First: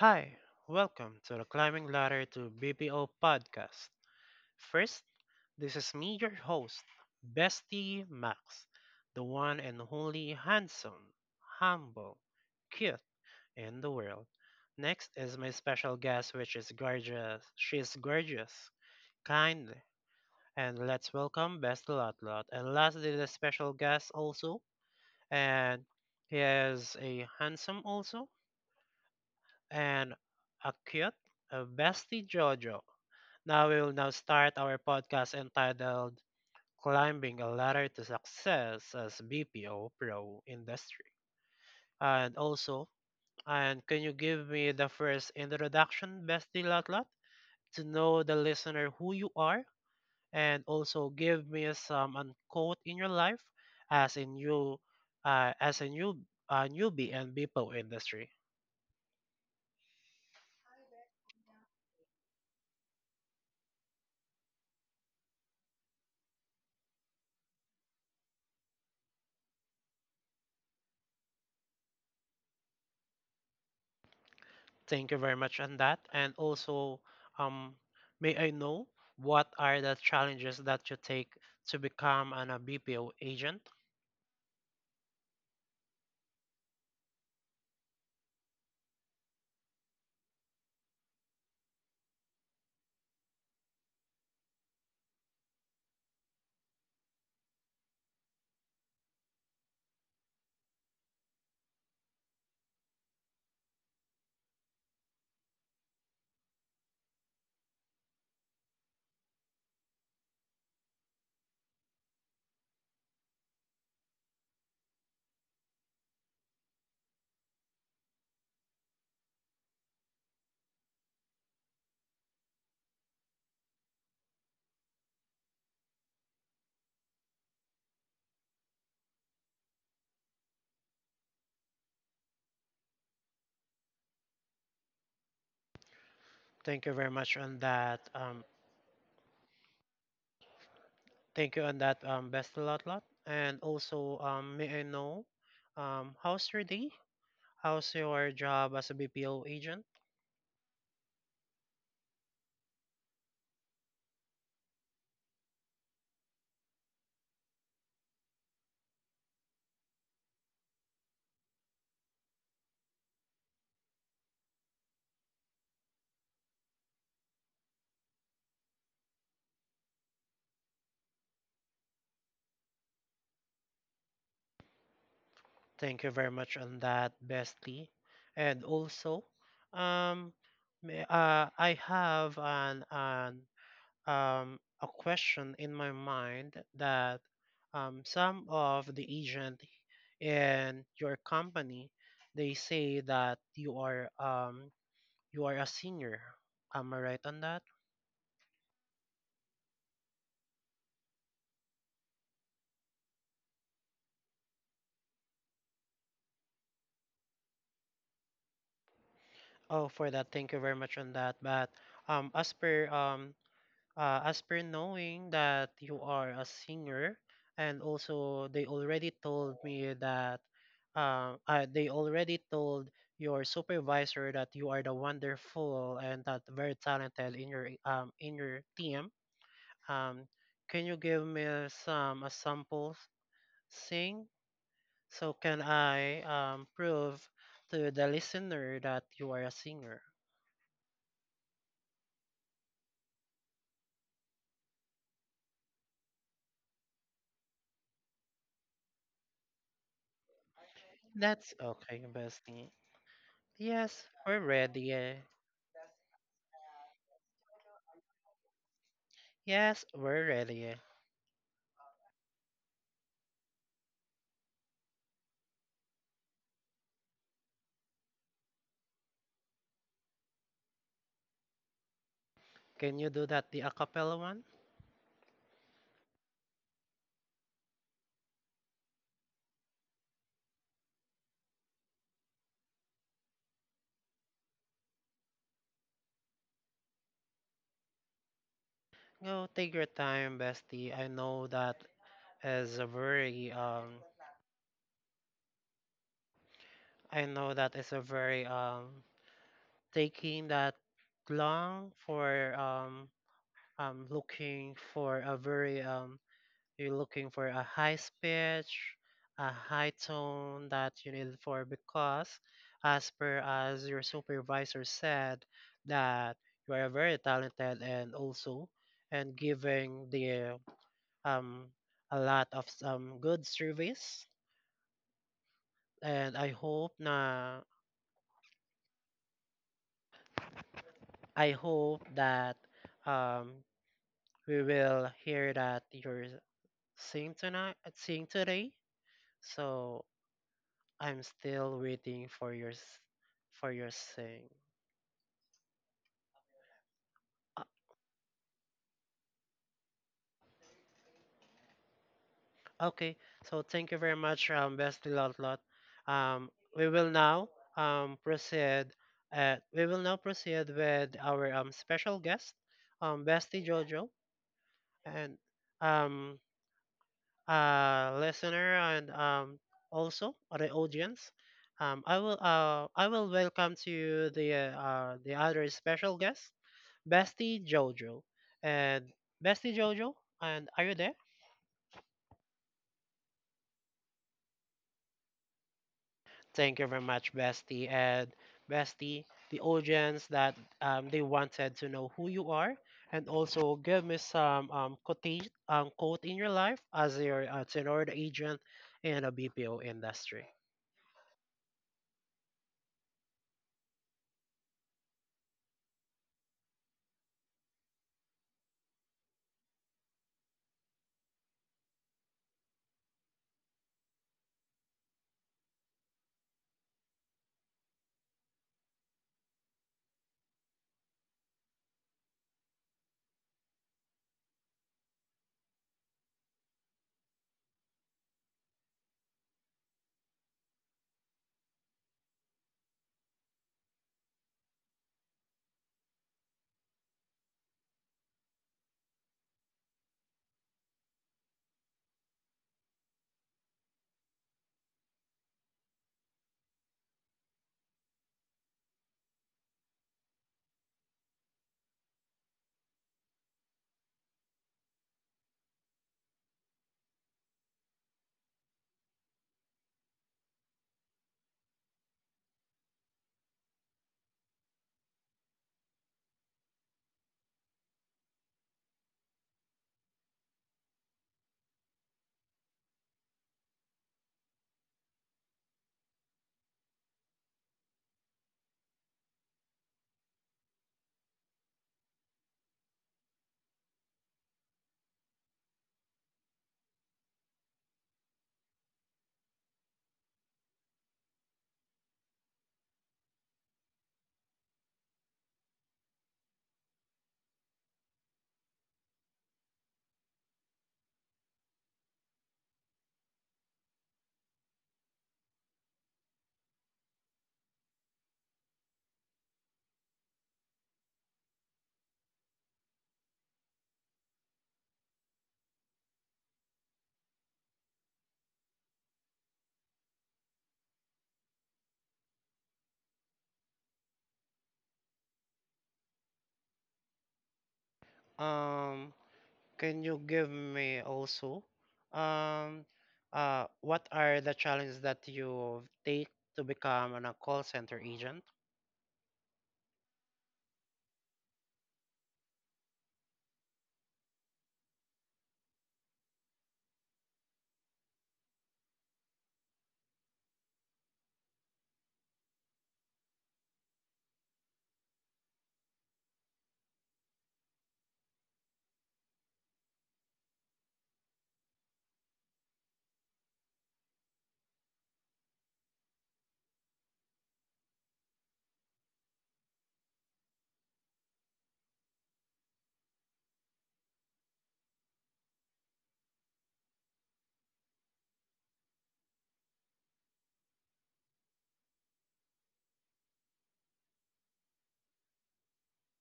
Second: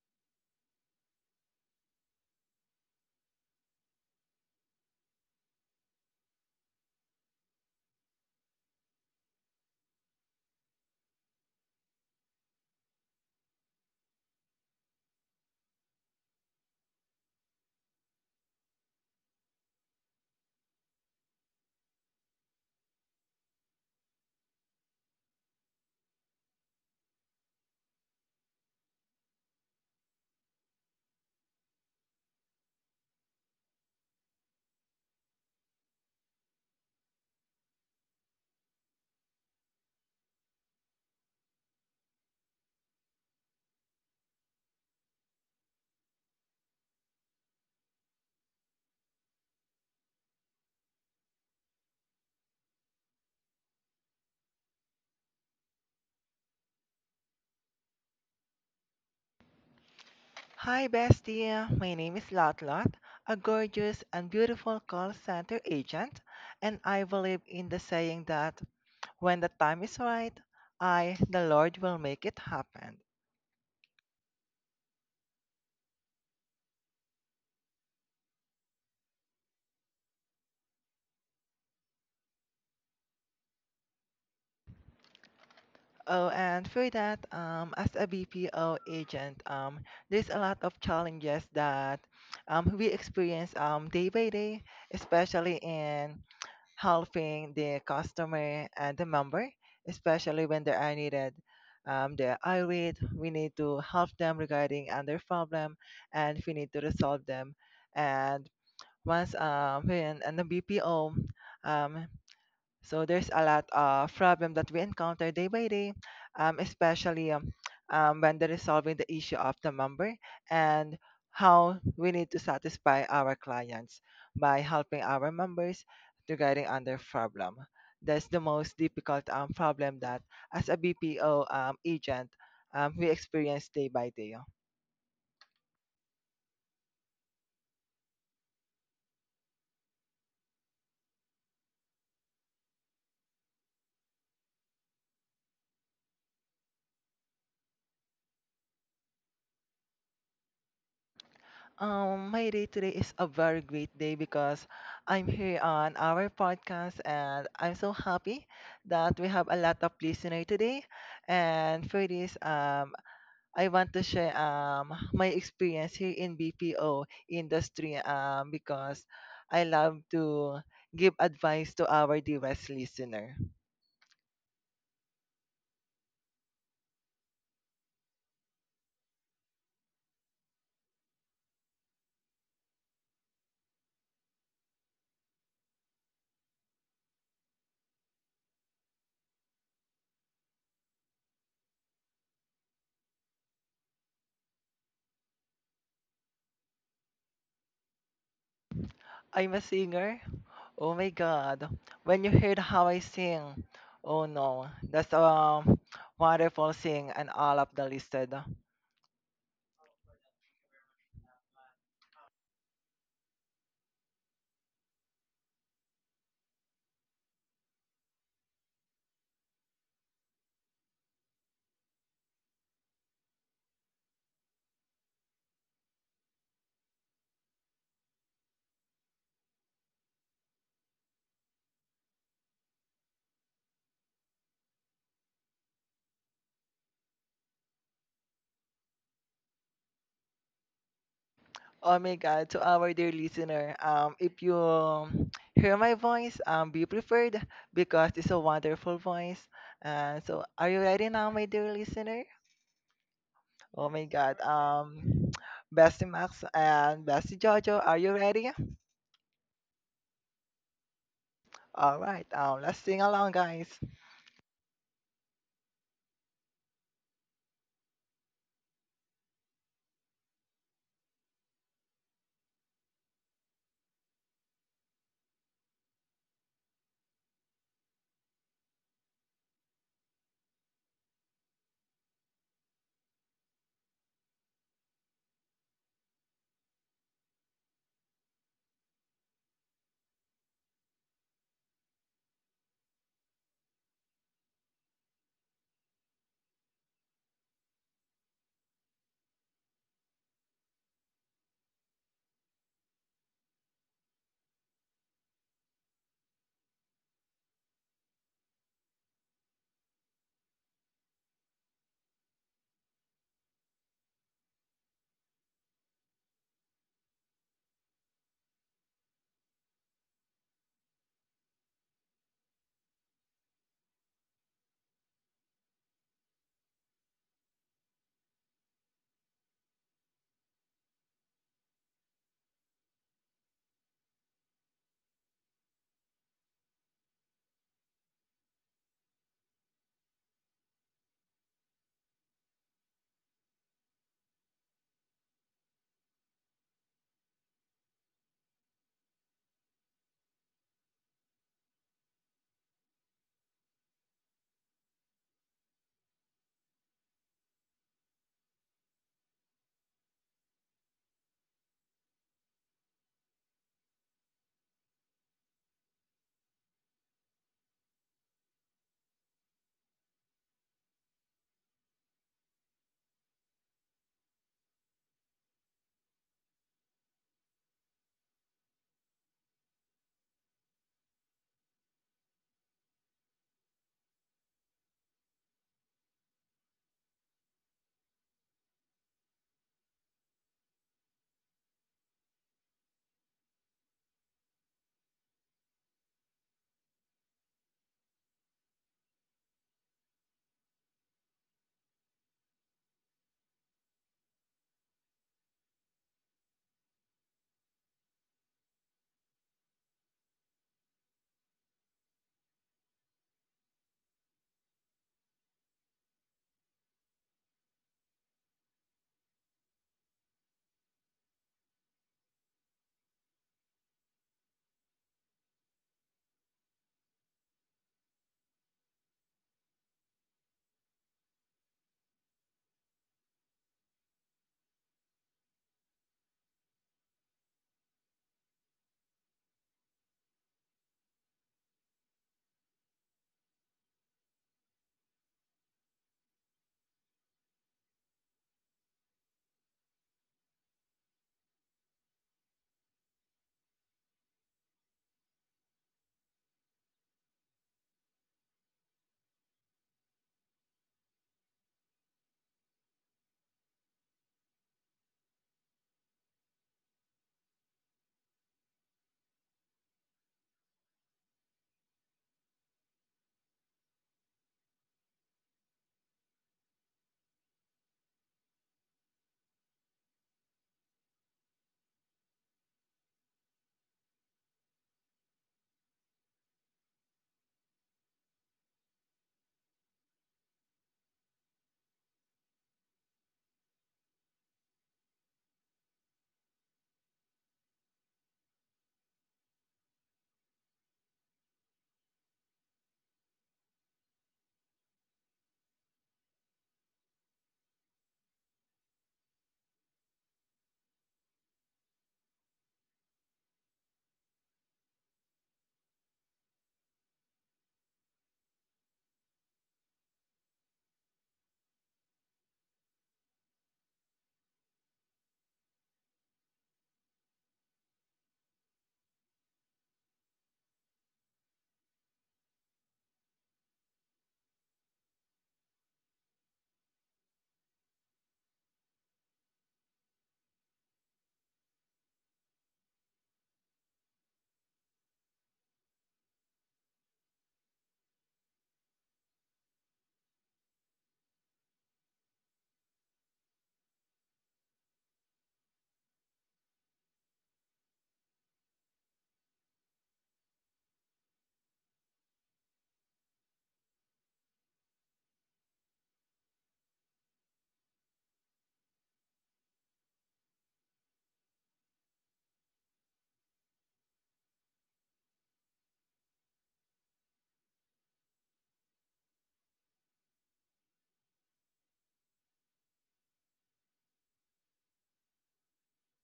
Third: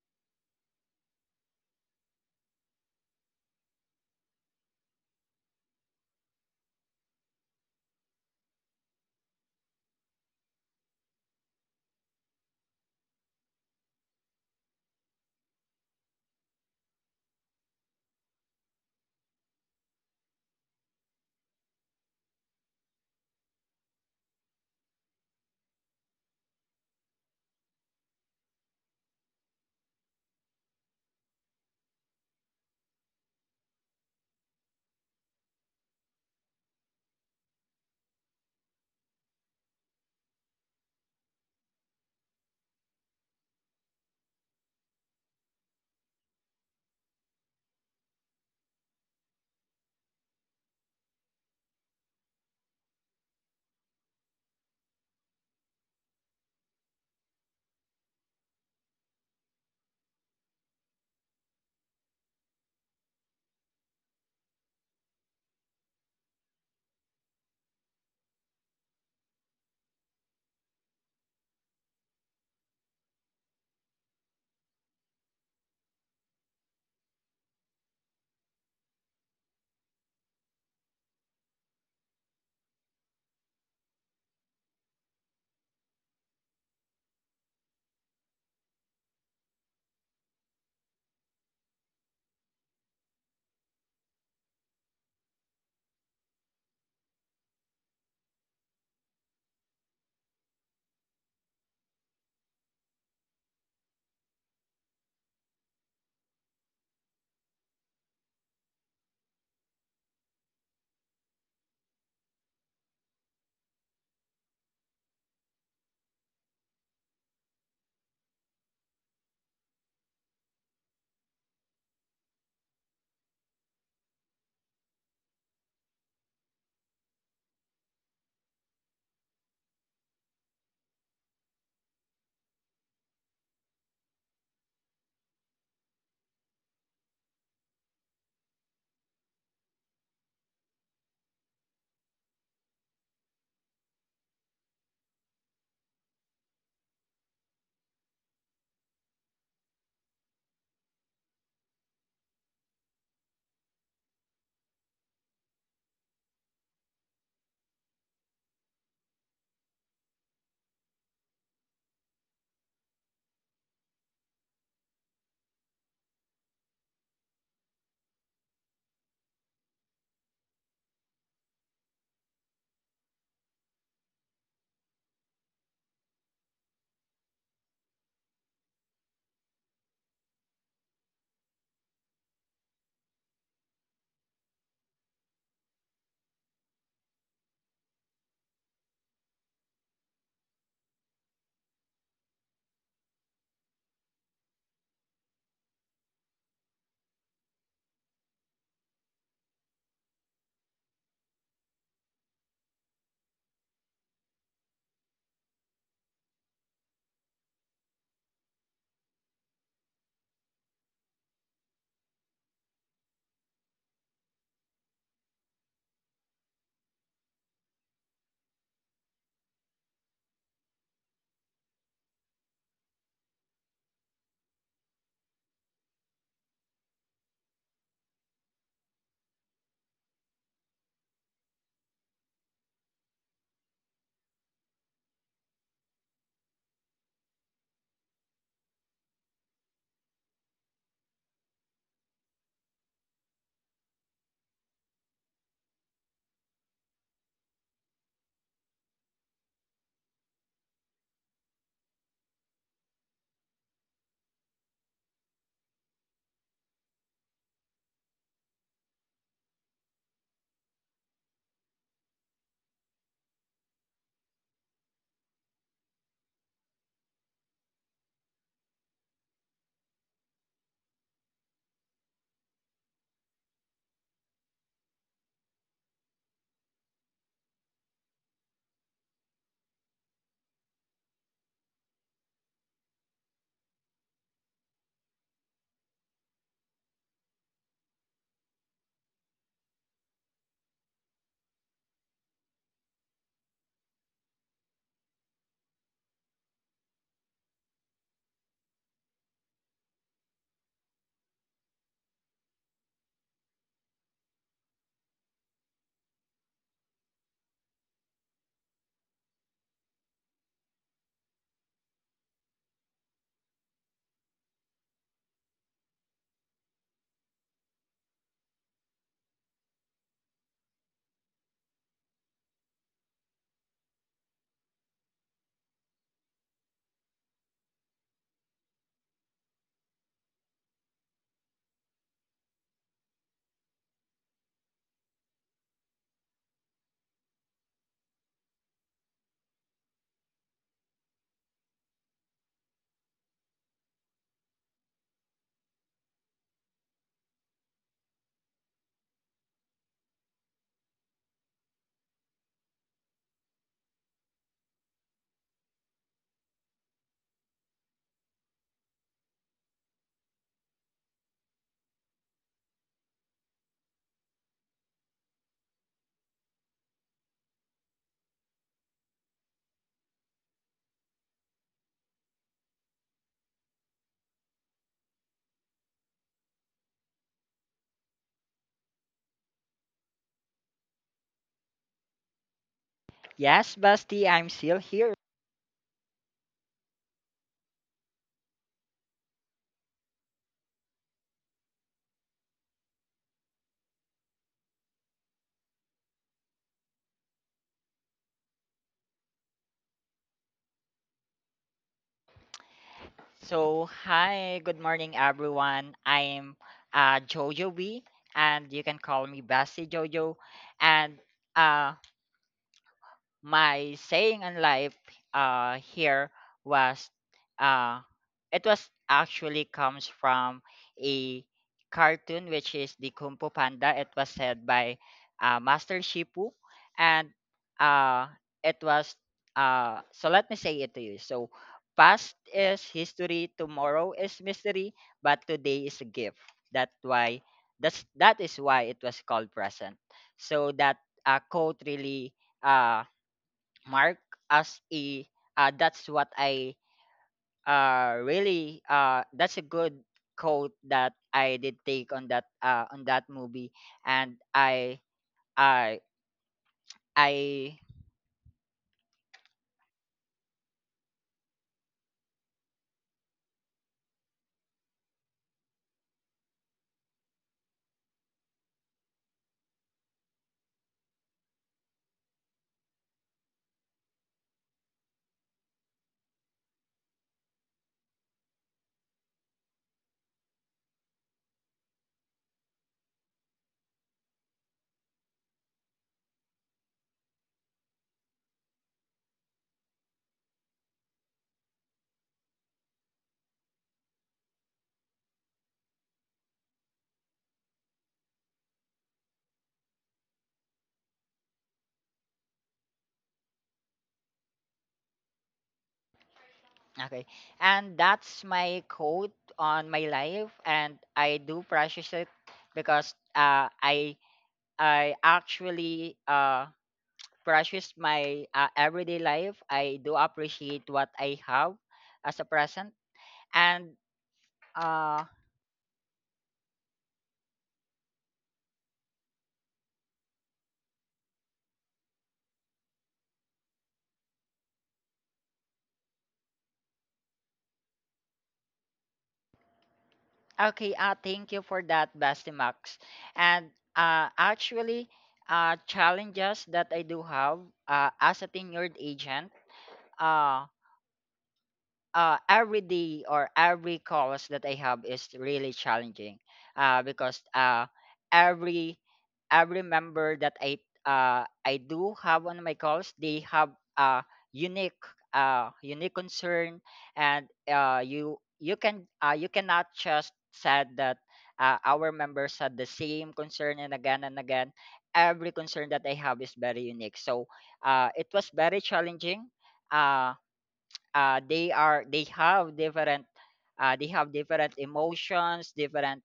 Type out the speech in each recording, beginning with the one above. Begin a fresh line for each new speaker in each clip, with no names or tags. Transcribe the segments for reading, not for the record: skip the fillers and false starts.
Hi, welcome to the Climbing Ladder to BPO podcast. First, this is me, your host, Bestie Max, the one and only handsome, humble, cute in the world. Next is my special guest, which is gorgeous. She's gorgeous, kind, and let's welcome Bestie Lotlot. And lastly, the special guest also, and he is a handsome also, and a cute, a bestie Jojo. Now we will now start our podcast entitled Climbing a Ladder to Success as BPO Pro Industry. And also, and can you give me the first introduction, Bestie Lotlat, to know the listener who you are and also give me some unquote in your life as a new uh, as a new newbie and BPO industry.
Hi, bestie. My name is Lotlot, a gorgeous and beautiful call center agent, and I believe in the saying that when the time is right, I, the Lord, will make it happen.
Thank you very much on that. And also, um, may I know what are the challenges that you take to become an a BPO agent?
Oh, and for that, as a BPO agent, there's a lot of challenges that we experience day by day, especially in helping the customer and the member, especially when they are needed. They are irate. We need to help them regarding and their problem, and we need to resolve them. And once when in the BPO, um, so there's a lot of problem that we encounter day by day, especially when they're resolving the issue of the member and how we need to satisfy our clients by helping our members to guiding on their problem. That's the most difficult problem that as a BPO agent we experience day by day.
Thank you very much on that. Thank you on that, best lot lot. And also, may I know how's your day? How's your job as a BPO agent?
My day today is a very great day because I'm here on our podcast and I'm so happy that we have a lot of listeners today. And for this, I want to share my experience here in BPO industry because I love to give advice to our dearest listener.
Thank you very much on that, bestie. And also, um, I have an a question in my mind that some of the agent in your company they say that you are a senior. Am I right on that?
I'm a singer. Oh my god. When you heard how I sing, oh no, that's a wonderful thing and all of the listed.
Oh, for that, thank you very much on that. But um, as per um, as per knowing that you are a singer, and also they already told me that they already told your supervisor that you are the wonderful and that very talented in your team. Um, can you give me some samples sing so can I prove to the listener that you are a singer?
Oh my god, to our dear listener, if you hear my voice, be prepared because it's a wonderful voice. And so are you ready now, my
That's
dear
okay,
listener?
bestie.
Oh my
Yes, we're
God.
ready. Eh.
Bestie Max and Bestie Jojo, are you ready?
Yes, we're ready.
All right. Let's sing along, guys.
Can you do that the acapella one? Go take your time, bestie. Is a very um I know that is a very taking that long for looking for a very you're looking for a high pitch, a high tone that you need for because, as per as your supervisor said, that you are very talented and also and giving the um a lot of some good service. And I hope that um we will hear that you're sing tonight, sing today. So I'm still waiting for for your saying. Uh, Okay, so thank you very much, Bestie Lotlot. Um, we will now proceed. We will now proceed with our special guest, Bestie Jojo, and um listener and also the audience. Um, I will welcome to you the other special guest, Bestie Jojo. And Bestie Jojo, and are you there?
Yes, Basti, I'm still here.
Thank you very much, Bestie. And Bestie, the audience that they wanted to know who you are and also give me some quote in your life as your tenor agent in a BPO industry.
So, hi, good morning, everyone. I'm Jojo B, and you can call me Basti Jojo. And uh, my saying in life here was uh it was actually comes from a cartoon which is the Kung Fu Panda. It was said by Master Shipu and uh it was so let me say it to you. So past is history, tomorrow is mystery, but today is a gift. That why that is why it was called present. So that quote really uh mark as a that's what I really that's a good quote that I did take on that movie and i i okay, and that's my quote on my life and I do precious it because I actually precious my everyday life. I do appreciate what I have as a present. And uh
Um, can you give me also um, what are the challenges that you take to become an, a call center agent?
Okay, thank you for that, Basti Max. And actually, challenges that I do have as a tenured agent. uh, every day or every course that I have is really challenging because every every member that I do have on my calls, they have a unique unique concern. And you can you cannot just said that our members had the same concern and again and again. Every concern that I have is very unique, so it was very challenging. uh, they have different they have different emotions, different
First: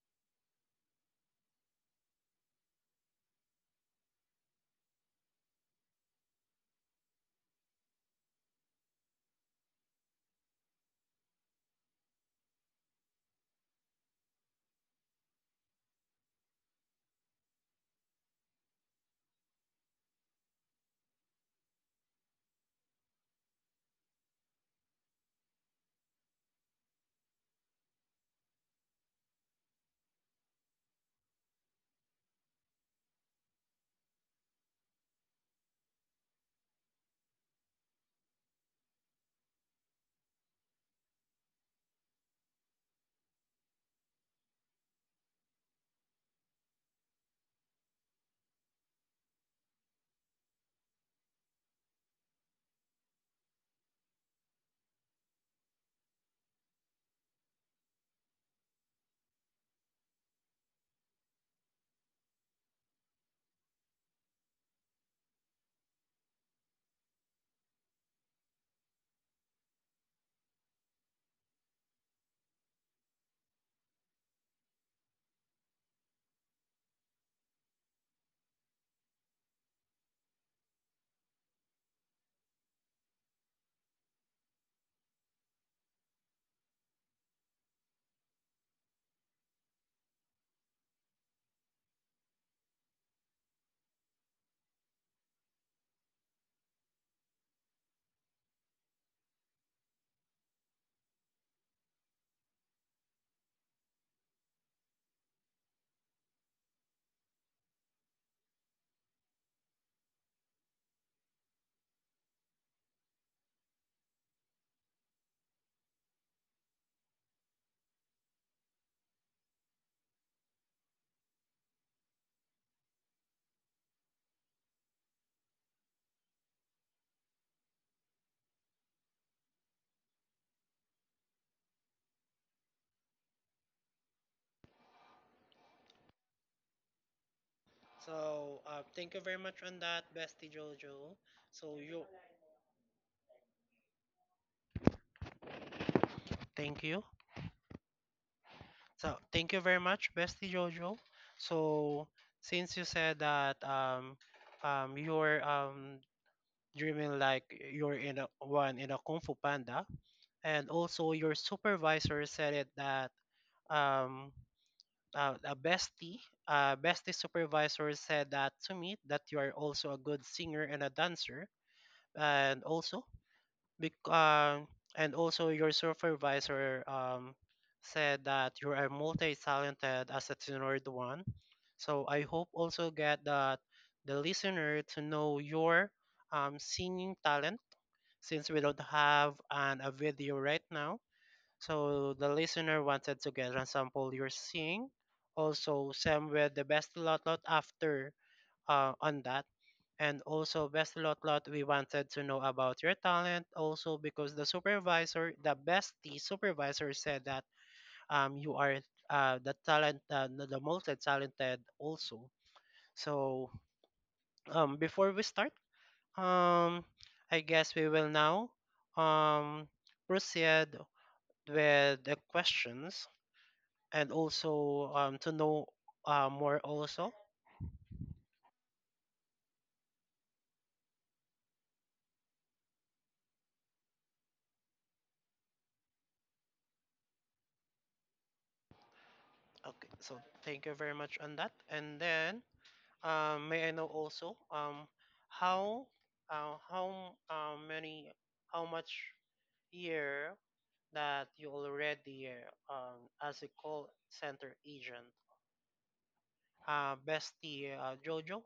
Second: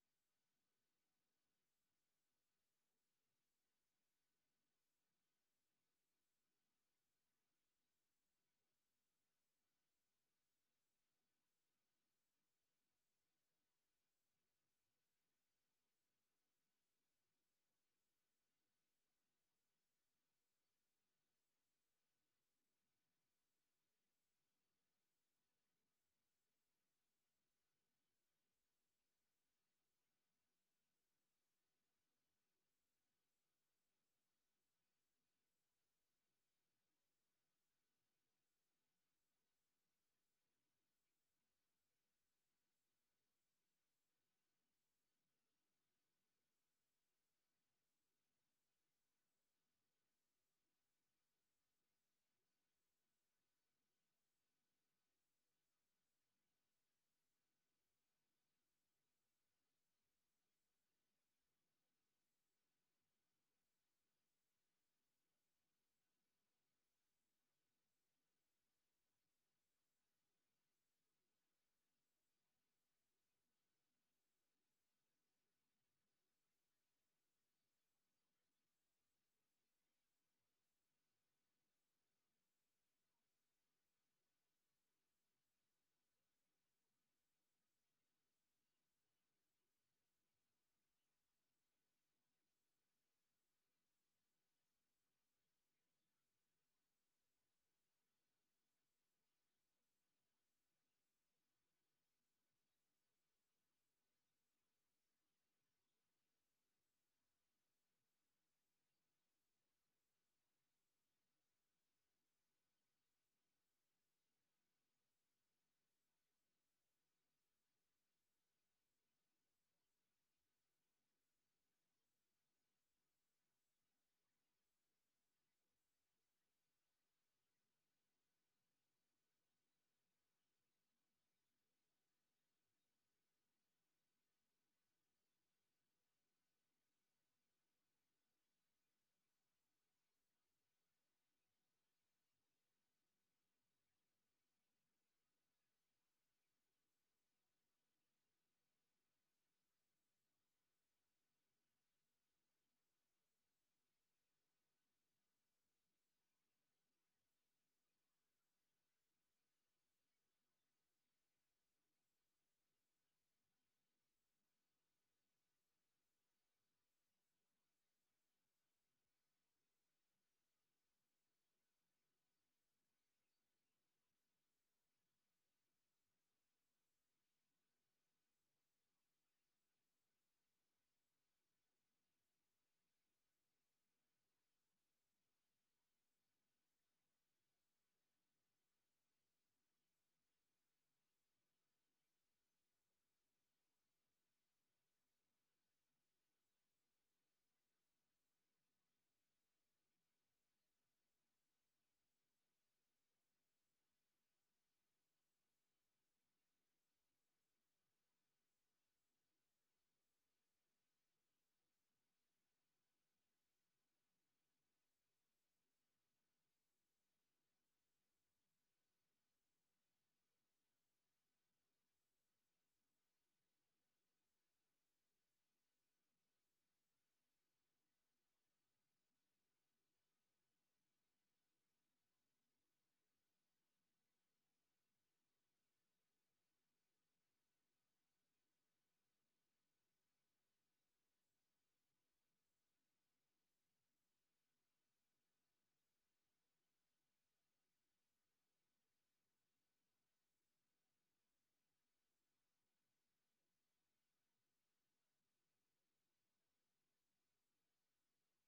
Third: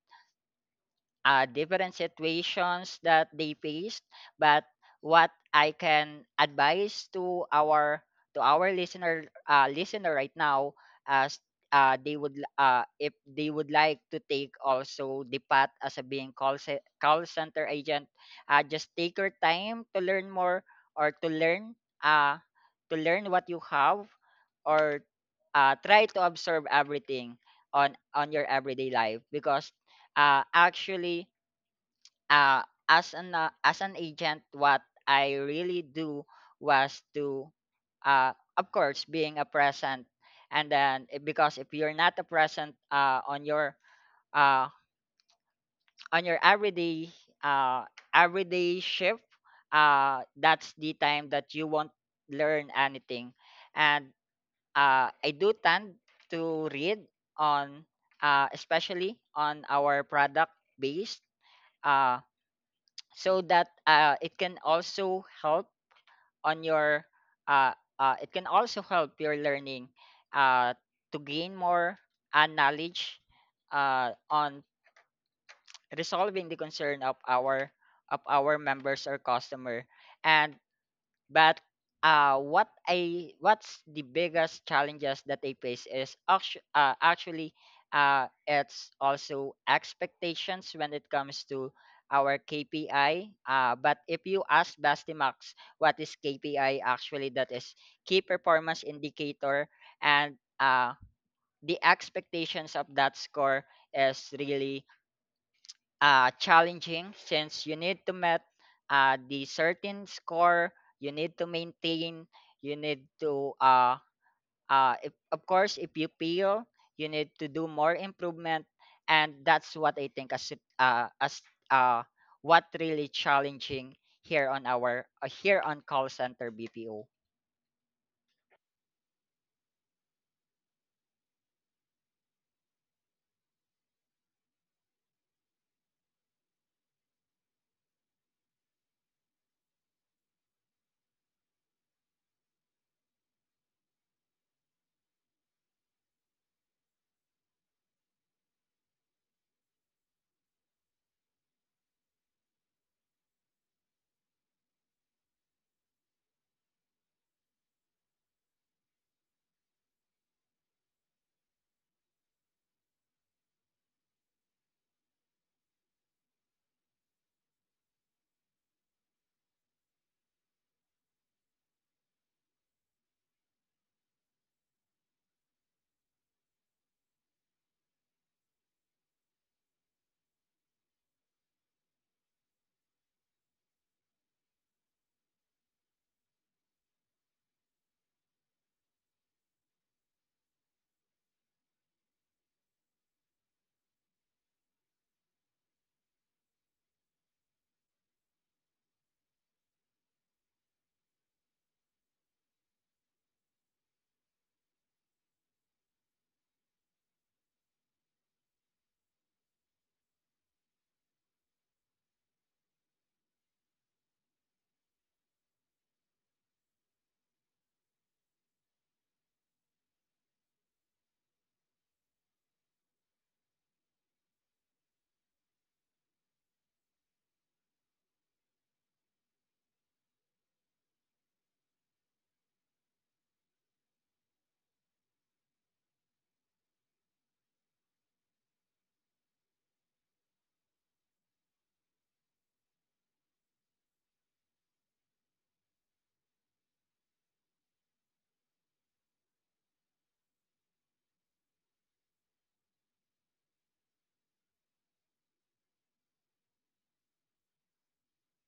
different situations that they faced. But what I can advise to our listener right now, as if they would like to take also the path as a being call center agent, just take your time to learn more or uh, to learn what you have, or try to observe everything on your everyday life, because actually uh, as an agent, what I really do was to, uh, of course, being a present, and because if you're not a present uh, on your everyday uh, everyday shift, that's the time that you won't learn anything. And I do tend to read on especially on our product based. Uh, so that it can also help on your uh, it can also help your learning uh, to gain more knowledge on resolving the concern of our members or customer. And but What's the biggest challenges that they face is actually it's also expectations when it comes to our KPI. But if you ask Bastimax what is KPI actually, that is key performance indicator. And uh, the expectations of that score is really challenging, since you need to met the certain score, you need to maintain, you need to if, of course if you feel, you need to do more improvement. And that's what I think as as uh, what really challenging here on our here on call center BPO.
So thank you very much on that, Bestie Jojo. So you thank you. So thank you very much, Bestie Jojo. So since you said that you're dreaming like you're in a one in a Kung Fu Panda, and also your supervisor said it that um a bestie bestie supervisor said that to me that you are also a good singer and a dancer, and also Bec- um, and also your supervisor said that you are multi-talented as a tenured one. So I hope also get that the listener to know your singing talent since we don't have an, a video right now. So the listener wanted to get an sample your sing. Also, Sam with the best lot lot after on that. And also, best lot lot, we wanted to know about your talent also because the supervisor, the bestie supervisor said that you are the talent the most talented also. So before we start, um I guess we will now um proceed with the questions and also to know more also. Okay, so thank you very much on that. And then may I know also how how many how much year that you already as a call center agent? Bestie Jojo,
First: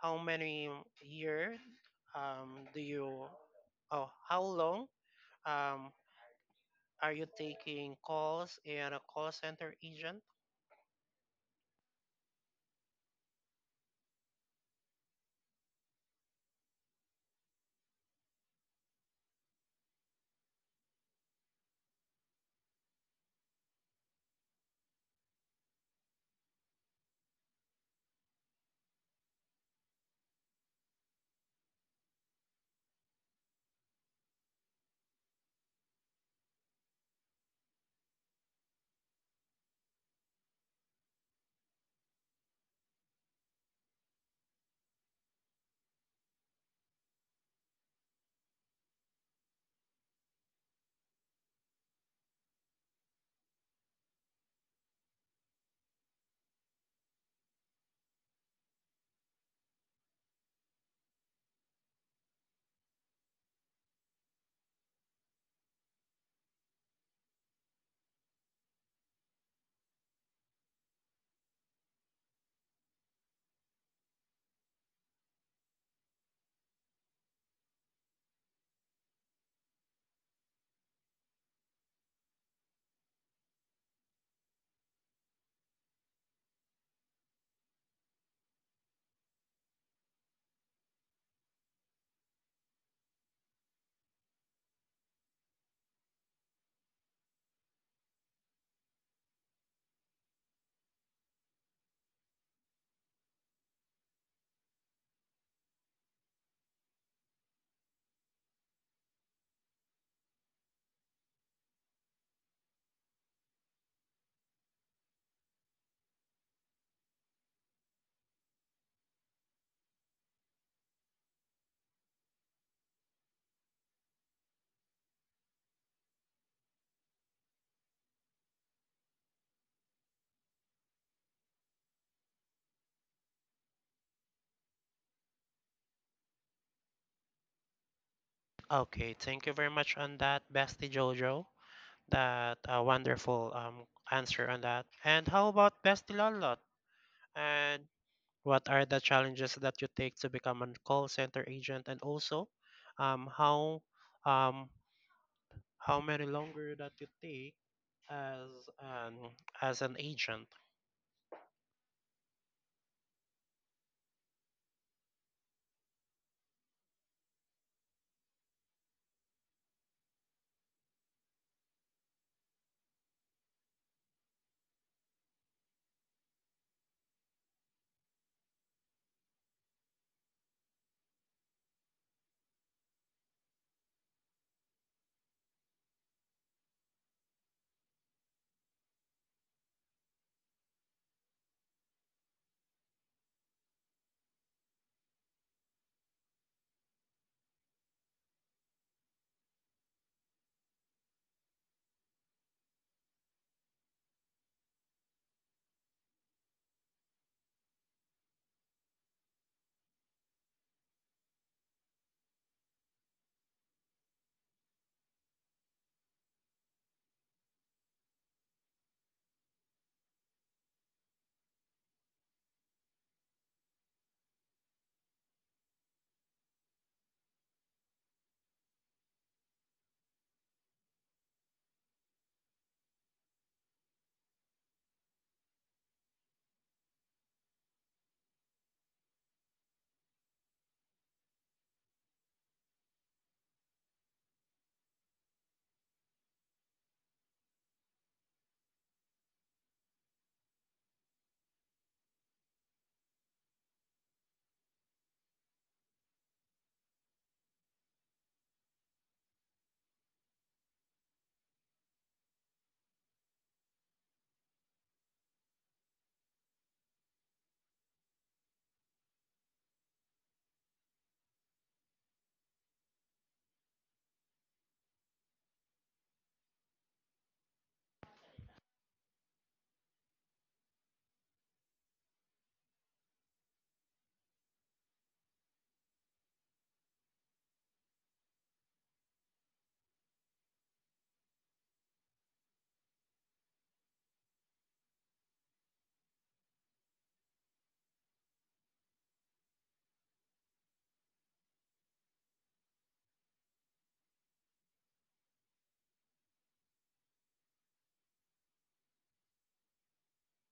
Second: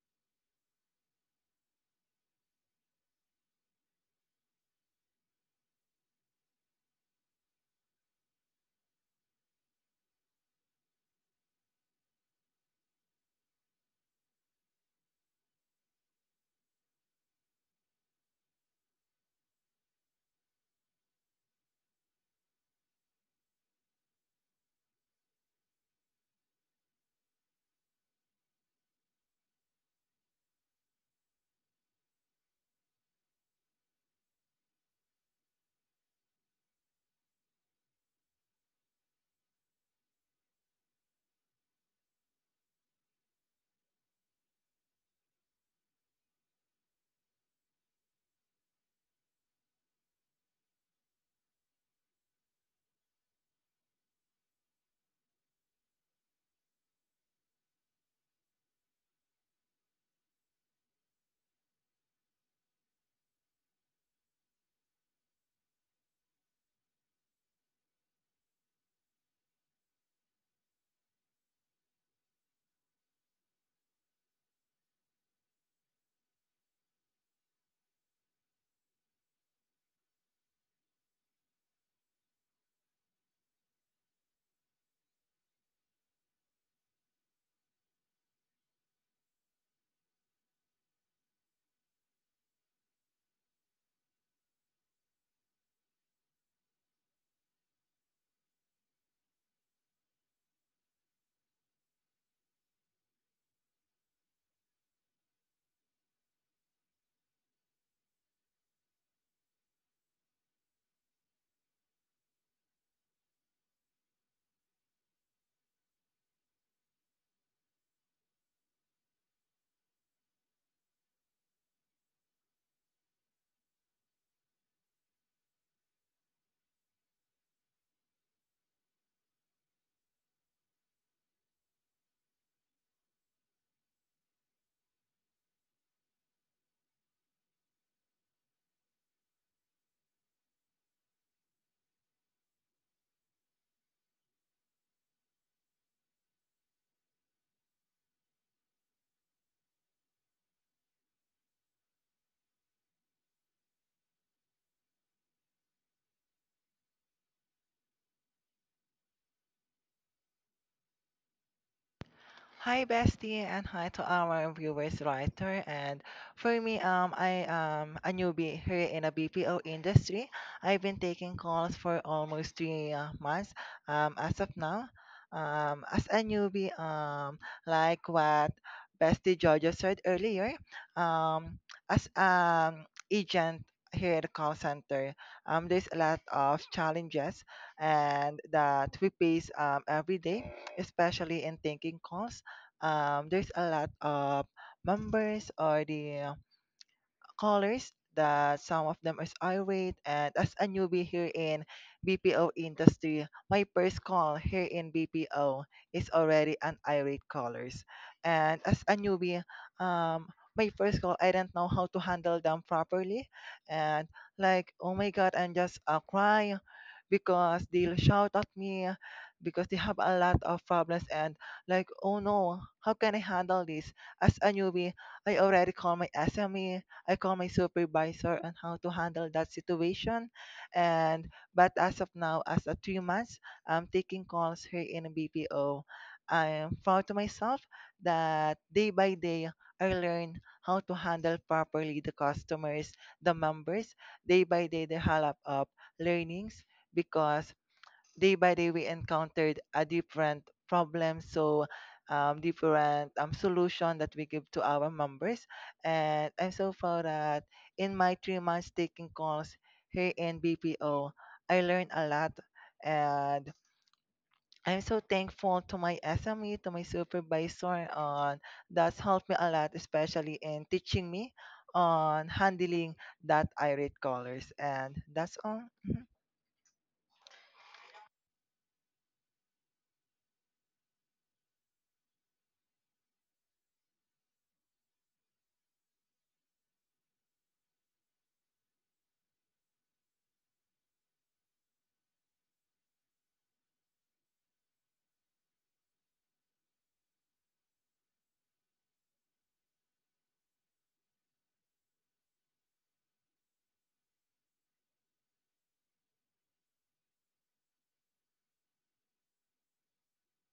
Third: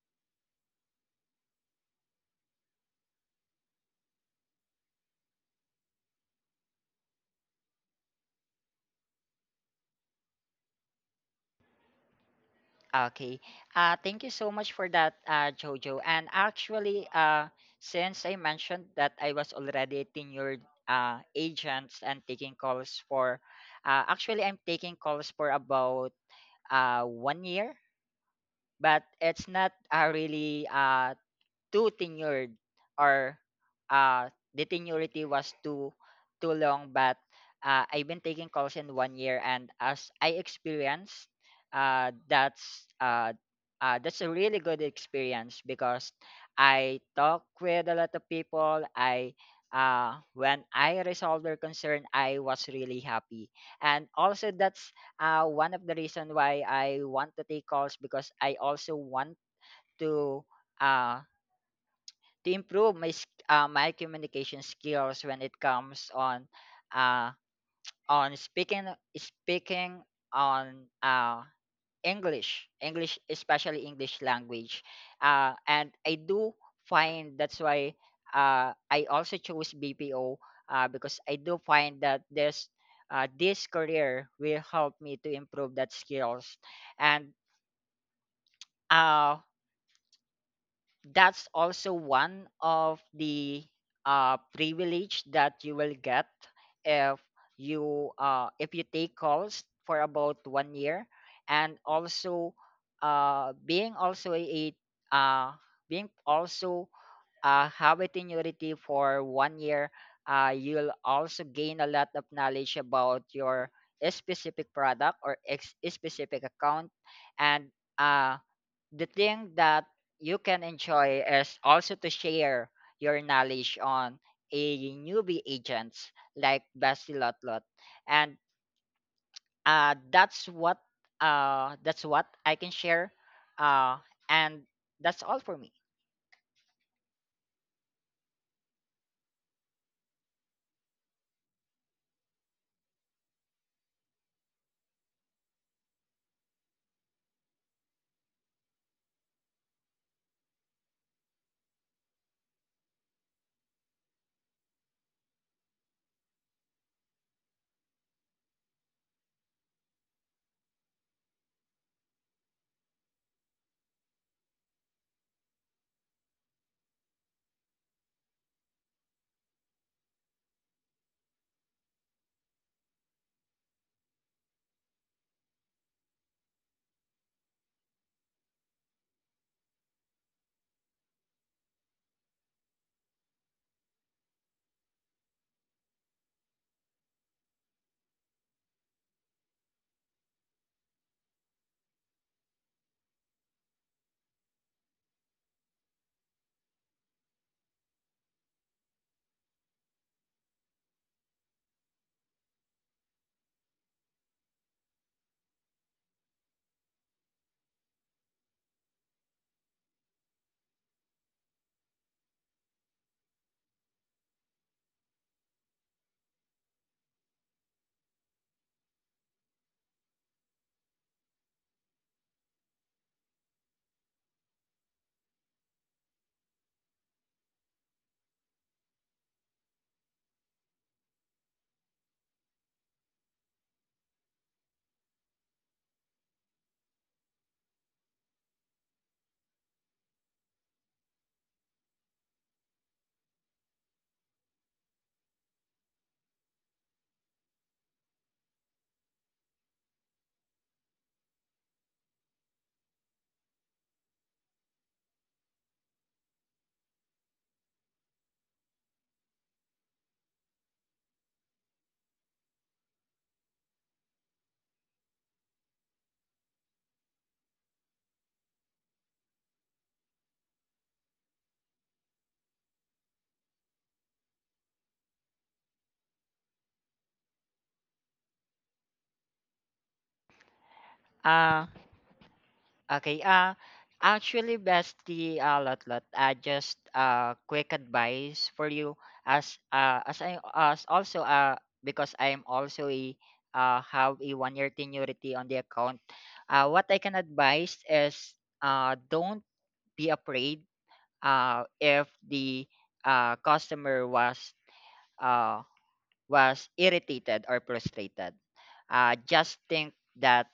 how many year do you oh how long um are you taking calls in a call center agent?
Okay. Thank you so much for that, Jojo. And actually, since I mentioned that I was already a tenured agent and actually, I'm taking calls for about 1 year, but it's not really too tenured, or uh the tenurity was too long. But I've been taking calls in 1 year, and as I experienced, uh that's uh, that's a really good experience because I talk with a lot of people. I When I resolved their concern, I was really happy. And also that's one of the reason why I want to take calls, because I also want to uh to improve my my communication skills when it comes uh on speaking, speaking on English, especially English language. And I do find, that's why I also chose BPO because I do find that this this career will help me to improve that skills. And uh that's also one of the privilege that you will get if if you take calls for about 1 year. And also uh, being also a uh, being also have a tenuity for 1 year, you'll also gain a lot of knowledge about your specific product or specific account. And uh the thing that you can enjoy is also to share your knowledge on a newbie agents like Basti Lotlot. And uh, that's what that's what I can share. Uh, and that's all for me.
Okay, thank you very much on that, bestie Jojo. That a wonderful answer on that. And how about Bestilolot? And what are the challenges that you take to become a call center agent? And also, um, how um, how many longer that you take as an as an agent?
Hi, bestie, and hi to our viewers, writer. And for me, I am a newbie here in a BPO industry. I've been taking calls for almost three months. As of now, as a newbie, like what bestie Jojo said earlier, um, as an agent here at the call center, there's a lot of challenges and that we face every day, especially in taking calls there's a lot of members or the callers that some of them is irate and as a newbie here in BPO industry, my first call here in BPO is already an irate callers. And as a newbie, um my first call I don't know how to handle them properly and like oh my god I'm just crying because they'll shout at me because they have a lot of problems and like oh no how can I handle this as a newbie I already call my SME I call my supervisor on how to handle that situation. And but as of now, as a 3 months, I'm taking calls here in BPO. I am proud to myself that day by day I learn how to handle properly the customers, the members. Day by day, they have up learnings because day by day we encountered a different problem so different solution that we give to our members and I'm so proud that in my 3 months taking calls here in BPO I learned a lot and I'm so thankful to my SME, to my supervisor on that's helped me a lot especially in teaching me on handling that irate callers, and that's all.
Uh, Okay. Actually, bestie, lot lot. Just quick advice for you, as I as also because I am also a have a 1 year tenurity on the account. What I can advise is don't be afraid. If the customer was uh was irritated or frustrated, just think that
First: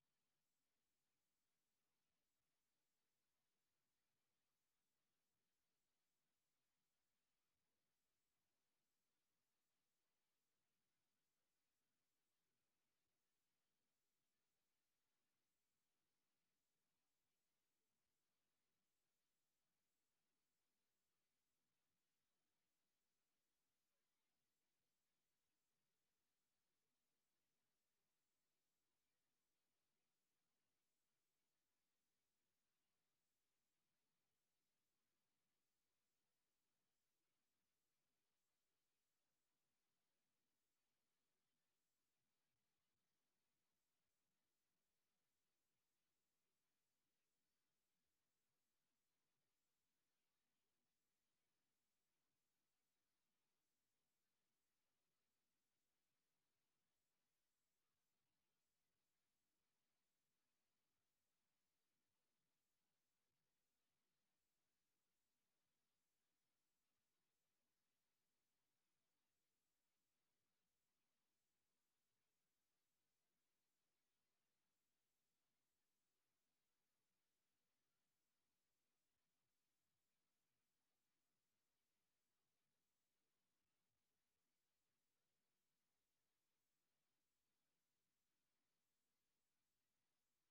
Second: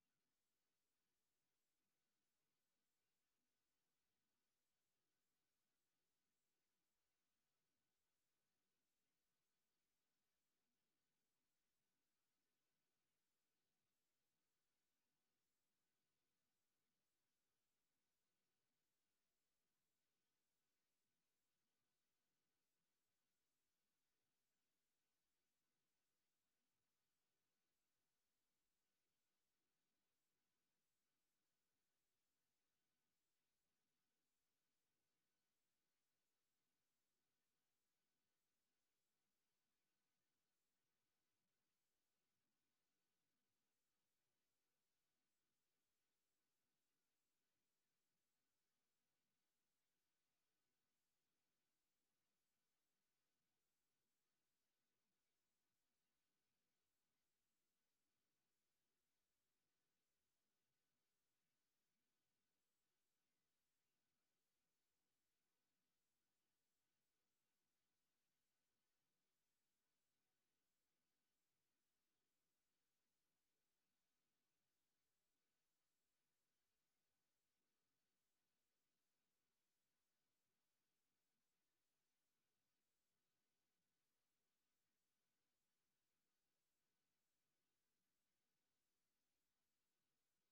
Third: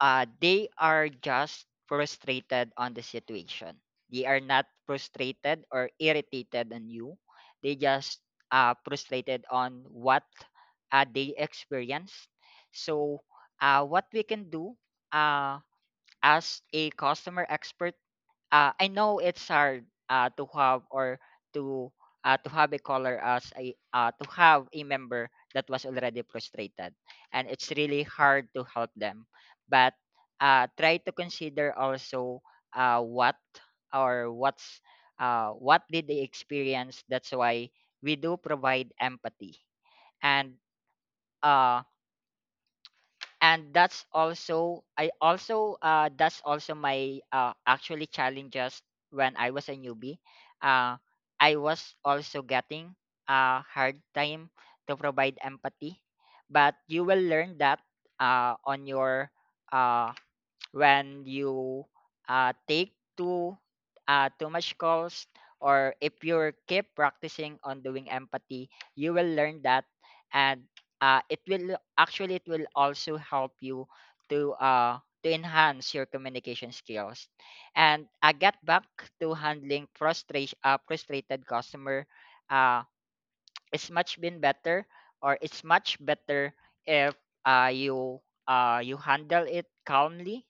they are just frustrated on the situation. They are not frustrated or irritated on you. They just frustrated on what they experienced. So, what we can do uh, as a customer expert, I know it's hard to to have a caller as a to have a member that was already frustrated, and it's really hard to help them. But try to consider also uh, what what's what did they experience. That's why we do provide empathy. And uh, that's also I also that's also my actually challenges when I was a newbie. uh I was also getting a hard time to provide empathy. But you will learn that on your uh when you take too too much calls, or if you keep practicing on doing empathy, you will learn that. And it will actually it will also help you to enhance your communication skills and get back to handling frustration frustrated customer. uh, it's much been better or it's much better if uh, you you handle it calmly.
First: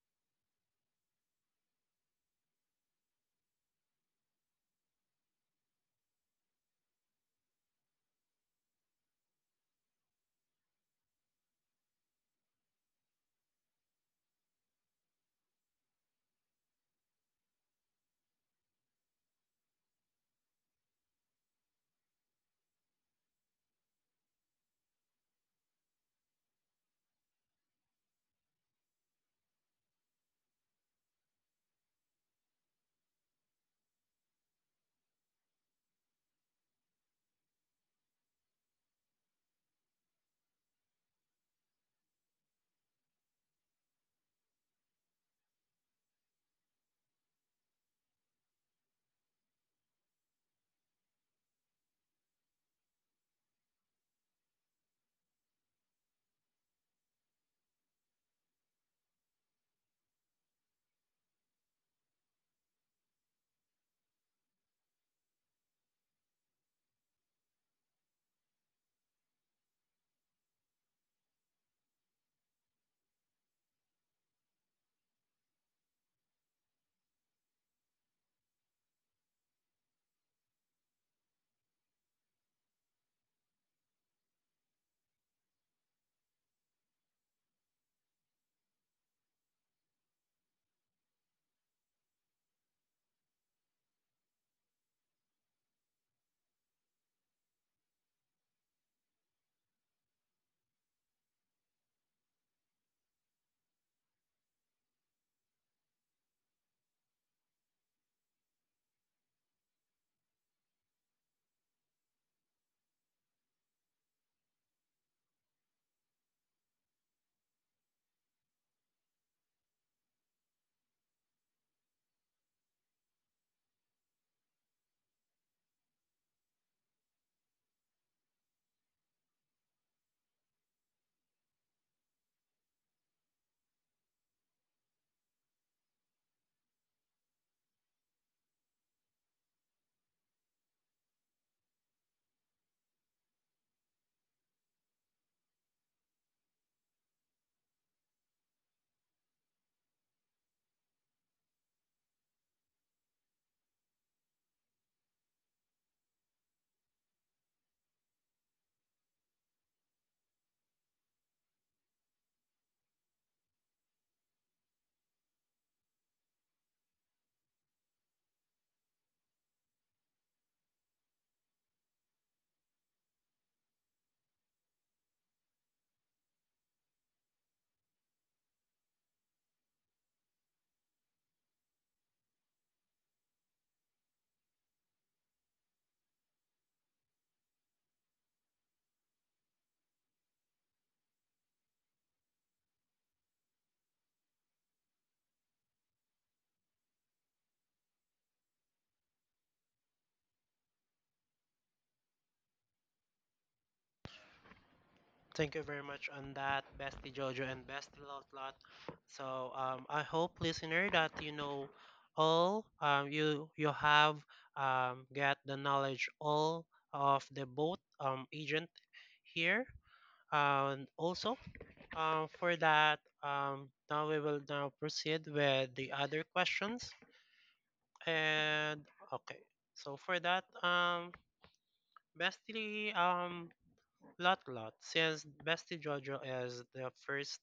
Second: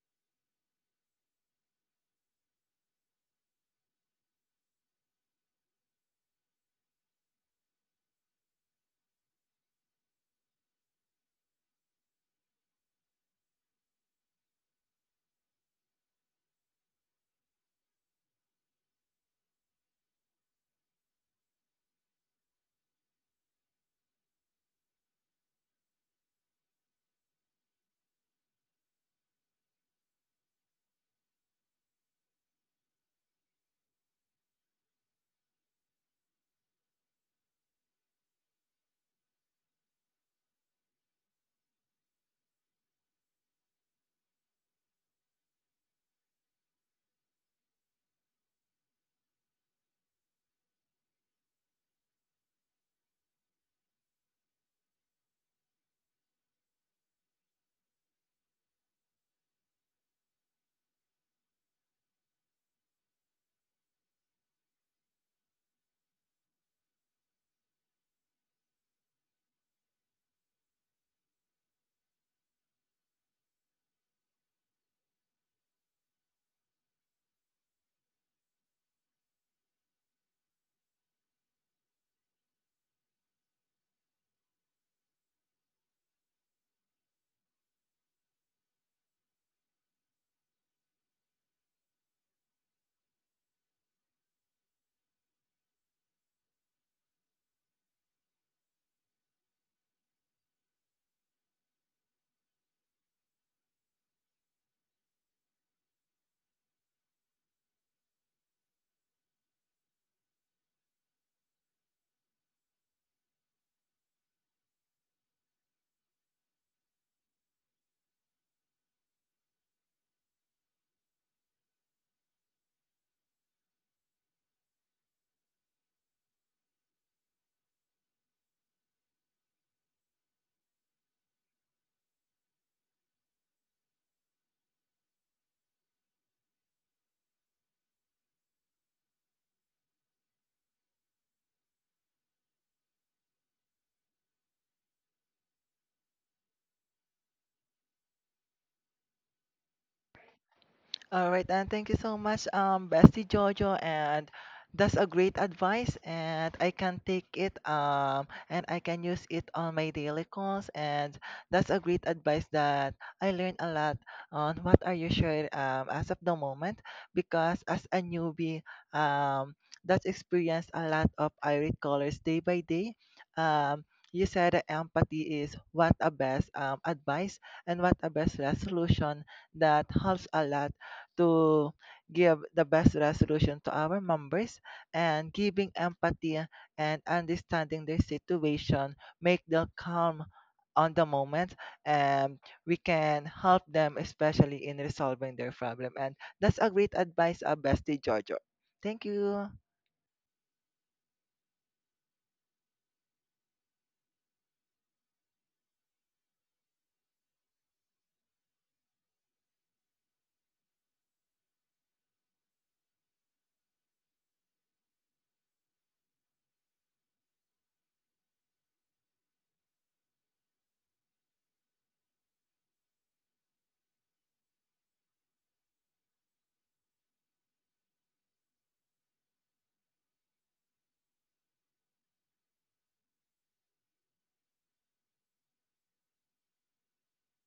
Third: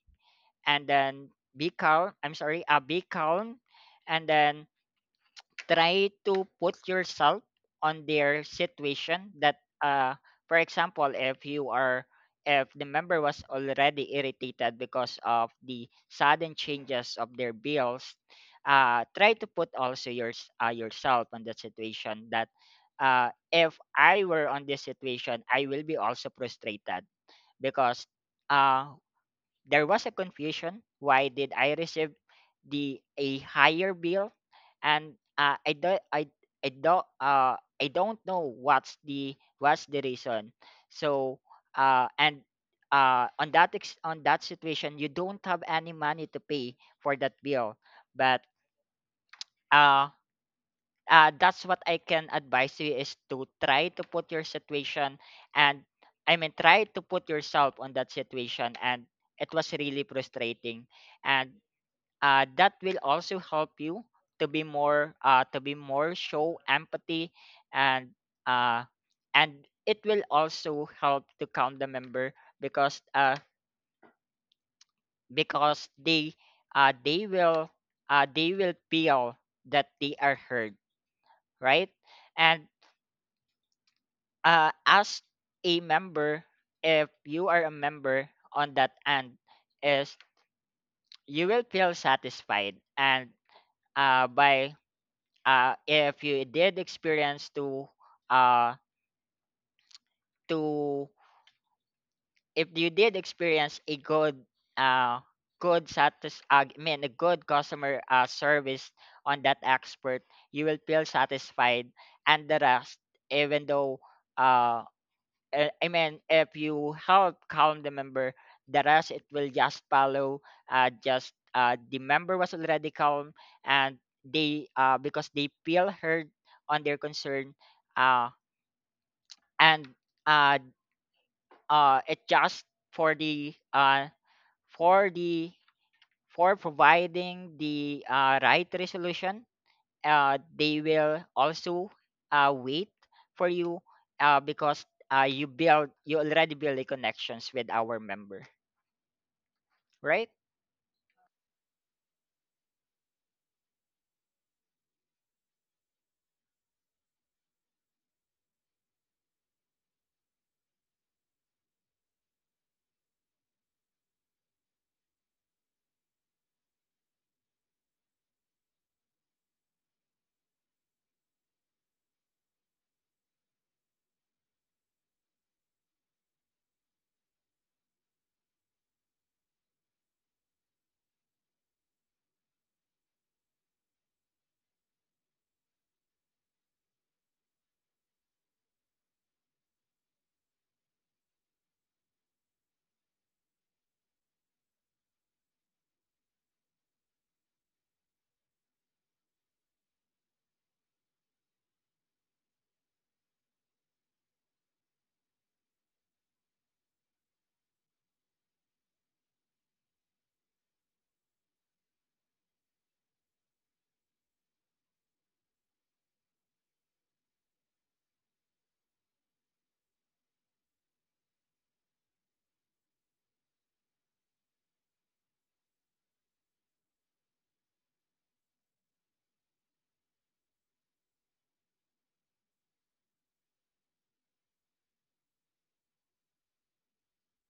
And then be calm, and then try to put yourself on their situation. For example, if you are if the member was already irritated because of the sudden changes of their bills, try to put also yourself on that situation. That if I were on this situation, I will be also frustrated, because uh, there was a confusion. Why did I receive the a higher bill? And I do I don't know what's the reason. So and on that on that situation, you don't have any money to pay for that bill. But uh that's what I can advise you, is to try to put your situation, and I mean try to put yourself on that situation, and it was really frustrating. And that will also help you to be more show empathy. And uh, and it will also help to calm the member, because they uh, they will they will feel that they are heard, right. And ask a member, if you are a member on that end, is you will feel satisfied. And by if you did experience to uh, to if you did experience a good uh, I mean a good customer service on that expert, you will feel satisfied. And the rest, even though uh, I mean, if you help calm the member, the rest it will just follow. Just The member was already calm, and they because they feel heard on their concern, uh, and uh, it just for the for the for providing the right resolution, they will also wait for you, because you already build a connections with our member, right.
All right, and thank you so much, Bestie Jojo, and that's a great advice, and I can take it, and I can use it on my daily calls, and that's a great advice that I learned a lot on what are you sure as of the moment, because as a newbie, um, that's experienced a lot of irate callers day by day. Um, you said that empathy is what a best advice and what a best resolution that helps a lot to give the best resolution to our members and giving empathy and understanding their situation make them calm on the moment and we can help them especially in resolving their problem, and that's a great advice, bestie Jojo, thank you.
Thank you very much on that, Bestie Jojo and Bestie Lot Lot. So I hope listener that you know all, you have get the knowledge all of the both agent here and also for that, now we will now proceed with the other questions. And okay, so for that, Bestie, lot lot. Since Bestie Jojo is the first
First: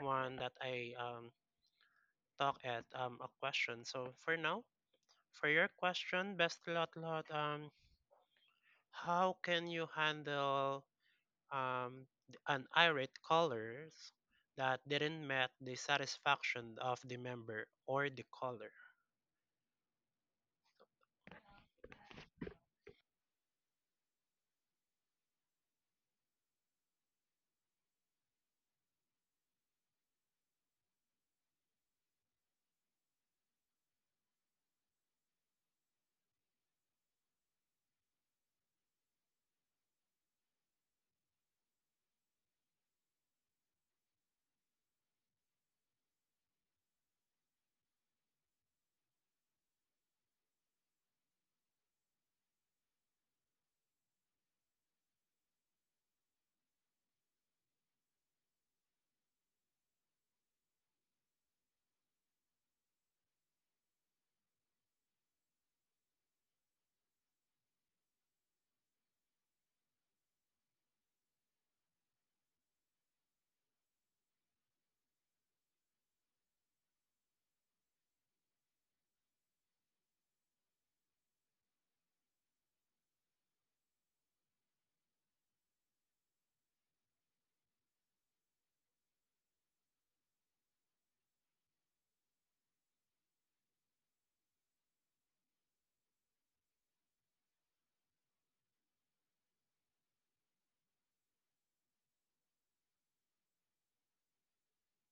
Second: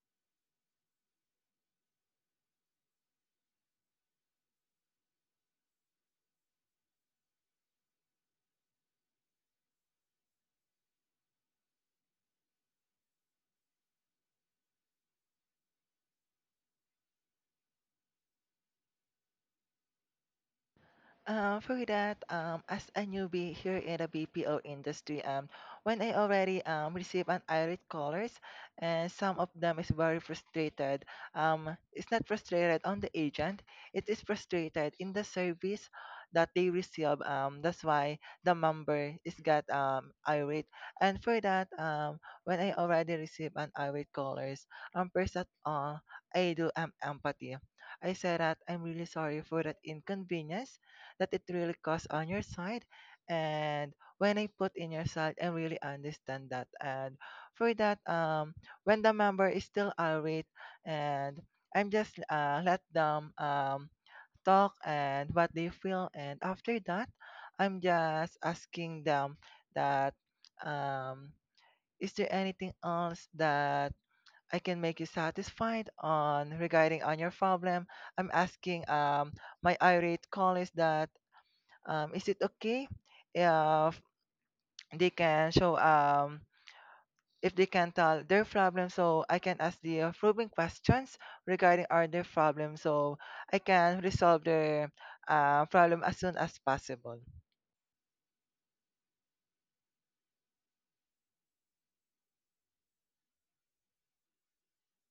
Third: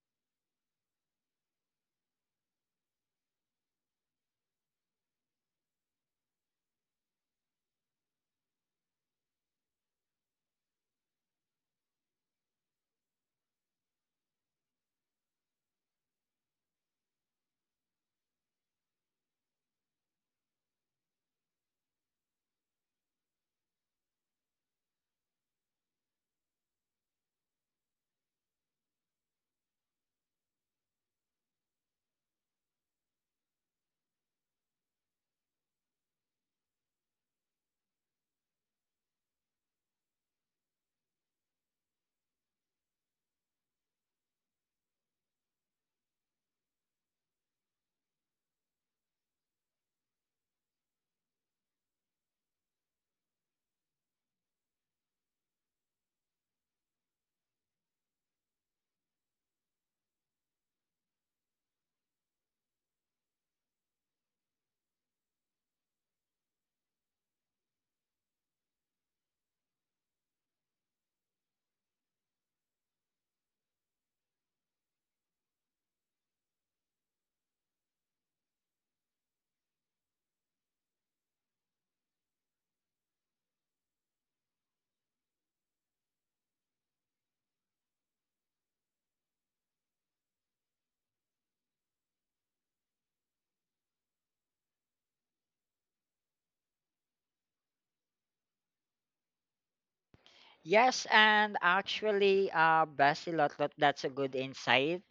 one that I talk at a question. So for now, for your question, Bestie lot lot, how can you handle um, and irate callers that didn't met the satisfaction of the member or the caller.
For that, as a newbie here in the BPO industry, when I already receive an irate callers, and some of them is very frustrated. It's not frustrated on the agent; it is frustrated in the service that they receive. That's why the member is got irate. And for that, when I already receive an irate callers, first at all, I do empathy. I say that I'm really sorry for that inconvenience that it really costs on your side. And when I put in your side, I really understand that. And for that, when the member is still irate, and I'm just let them talk and what they feel. And after that, I'm just asking them that um, is there anything else that I can make you satisfied on regarding on your problem? I'm asking my irate colleagues that is it okay if they can show if they can tell their problem so I can ask the probing questions regarding our their problem so I can resolve their problem as soon as possible.
Yes, and actually, Basilot, that's a good insight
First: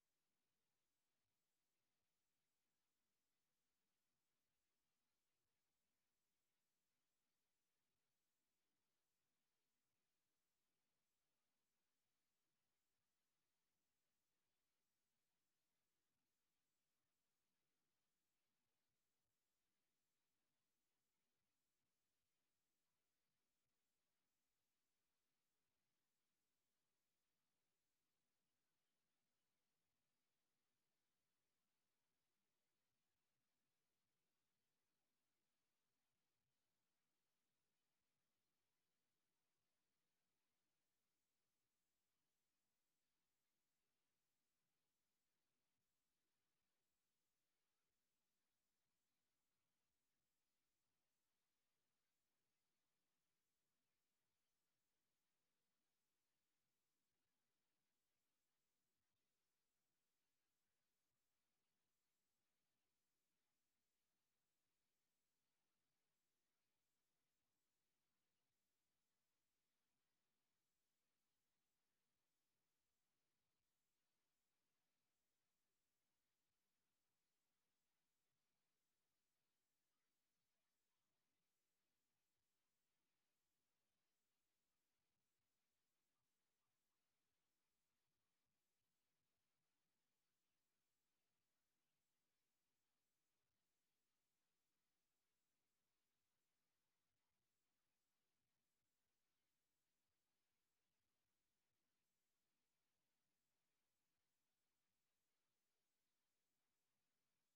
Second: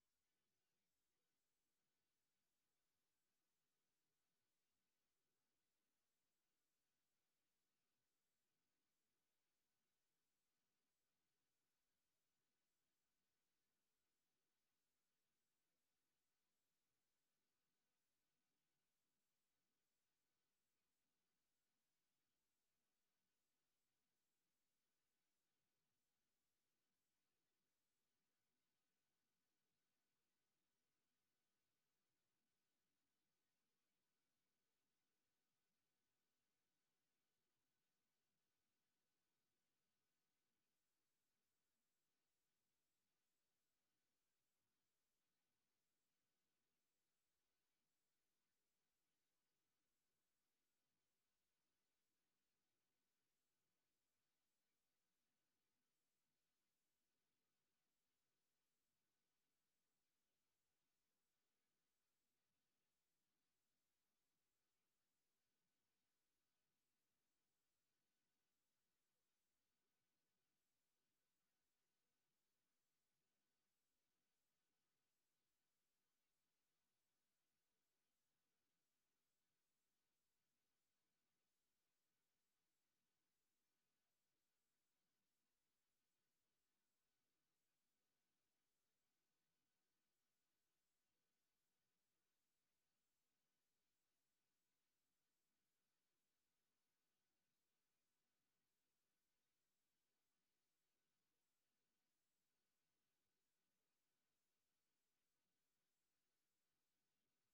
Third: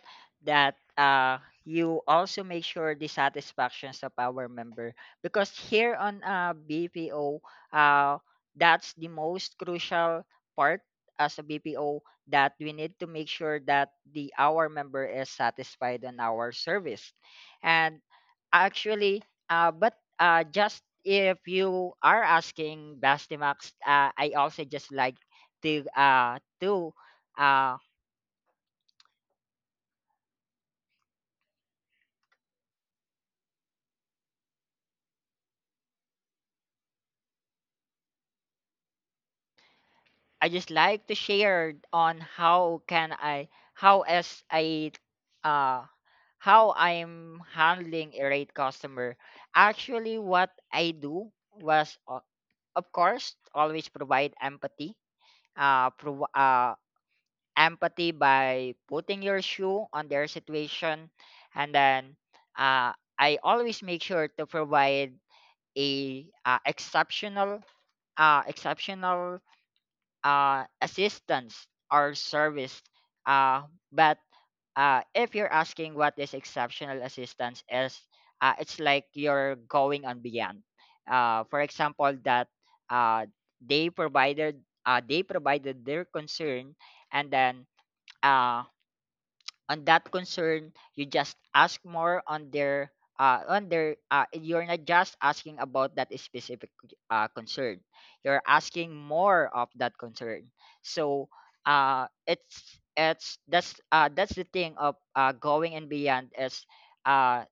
that you also make sure the satisfactions of our member, because here on BPO, uh, that's the most crucial part as a BPO, that we need to make sure that the our member is satisfied on our service. And actually, but just if you are asking Bastimax, I also just like to do uh I just like to share on how can I how as I uh how I'm handling a rate customer. Actually what I do was of course always provide empathy. Uh prov- uh Empathy by putting your shoe on their situation. And then uh I always make sure to provide a exceptional assistance or service. Uh, but if you're asking what is exceptional assistance is, it's like you're going on beyond. For example, that uh, they provided they provided their concern, and then uh, on that concern you just ask more on their you're not just asking about that specific concern, you're asking more of that concern. So it's that's the thing of going and beyond is uh,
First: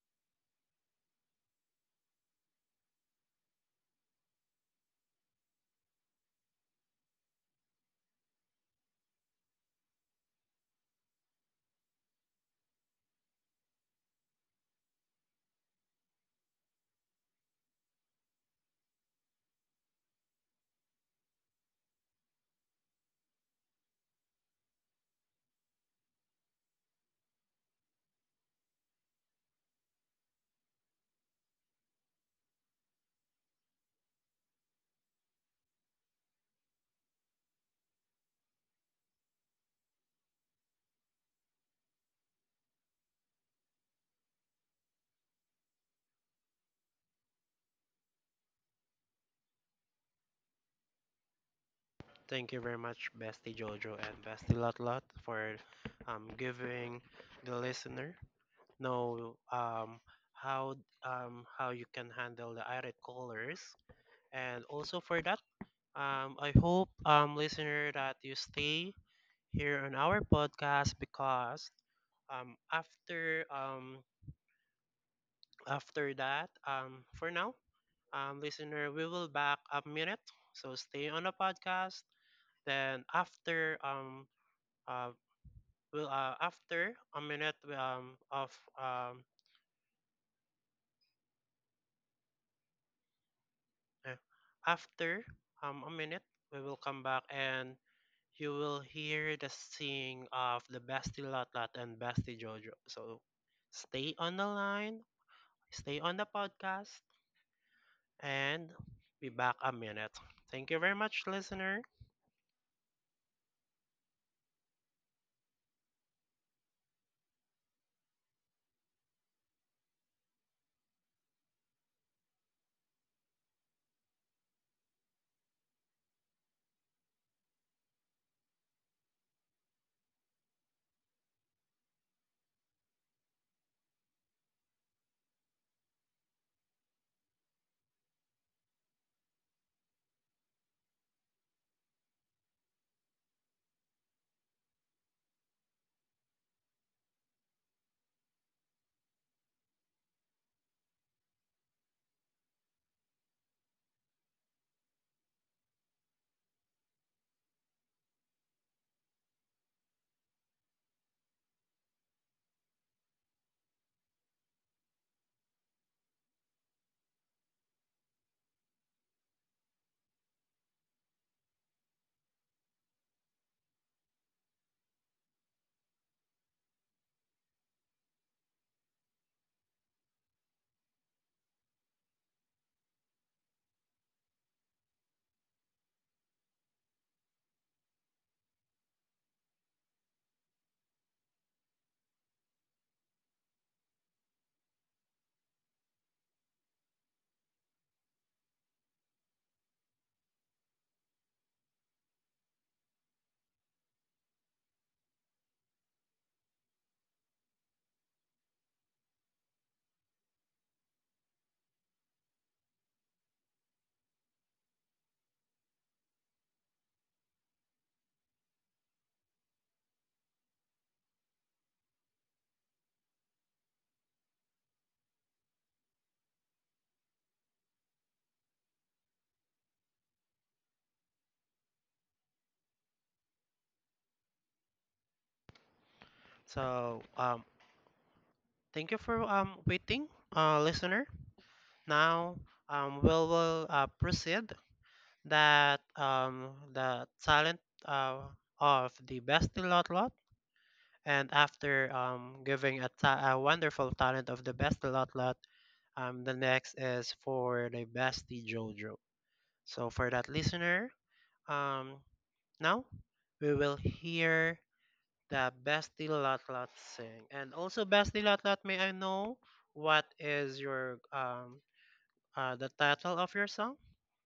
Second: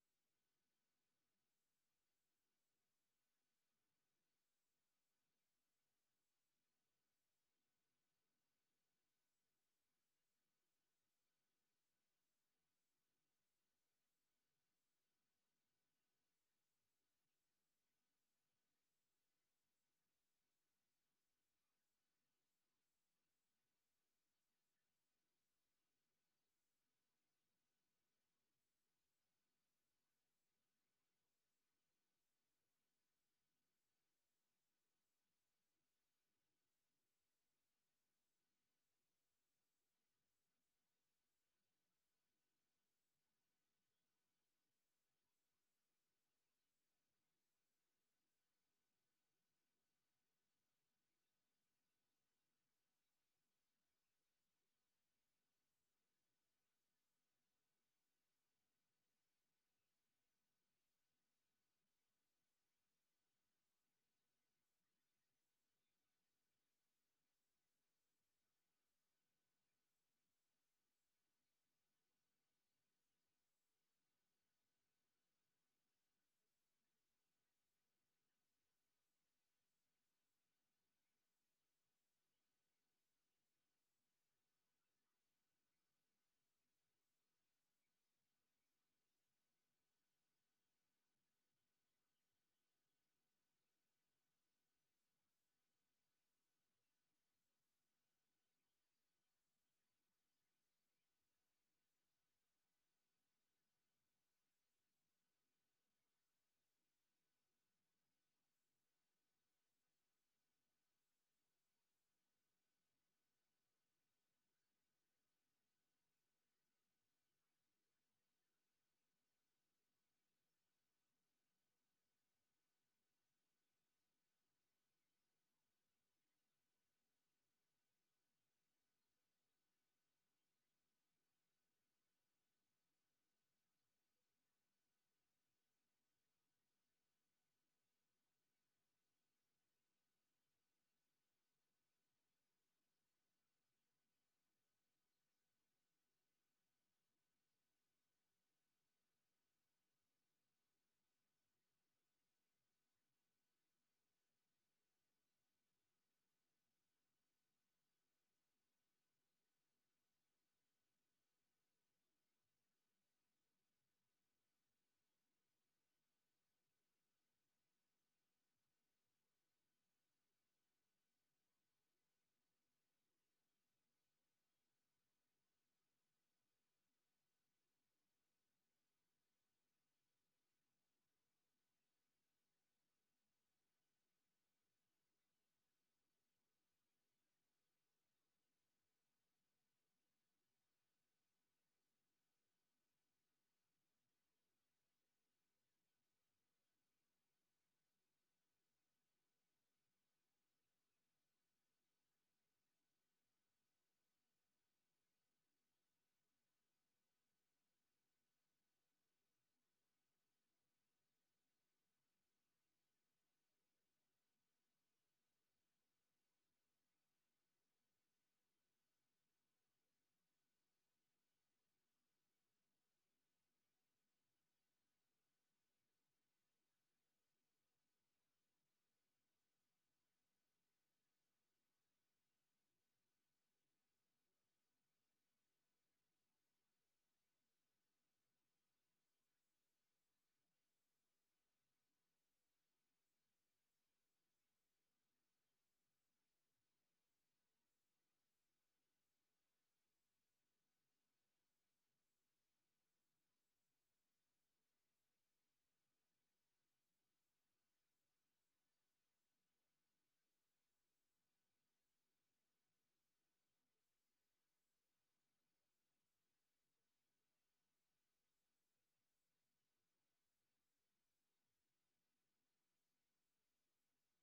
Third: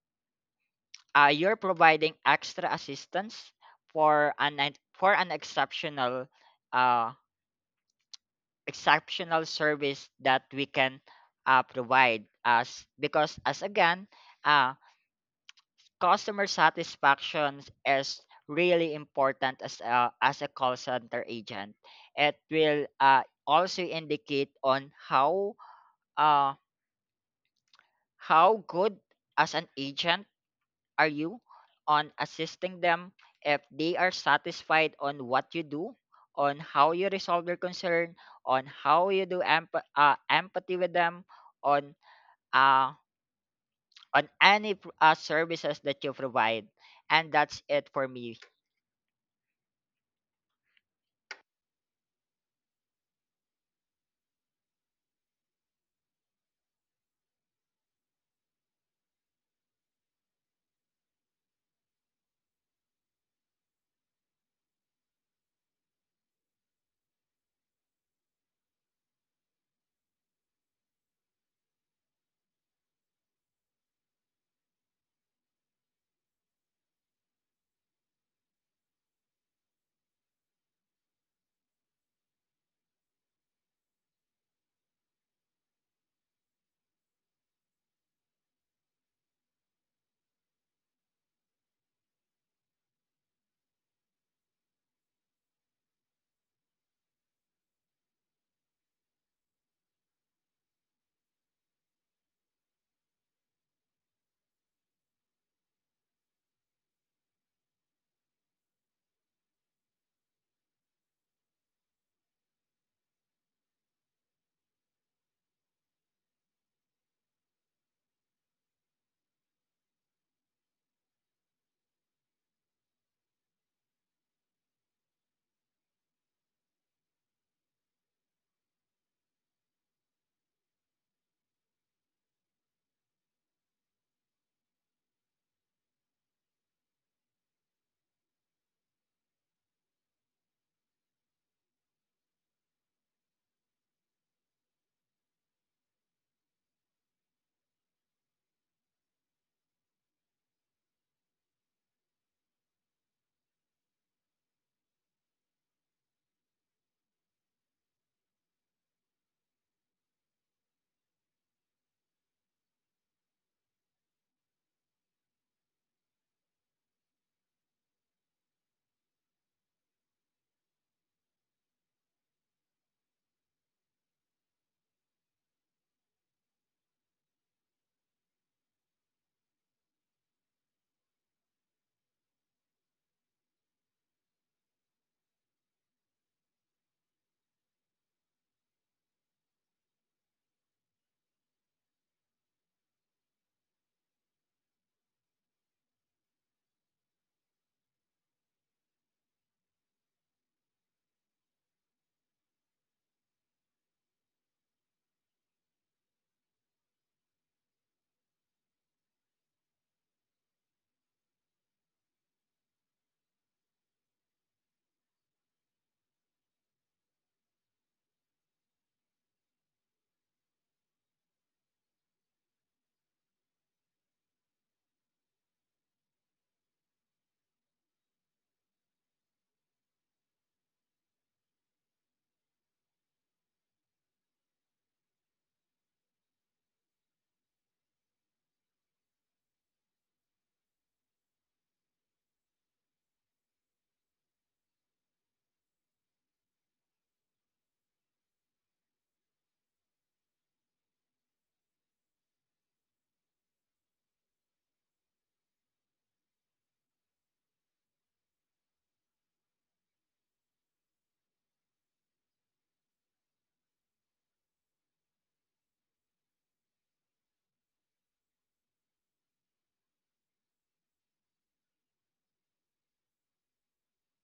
you're providing extra assistance for for an exceptional uh, exceptional service that we can provide us because, as again, uh, customer satisfaction is really important. As a call center agent, it will also indicate on uh, how good as an agent are you on assisting them. If they are satisfied on what you do, on how you resolve their concern, on how you do empathy with them, on uh, on any services that you provide. And that's it for me.
Thank you very much, Bestie Jojo and Bestie Lot Lot, for giving the listener know how how you can handle the irate callers, and also for that, I hope listener that you stay here on our podcast because um, after um, after that, for now, listener, we will back a minute. So stay on the podcast. Then after uh will after a minute we, of eh, after a minute we will come back and you will hear the singing of the Bestie Lot and Bestie Jojo. So stay on the line, stay on the podcast, and be back a minute. Thank you very much, listener. So, thank you for waiting, listener. Now, we will proceed that the talent uh, of the best lot lot, and after a wonderful talent of the best lot lot, the next is for the bestie JoJo. So for that listener, um, now we will hear the Bestie lot sing. And also, Bestie lot, may I know what is your the title of your song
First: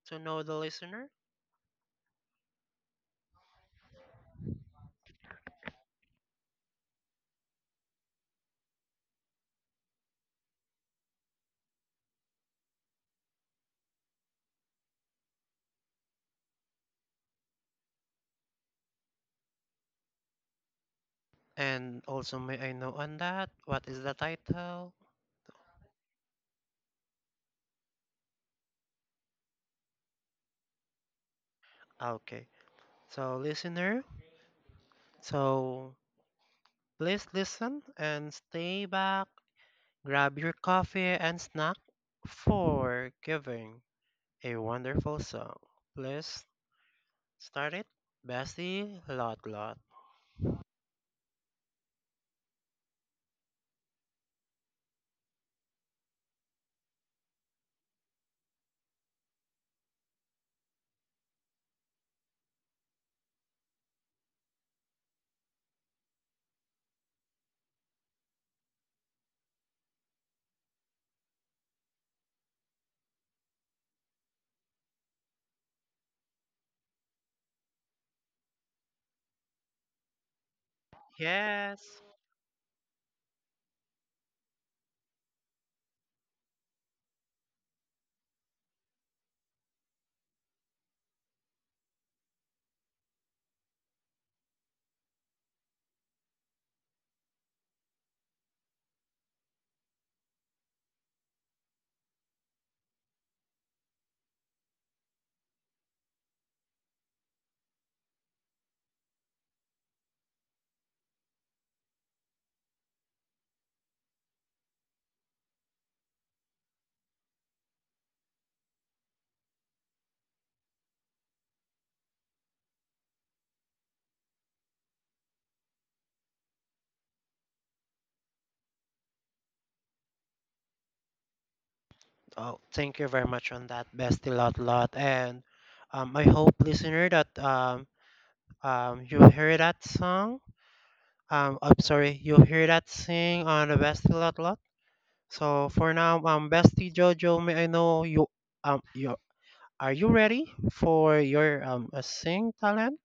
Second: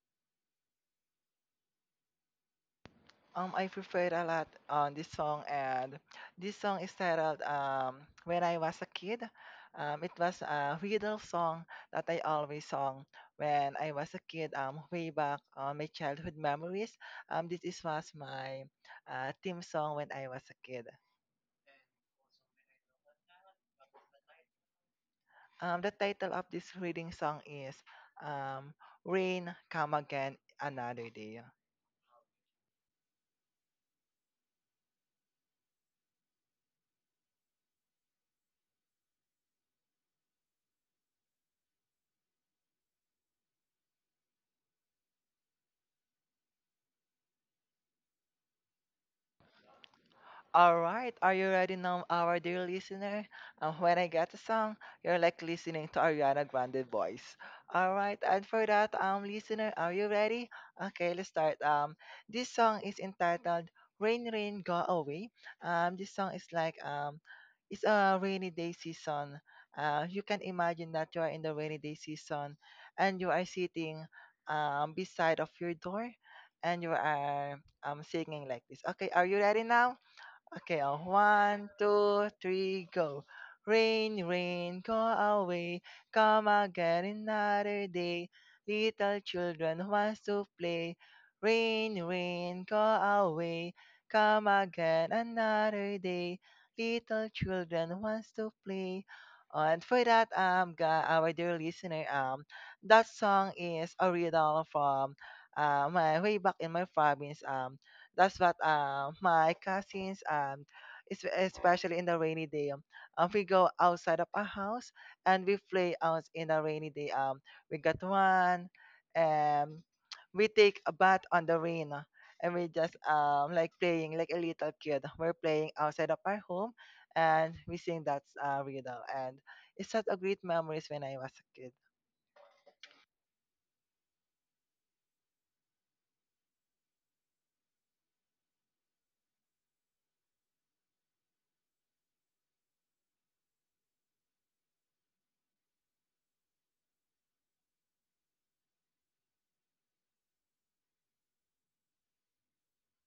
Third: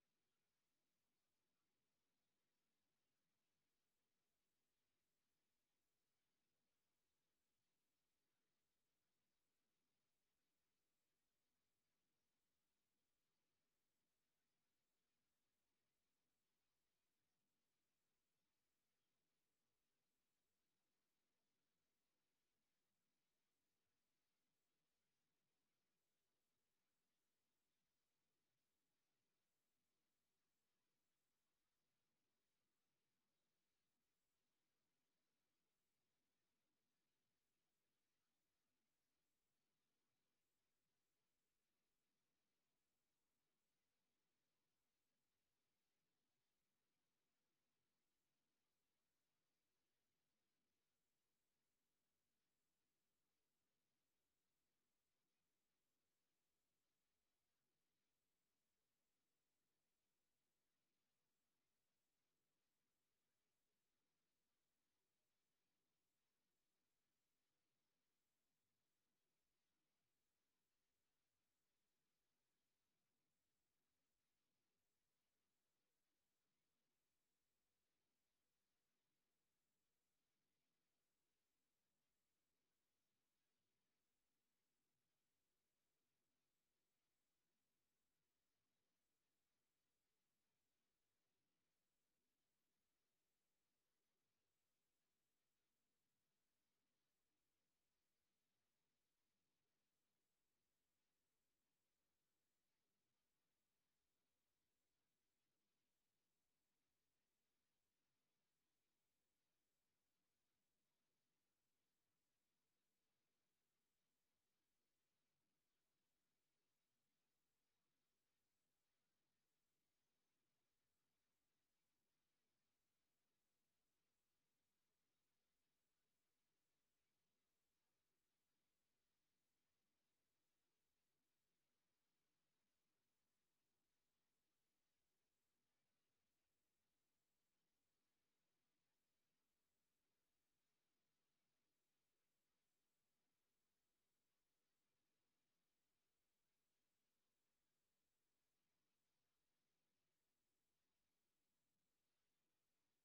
to know the listener?
I preferred a lot on this song, and this song is titled "When I Was a Kid." It was a riddle song that I always sung when I was a kid. Way back on my childhood memories. This is was my theme song when I was a kid.
And also, may I know on that what is the title?
The title of this reading song is um, "Rain Come Again Another Day."
Okay, so listener, so please listen and stay back. Grab your coffee and snack for giving a wonderful song. Please start it. Bestie Lot Lot.
All right, are you ready now, our dear listener? And when I get a song, you're like listening to Ariana Grande voice. All right, and for that, listener, are you ready? Okay, let's start. This song is entitled "Rain, Rain, Go Away." This song is like it's a rainy day season. You can imagine that you are in the rainy day season, and you are sitting beside of your door, and you are singing like this. Okay, are you ready now? Okay, on one,
Yes.
two, three, go. Rain, rain, go away. Come again another day. Little children wants to play. Rain, rain, go away. Come again another day. Little children wants to play. And for that, our dear listener, that song is a riddle from, my way back in my province. That's what my cousins and especially in the rainy day. We go outside of our house and we play out in the rainy day. We got one, and we take a bath on the rain, and we just like playing like a little kid. We're playing outside of our home, and we sing that riddle. And it's such a great memories when I was a kid.
Oh, thank you very much on that, Bestie Lot Lot. And um, I hope, listener, that you hear that song. I'm sorry, you hear that sing on the Bestie Lot Lot. So for now, Bestie Jojo, may I know you you are you ready for your sing talent?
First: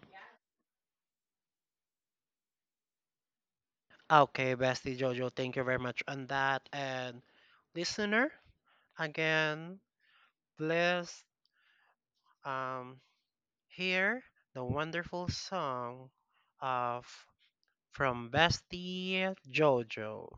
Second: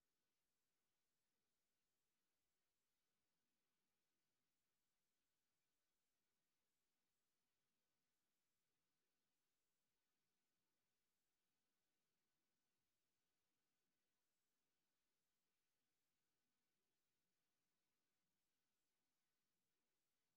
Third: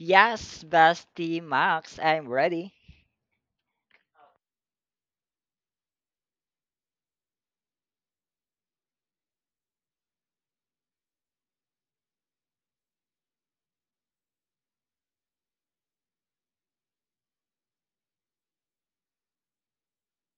Yes, Bestie Max, I'm ready.
Okay, Bestie Jojo, thank you very much on that. And listener, again, please Um, hear the wonderful song of from Bestie Jojo.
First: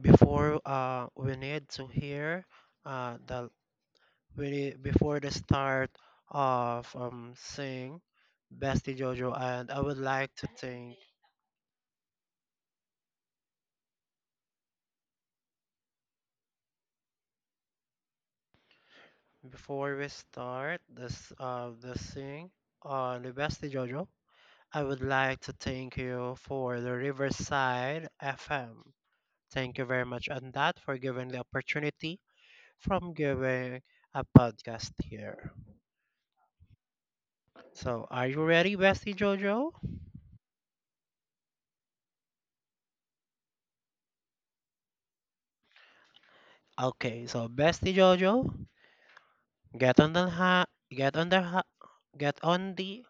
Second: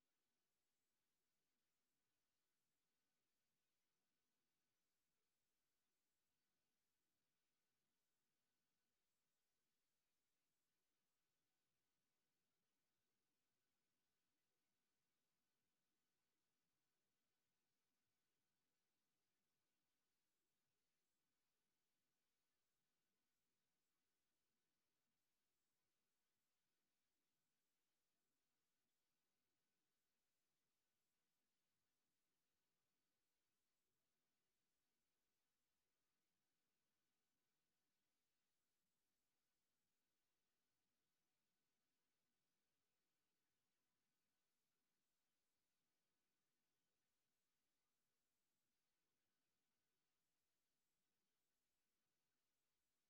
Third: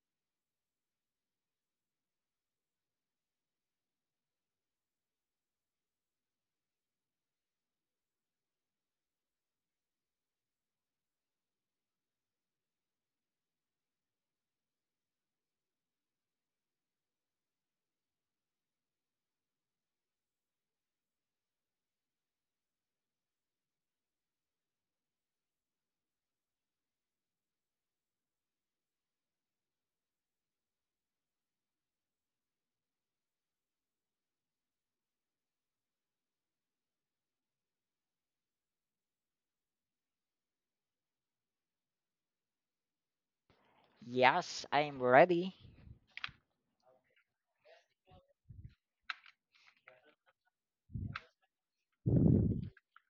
Before uh, the we need, before the start of sing Bestie Jojo, and I would like to think before we start this the sing on the Bestie Jojo. I would like to thank you for the Riverside FM. Thank you very much on that for giving the opportunity from giving a podcast here. So, are you ready, Bestie Jojo?
Yes, I'm ready.
Okay, so Bestie Jojo, get on the ha, get on the ha, get on the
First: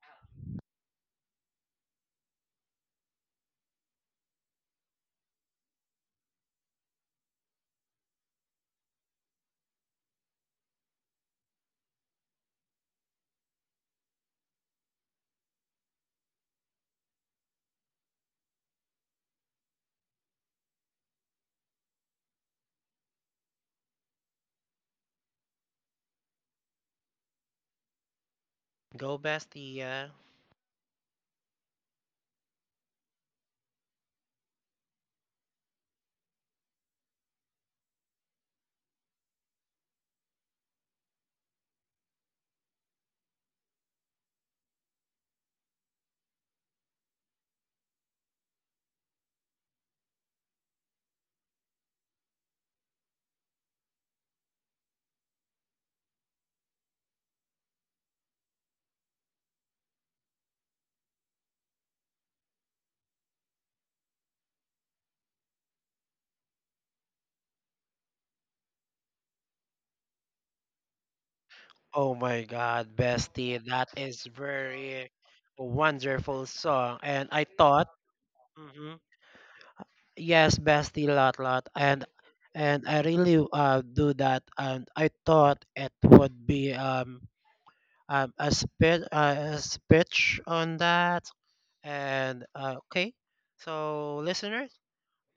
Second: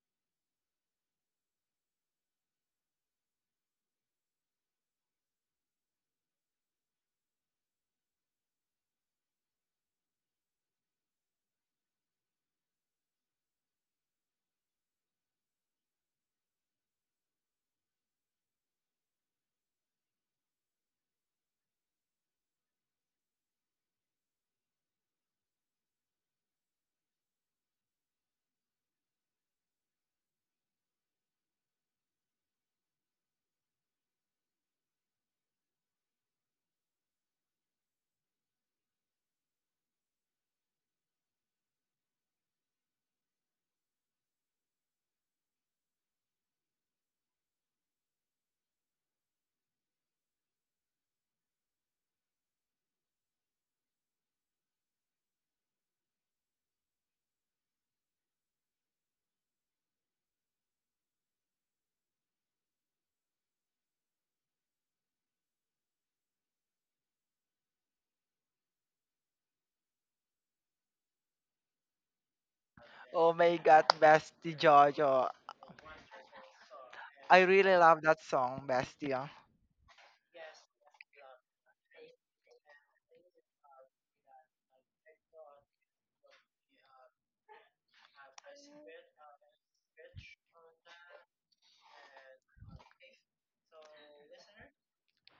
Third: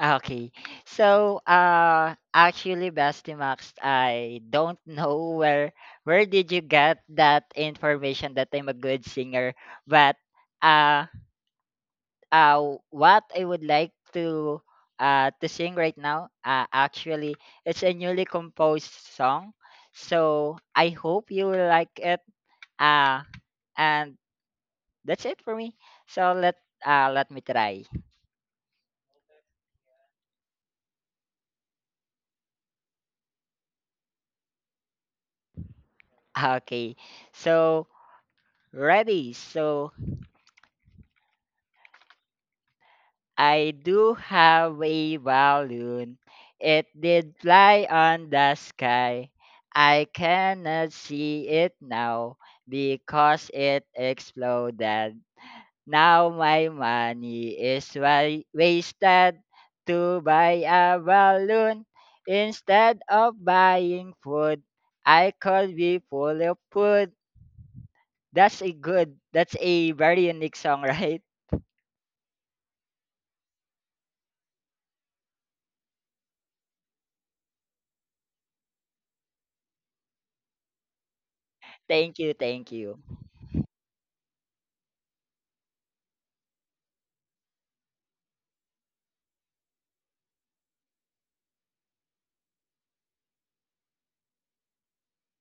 Okay. So, actually, Bastimax, I don't know where did you get that information that I'm a good singer, but uh what I would like to sing right now, actually it's a newly composed song. So, I hope you will like it. Uh and that's it for me. So, let me try.
go, Bestie. Yeah.
Okay. So, ready. So, I do have a balloon. It did fly on the sky. I cannot see it now because it exploded. Now my money is wasted to buy a balloon. Instead of buying food, I could be full of food. That's a very unique song, right?
Oh my God,
Oh my
Bestie,
God,
that is
Bestie
very
Jojo.
wonderful song, and
I
I
really
thought,
love that song,
mhm,
Bestie.
yes, Bestie, lot, lot,
Thank you, thank
and
you.
I really do that, and I thought it would be a speech on that. And okay, so listeners,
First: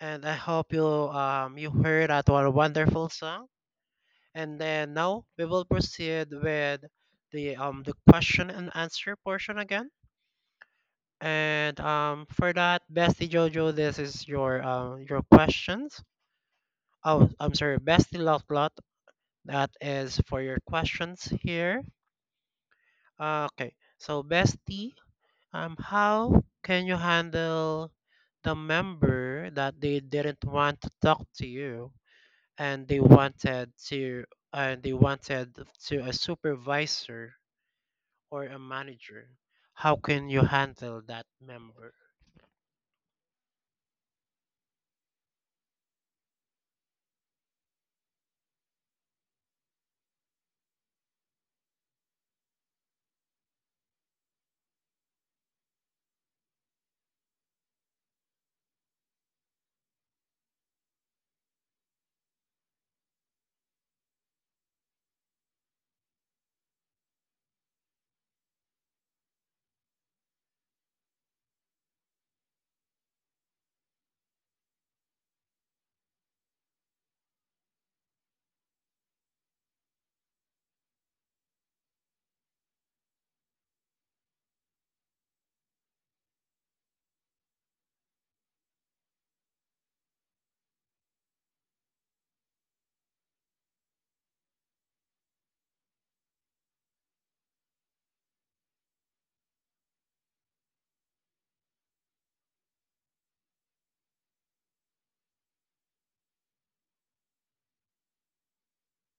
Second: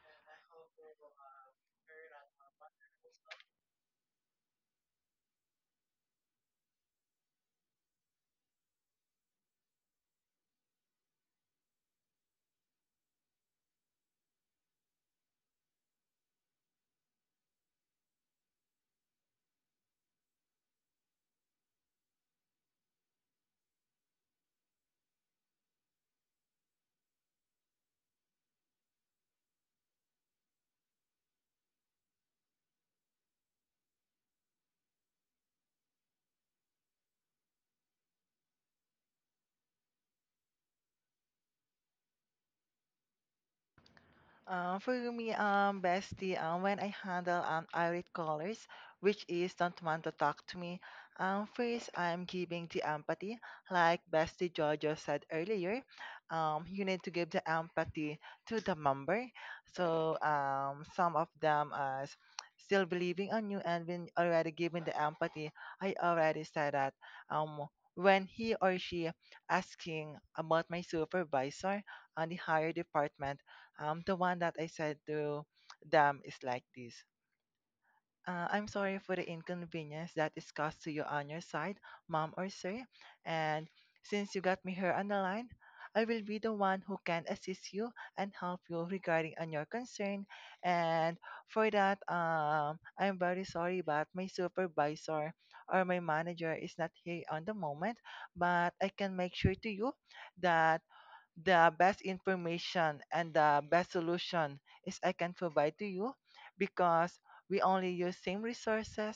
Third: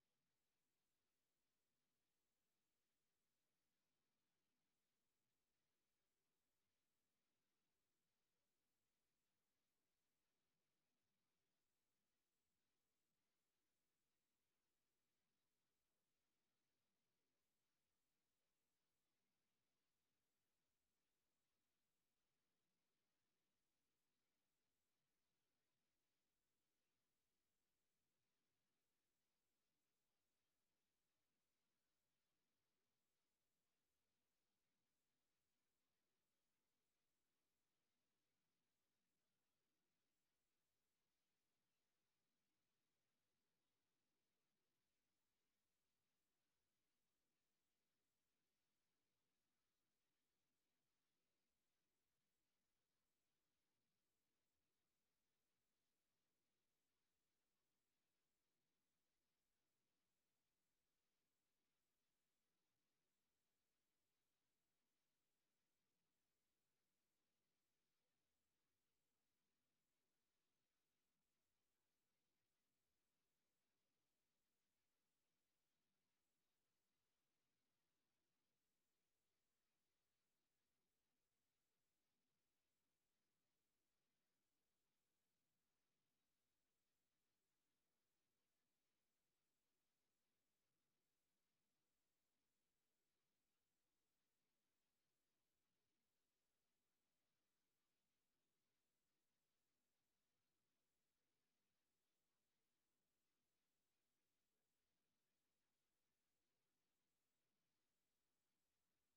and I hope you heard that our wonderful song. And then now we will proceed with the question and answer portion again. And for that, Bestie Jojo, this is your questions. Oh, I'm sorry, Bestie Lot Lot. That is for your questions here. Okay, so Bestie. How can you handle the member that they didn't want to talk to you and they wanted to and they wanted to a supervisor or a manager? How can you handle that member?
For me, bestie, when I handle irate callers, which is don't want to talk to me, first I'm giving the empathy, like bestie Jojo said earlier. You need to give the empathy to the member. So some of them are still believing on you, and when already given the empathy, I already said that um, when he or she asking about my supervisor on the higher department. The one that I said to them is like this. I'm sorry for the inconvenience that is caused to you on your side, mom or sir. And since you got me here on the line, I will be the one who can assist you and help you regarding on your concern. And for that, I'm very sorry, but my supervisor or my manager is not here on the moment. But I can make sure to you that the best information and the best solution is I can provide to you because we only use same resources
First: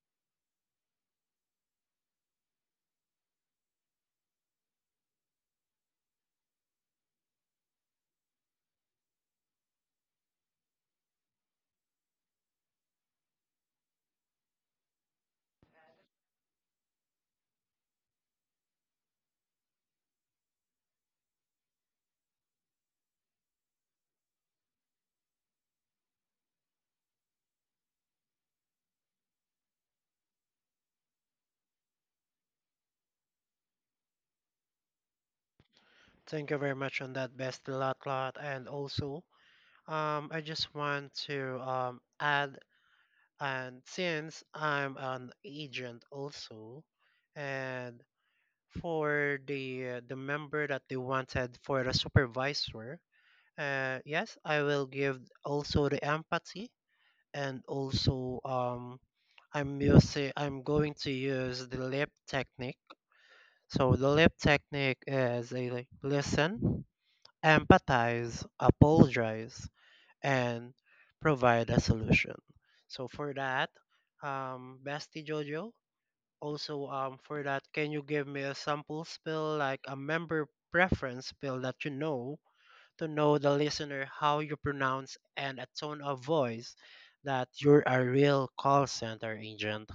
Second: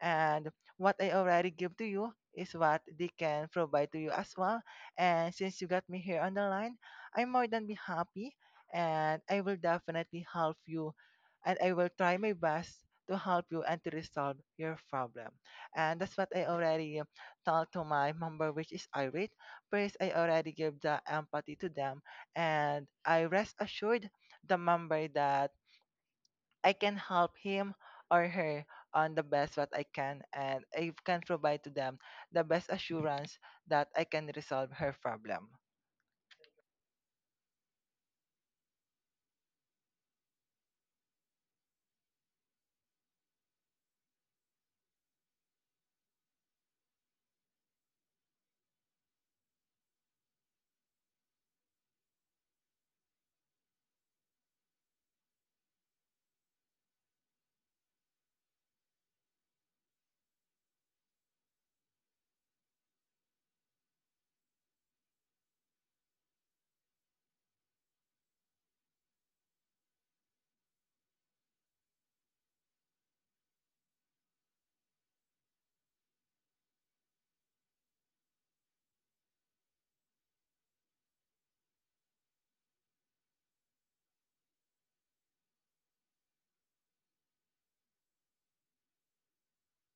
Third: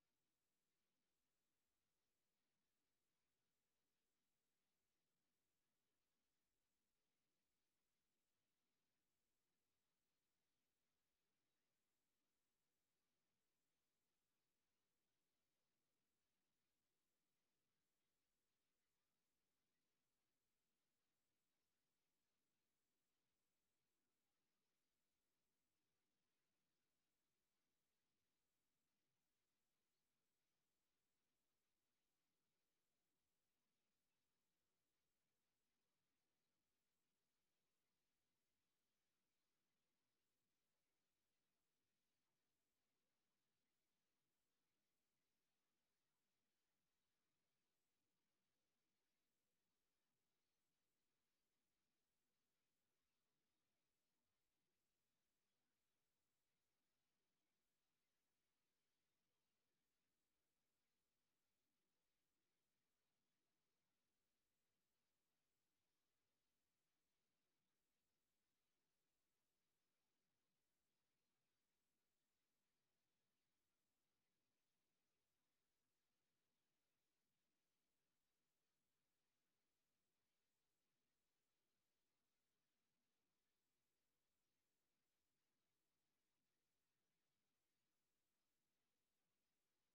and what I already give to you is what they can provide to you as well. And since you got me here on the line, I'm more than be happy and I will definitely help you and I will try my best to help you and to resolve your problem. And that's what I already told to my member which is Irene. First, I already give the empathy to them, and I rest assured the member that I can help him or her on the best what I can, and I can provide to them the best assurance that I can resolve her problem.
Thank you very much on that best lot lot and also I just want to add and since I'm an agent also and for the member that they wanted for the supervisor, yes I will give also the empathy and also I'm going to use the lip technique. So the lip technique is a like, listen, empathize, apologize, and provide a solution. So for that, bestie jojo, also, for that, can you give me a sample spill, like a member preference spill that you know, to know the listener how you pronounce and a tone of voice that you're a real call center agent?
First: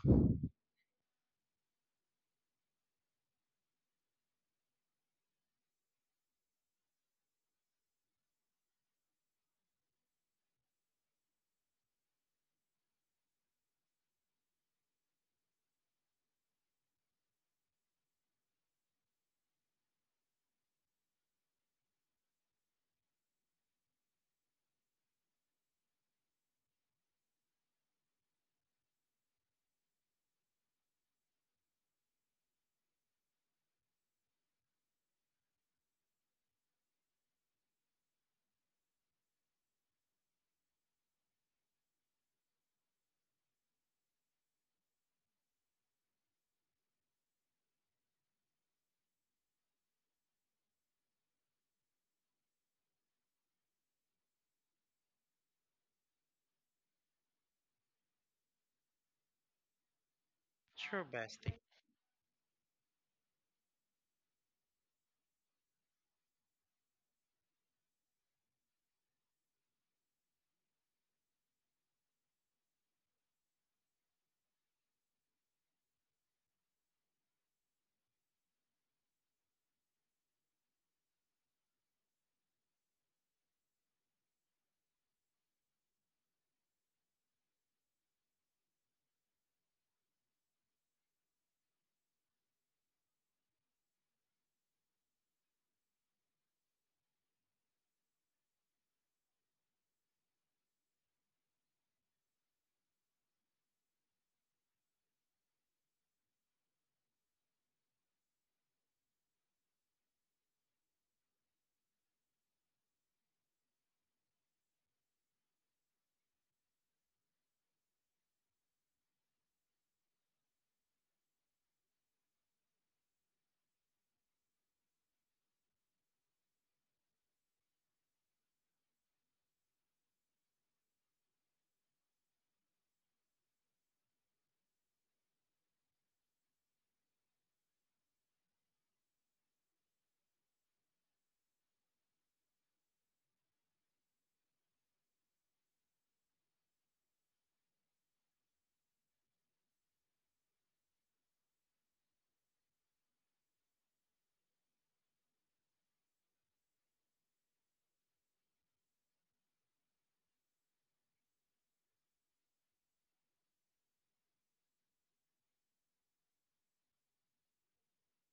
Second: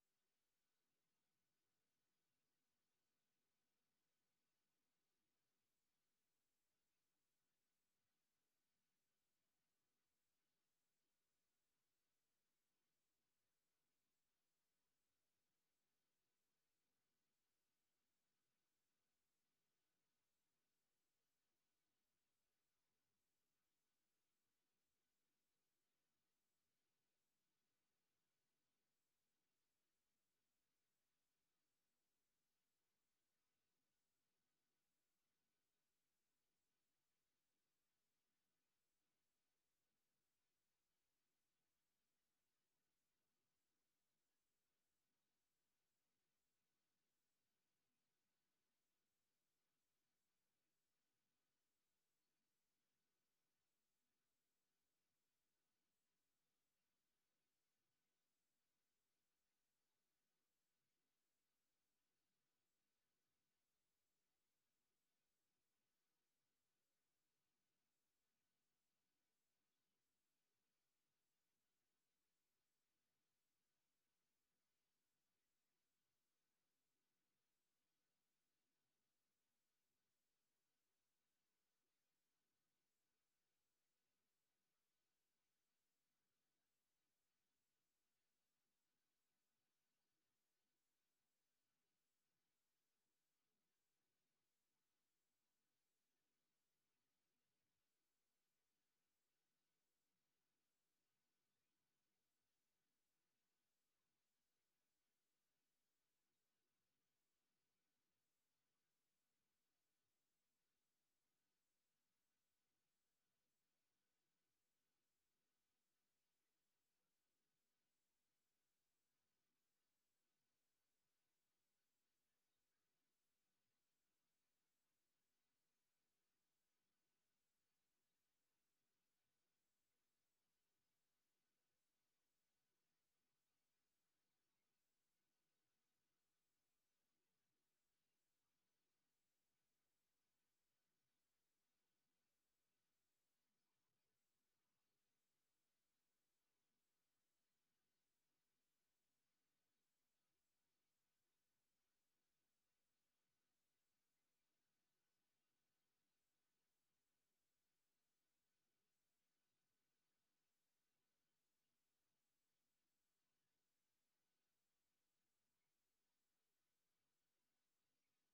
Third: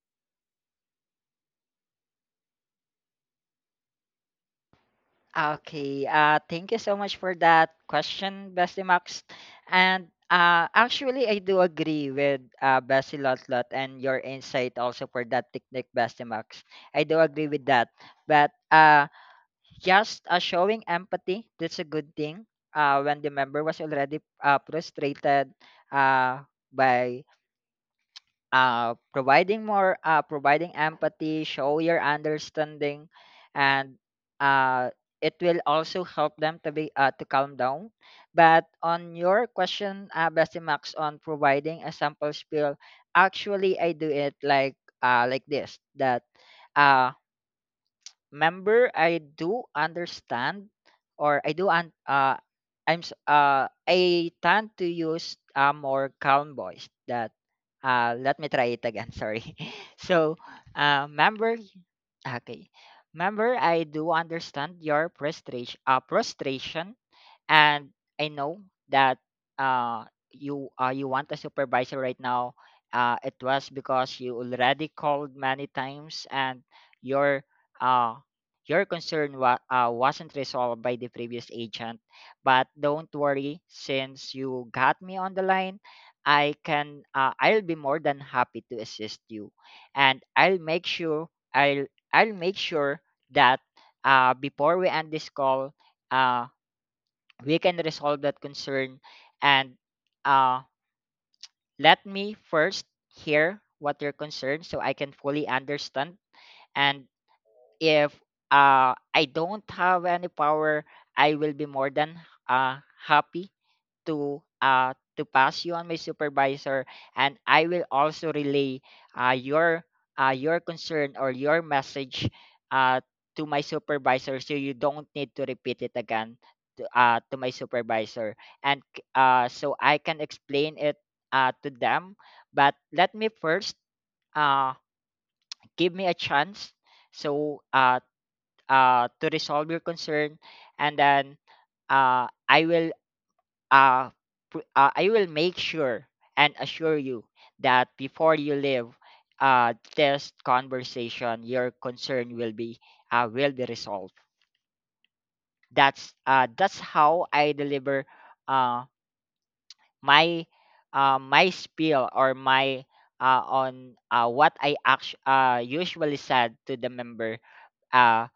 Okay. Thank you so much for that question, Bestie Max. And actually, I do agree with Bestie Lotlot and your insight also for that technique, Bestie Max. I do agree with that. But just showing empathy, that's a good thing. When the member was already frustrated, uh, by providing more providing empathy show your understanding, and uh, it will also help them to be to calm down. But on your question, Bessie Max, on providing a sample spiel, actually I do it like this, that uh, member I do understand or I do un- I'm I tend to use a more calm voice. That Let me try it again. Sorry. So
Sure,
member
bestie.
okay. Member, I do understand your frustration, and I know that uh, you you want a supervisor right now. It was because you already called many times and your uh, your concern wasn't resolved by the previous agent. But don't worry, since you got me on the line, I'll be more than happy to assist you, and I'll make sure I'll I'll make sure that before we end this call uh, we can resolve that concern, and uh, let me first hear what your concern so I can fully understand. And if I don't have any power, I will be more than uh, happy to pass you on my supervisor, and I will also relay uh your your concern or your message uh to my supervisor, so you don't need to repeat it again to my supervisor and so I can explain it to them. But let me first uh give me a chance, so to resolve your concern, and then I will uh, I will make sure and assure you that before you leave this conversation, your concern will be resolved. That's how I deliver uh, my my spiel or my on what I usually said to the member. uh,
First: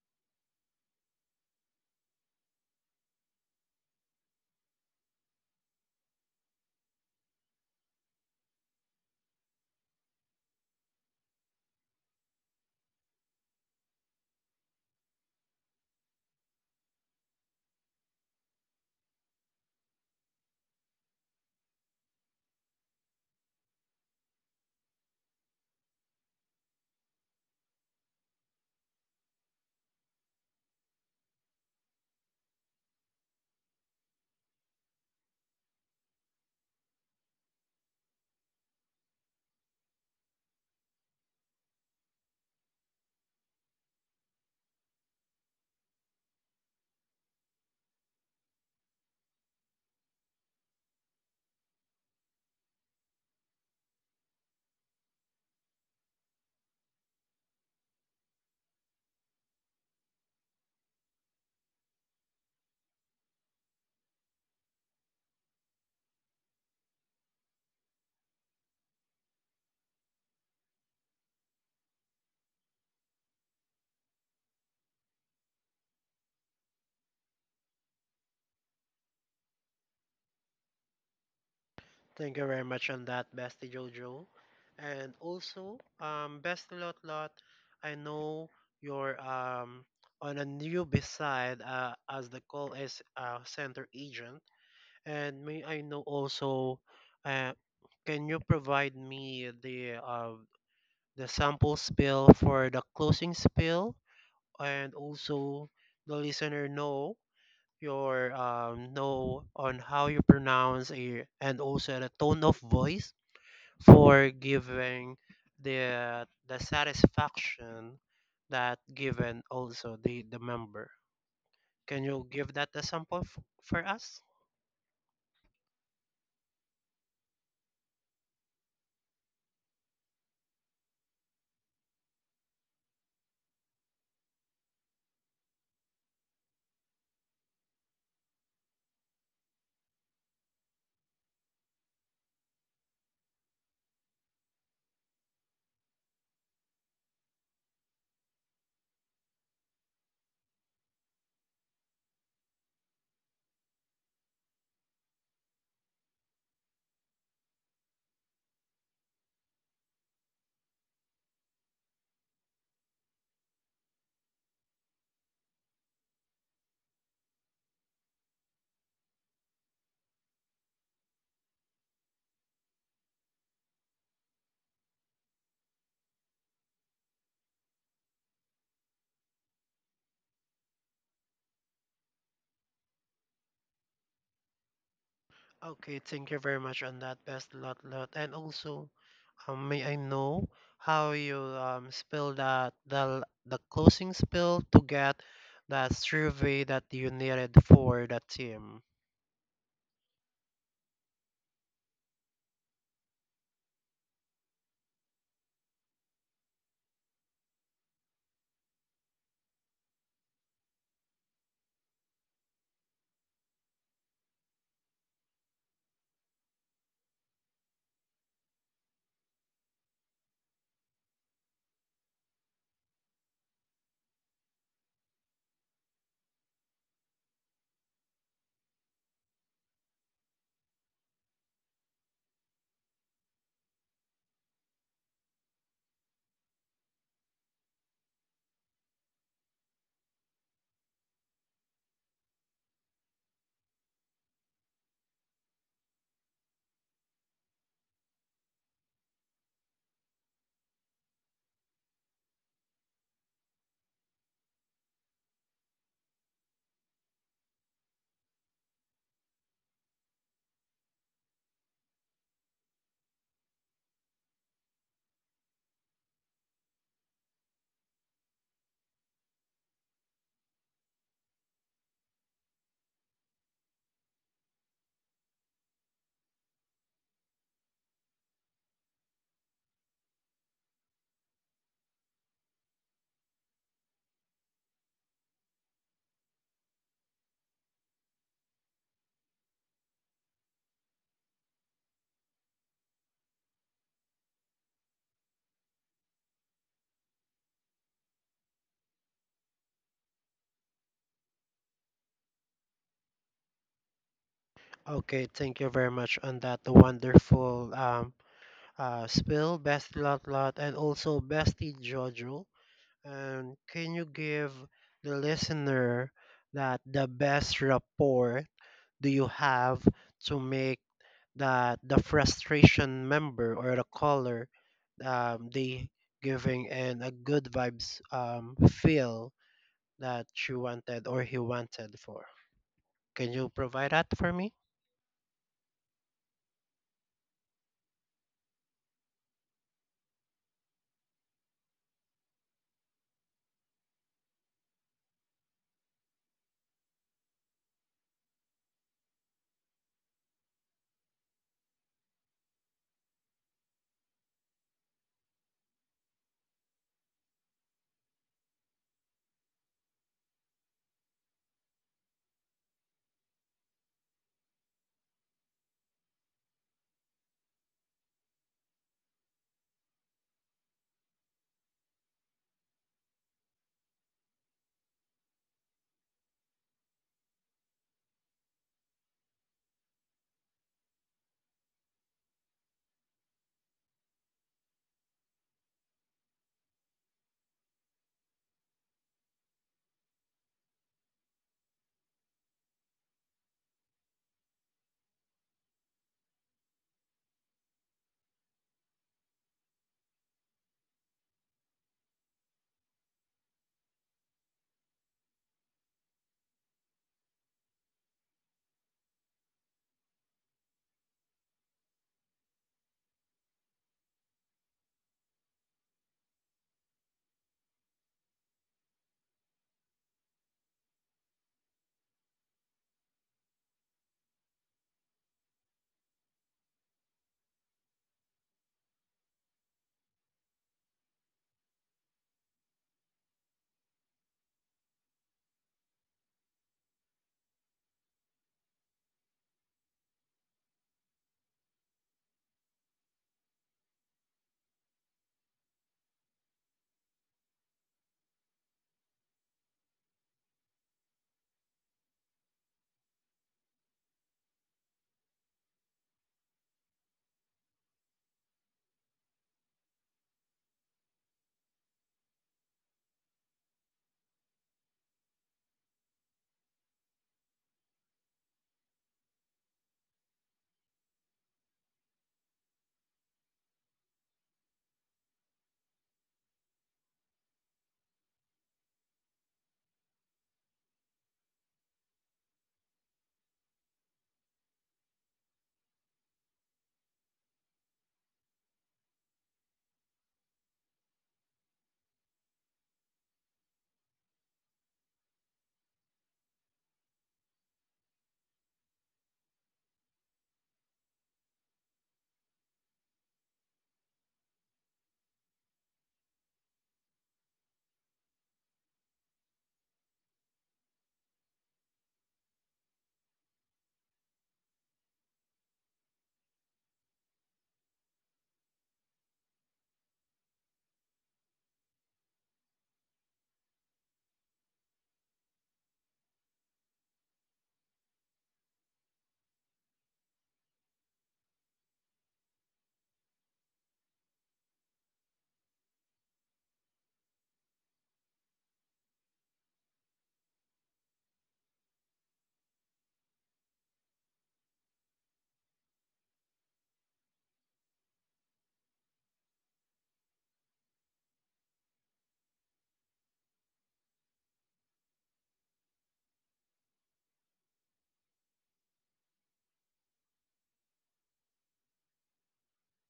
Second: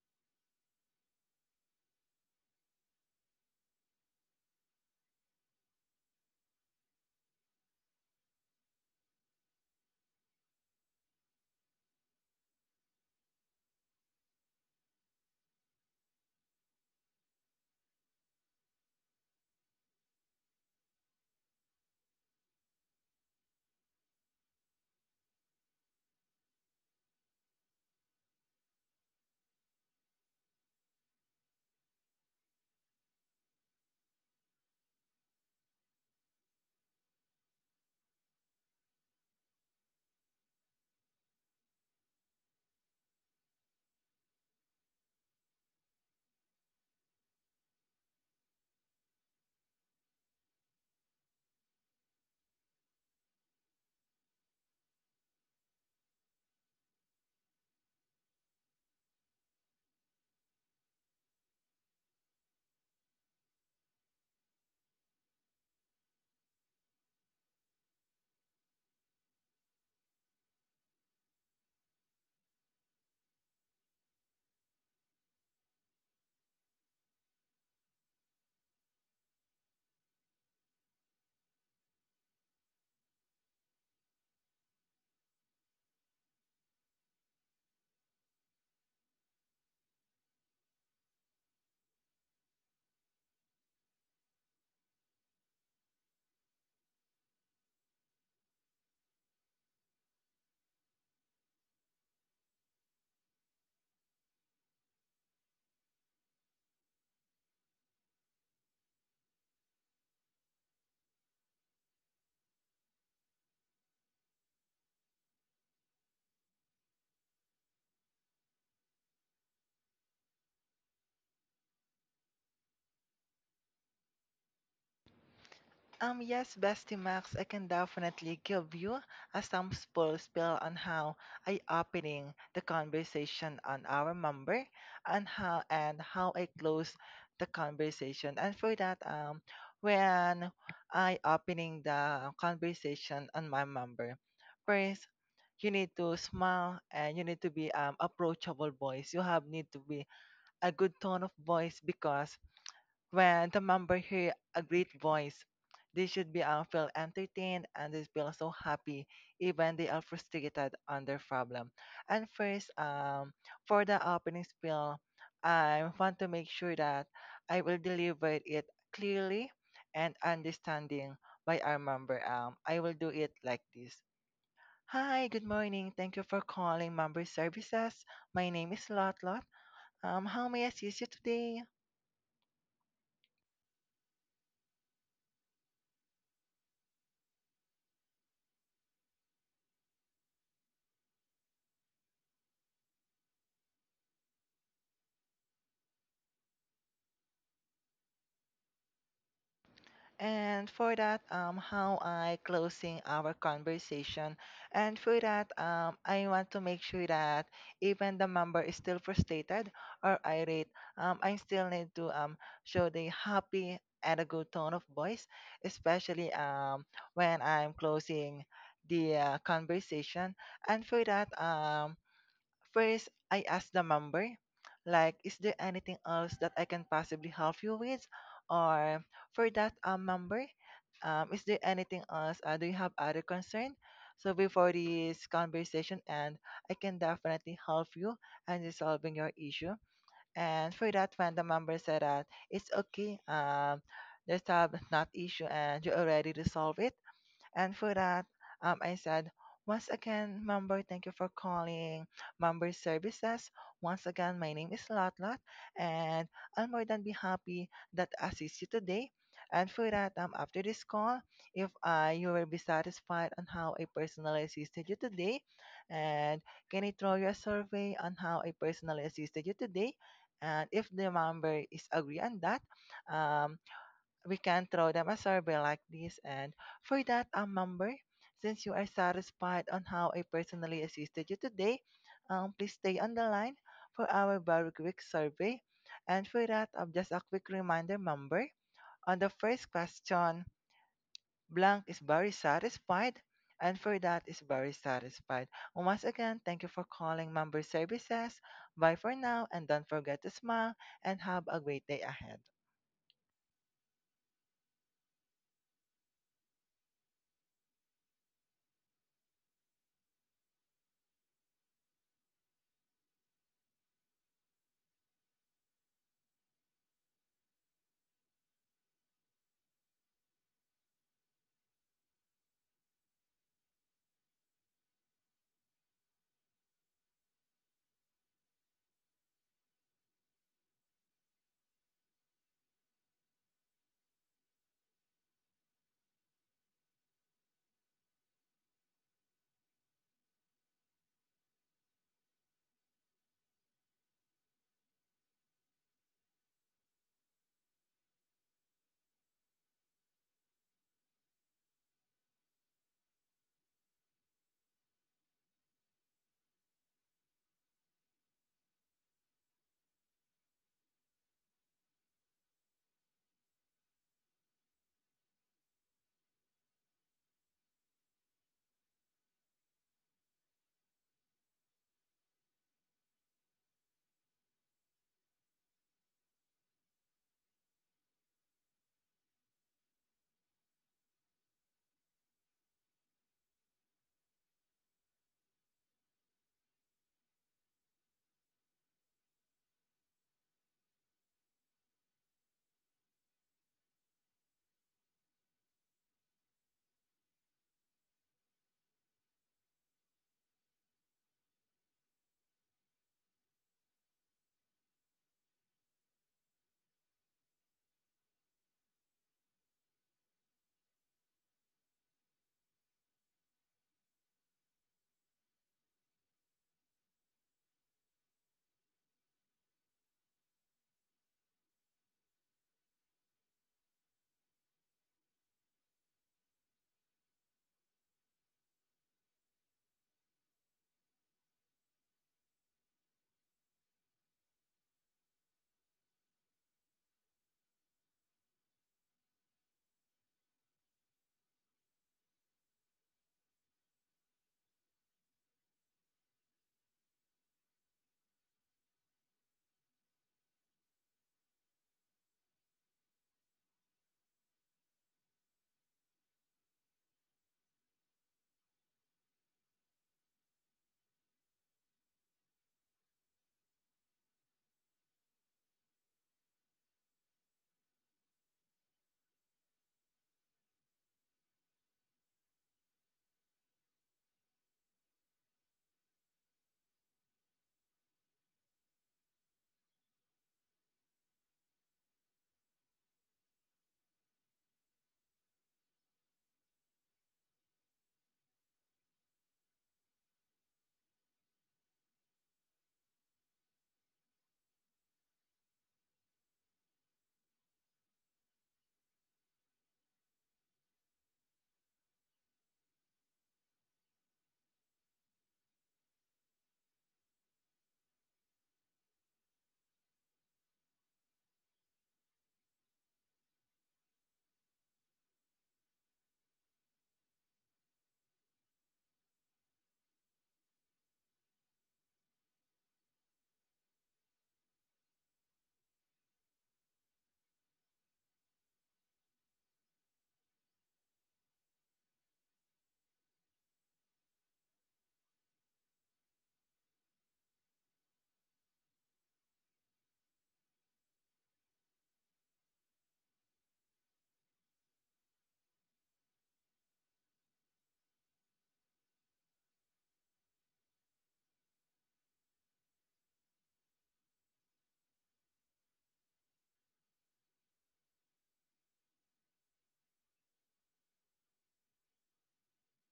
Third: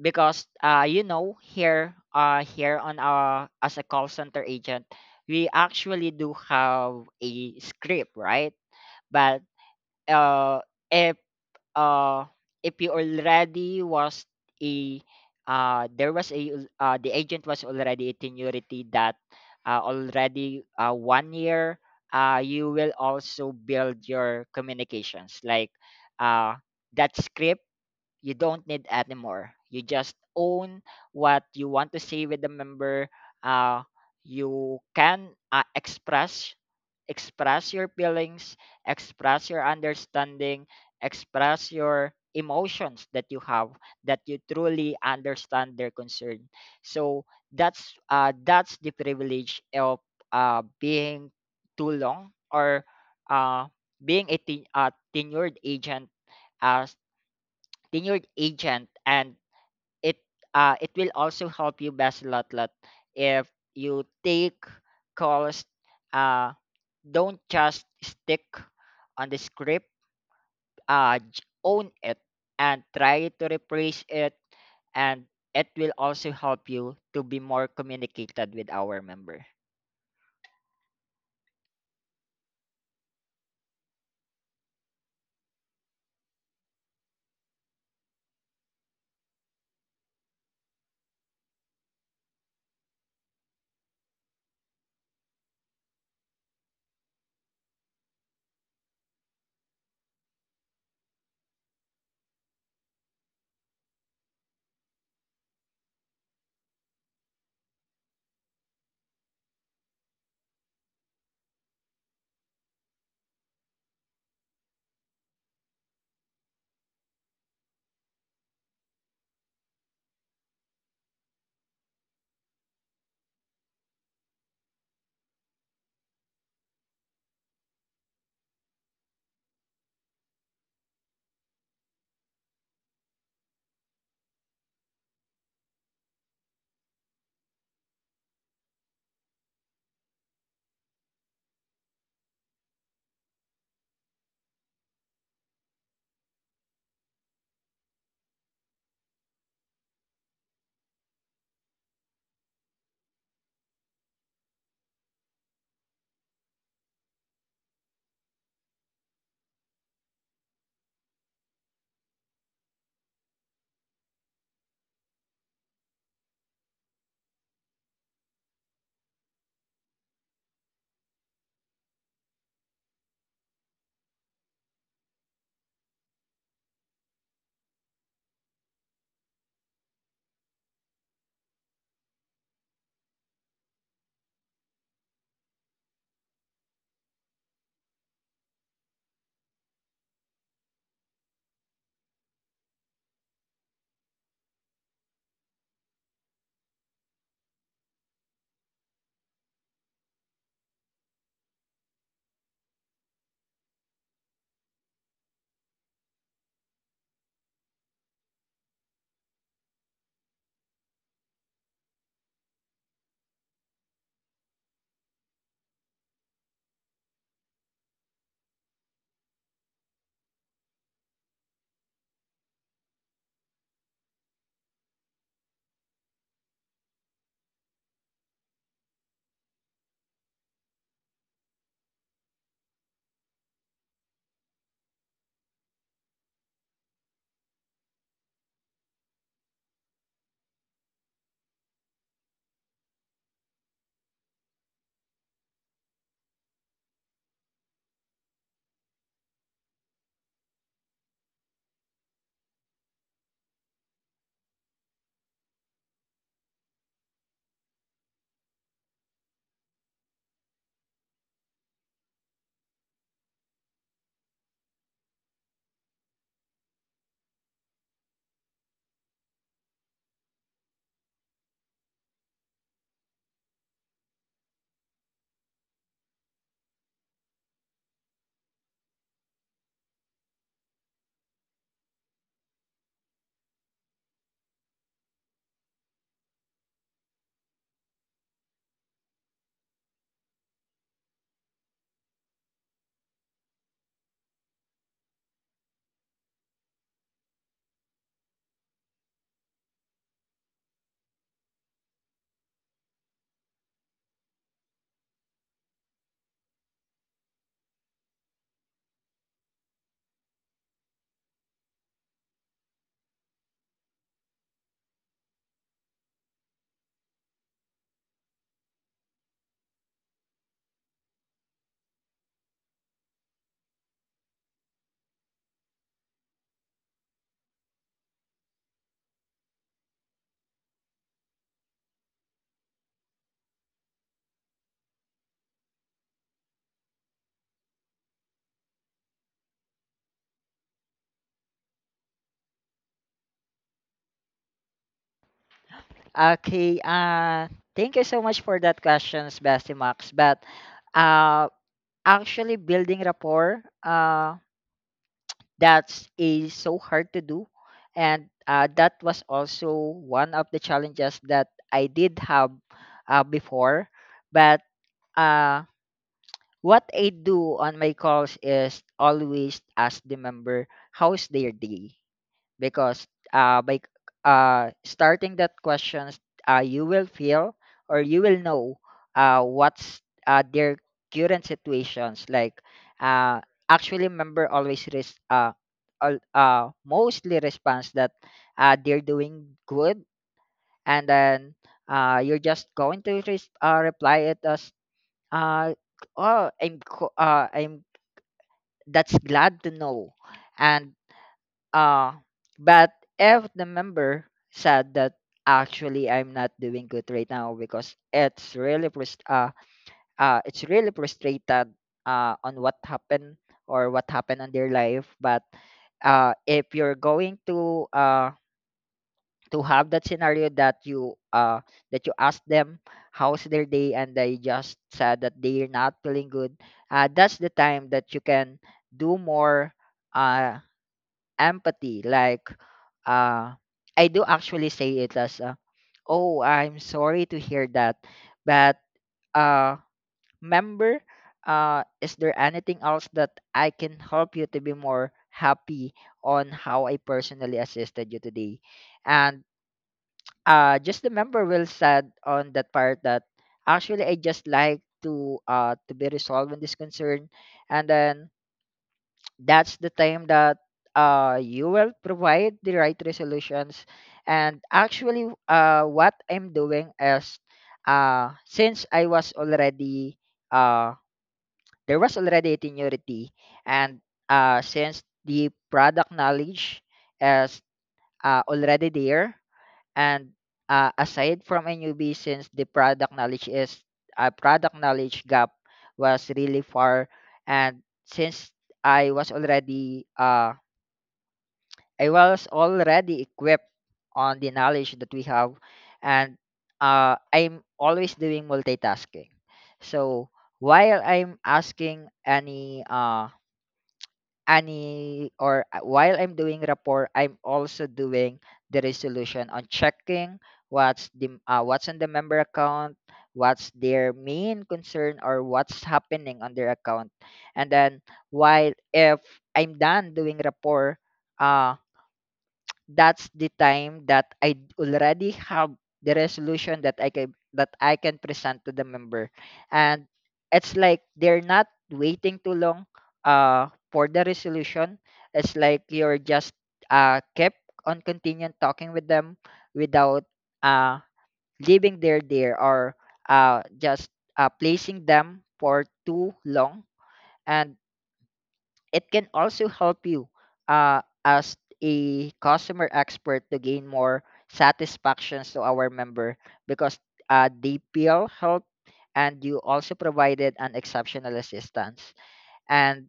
because you know, here on our, as a call center agent, we actually do have a script, right? But uh if uh if you already was a there was a the agent was already a tenuity that already 1 year, you will also build your communications like uh that script you don't need anymore. You just own what you want to say with the member. Uh, you can express, express your feelings, express your understanding, express your emotions that you have, that you truly understand their concern. So that's the privilege of being too long, or uh, tenured agent, uh, tenured agent, and it it will also help you, Best a Lot Lot, if you take calls, uh, don't just stick on the script. Own it and try to replace it, and it will also help you to be more communicated with our member.
Thank you very much on that, bestie Jojo. And also, bestie Lot Lot, I know you're on a newbie side as the call is center agent. And may I know also, uh, can you provide me the the sample spill for the closing spill, and also the listener know your know on how you pronounce a, and also the tone of voice for giving the satisfaction that given also the member. Can you give that a sample for us?
Yes, Bestie Max, I can definitely give you a some spoil spill on how I opening the conversation on our member and how I close the conversation. And for that, when I opening the conversation on my member, first you need to smile and you need to be approachable voice. You have need to be a good tone of voice because when the member hear a great voice, they should be feel entertained and they feel so happy, even they are frustrated on their problem. And first, for the opening spiel, I want to make sure that I will deliver it clearly and understanding by our member. I will do it like this. Hi, good morning. Thank you for calling Member Services. My name is Lotlot. How may I assist you today?
Okay, thank you very much on that. Best lot lot. And also, may I know how you spell that the closing spell to get that survey that you needed for the team?
And for that, how I closing our conversation. And for that, I want to make sure that even the member is still frustrated or irate, I still need to show the happy and a good tone of voice, especially when I'm closing the conversation. And for that, first, I asked the member, like, is there anything else that I can possibly help you with? Or for that member, is there anything else? Do you have other concern? So before this conversation, and I can definitely help you and resolving your issue. And for that, when the member said that it's okay, there's have not issue, and you already resolve it and for that, I said, once again, member, thank you for calling member services. Once again, my name is Lotlot, and I'll more than be happy that I assist you today. And for that, after this call, if you will be satisfied on how I personally assisted you today, and can I throw you a survey on how I personally assisted you today? And if the member is agree on that, um, we can throw them a survey like this. And for that, member, since you are satisfied on how I personally assisted you today, please stay on the line for our very quick survey. And for that, just a quick reminder, member, on the first question, blank is very satisfied. And for that is very satisfied. Once again, thank you for calling member services. Bye for now and don't forget to smile and have a great day ahead.
Okay, thank you very much on that wonderful spill, best lot lot, and also bestie Jojo. And can you give the listener that the best rapport do you have to make that the frustration member or the caller they giving in a good vibes feel that she wanted or he wanted for. Can you provide that for me?
Okay. Thank you so much for that questions, Bestie Max. But uh actually, building rapport that's is so hard to do, and that was also one of the challenges that I did have before. But uh, what I do on my calls is always ask the member how's their day, because by starting that questions, you will feel or you will know what's their current situations. Like uh, actually, member always mostly responds that they're doing good, and then you're just going to reply it as uh, oh I'm co- I'm that's glad to know. And uh, but if the member said that actually I'm not doing good right now because it's really it's really frustrated on what happened or what happened on their life. But if you're going to have that scenario that you ask them how's their day and they just said that they're not feeling good, that's the time that you can do more. Uh, empathy, like uh, I do actually say it as, "Oh, I'm sorry to hear that, but uh, member, is there anything else that I can help you to be more happy on how I personally assisted you today?" And just the member will said on that part that actually I just like to be resolved on this concern, and then that's the time that you will provide the right resolutions. And actually, what I'm doing is since I was already, uh, there was already a seniority, and since the product knowledge is already there, and aside from a newbie, since the product knowledge is product knowledge gap was really far, and since I was already uh I was already equipped on the knowledge that we have, and I'm always doing multitasking. So while I'm asking any or while I'm doing rapport, I'm also doing the resolution on checking what's the what's in the member account, what's their main concern or what's happening on their account. And then while, if I'm done doing rapport, uh that's the time that I already have the resolution that I can present to the member. And it's like they're not waiting too long for the resolution. It's like you're just kept on continuing talking with them without uh leaving their there or just placing them for too long. And it can also help you as a customer expert to gain more satisfactions to our member, because DPL helped, and you also provided an exceptional assistance. And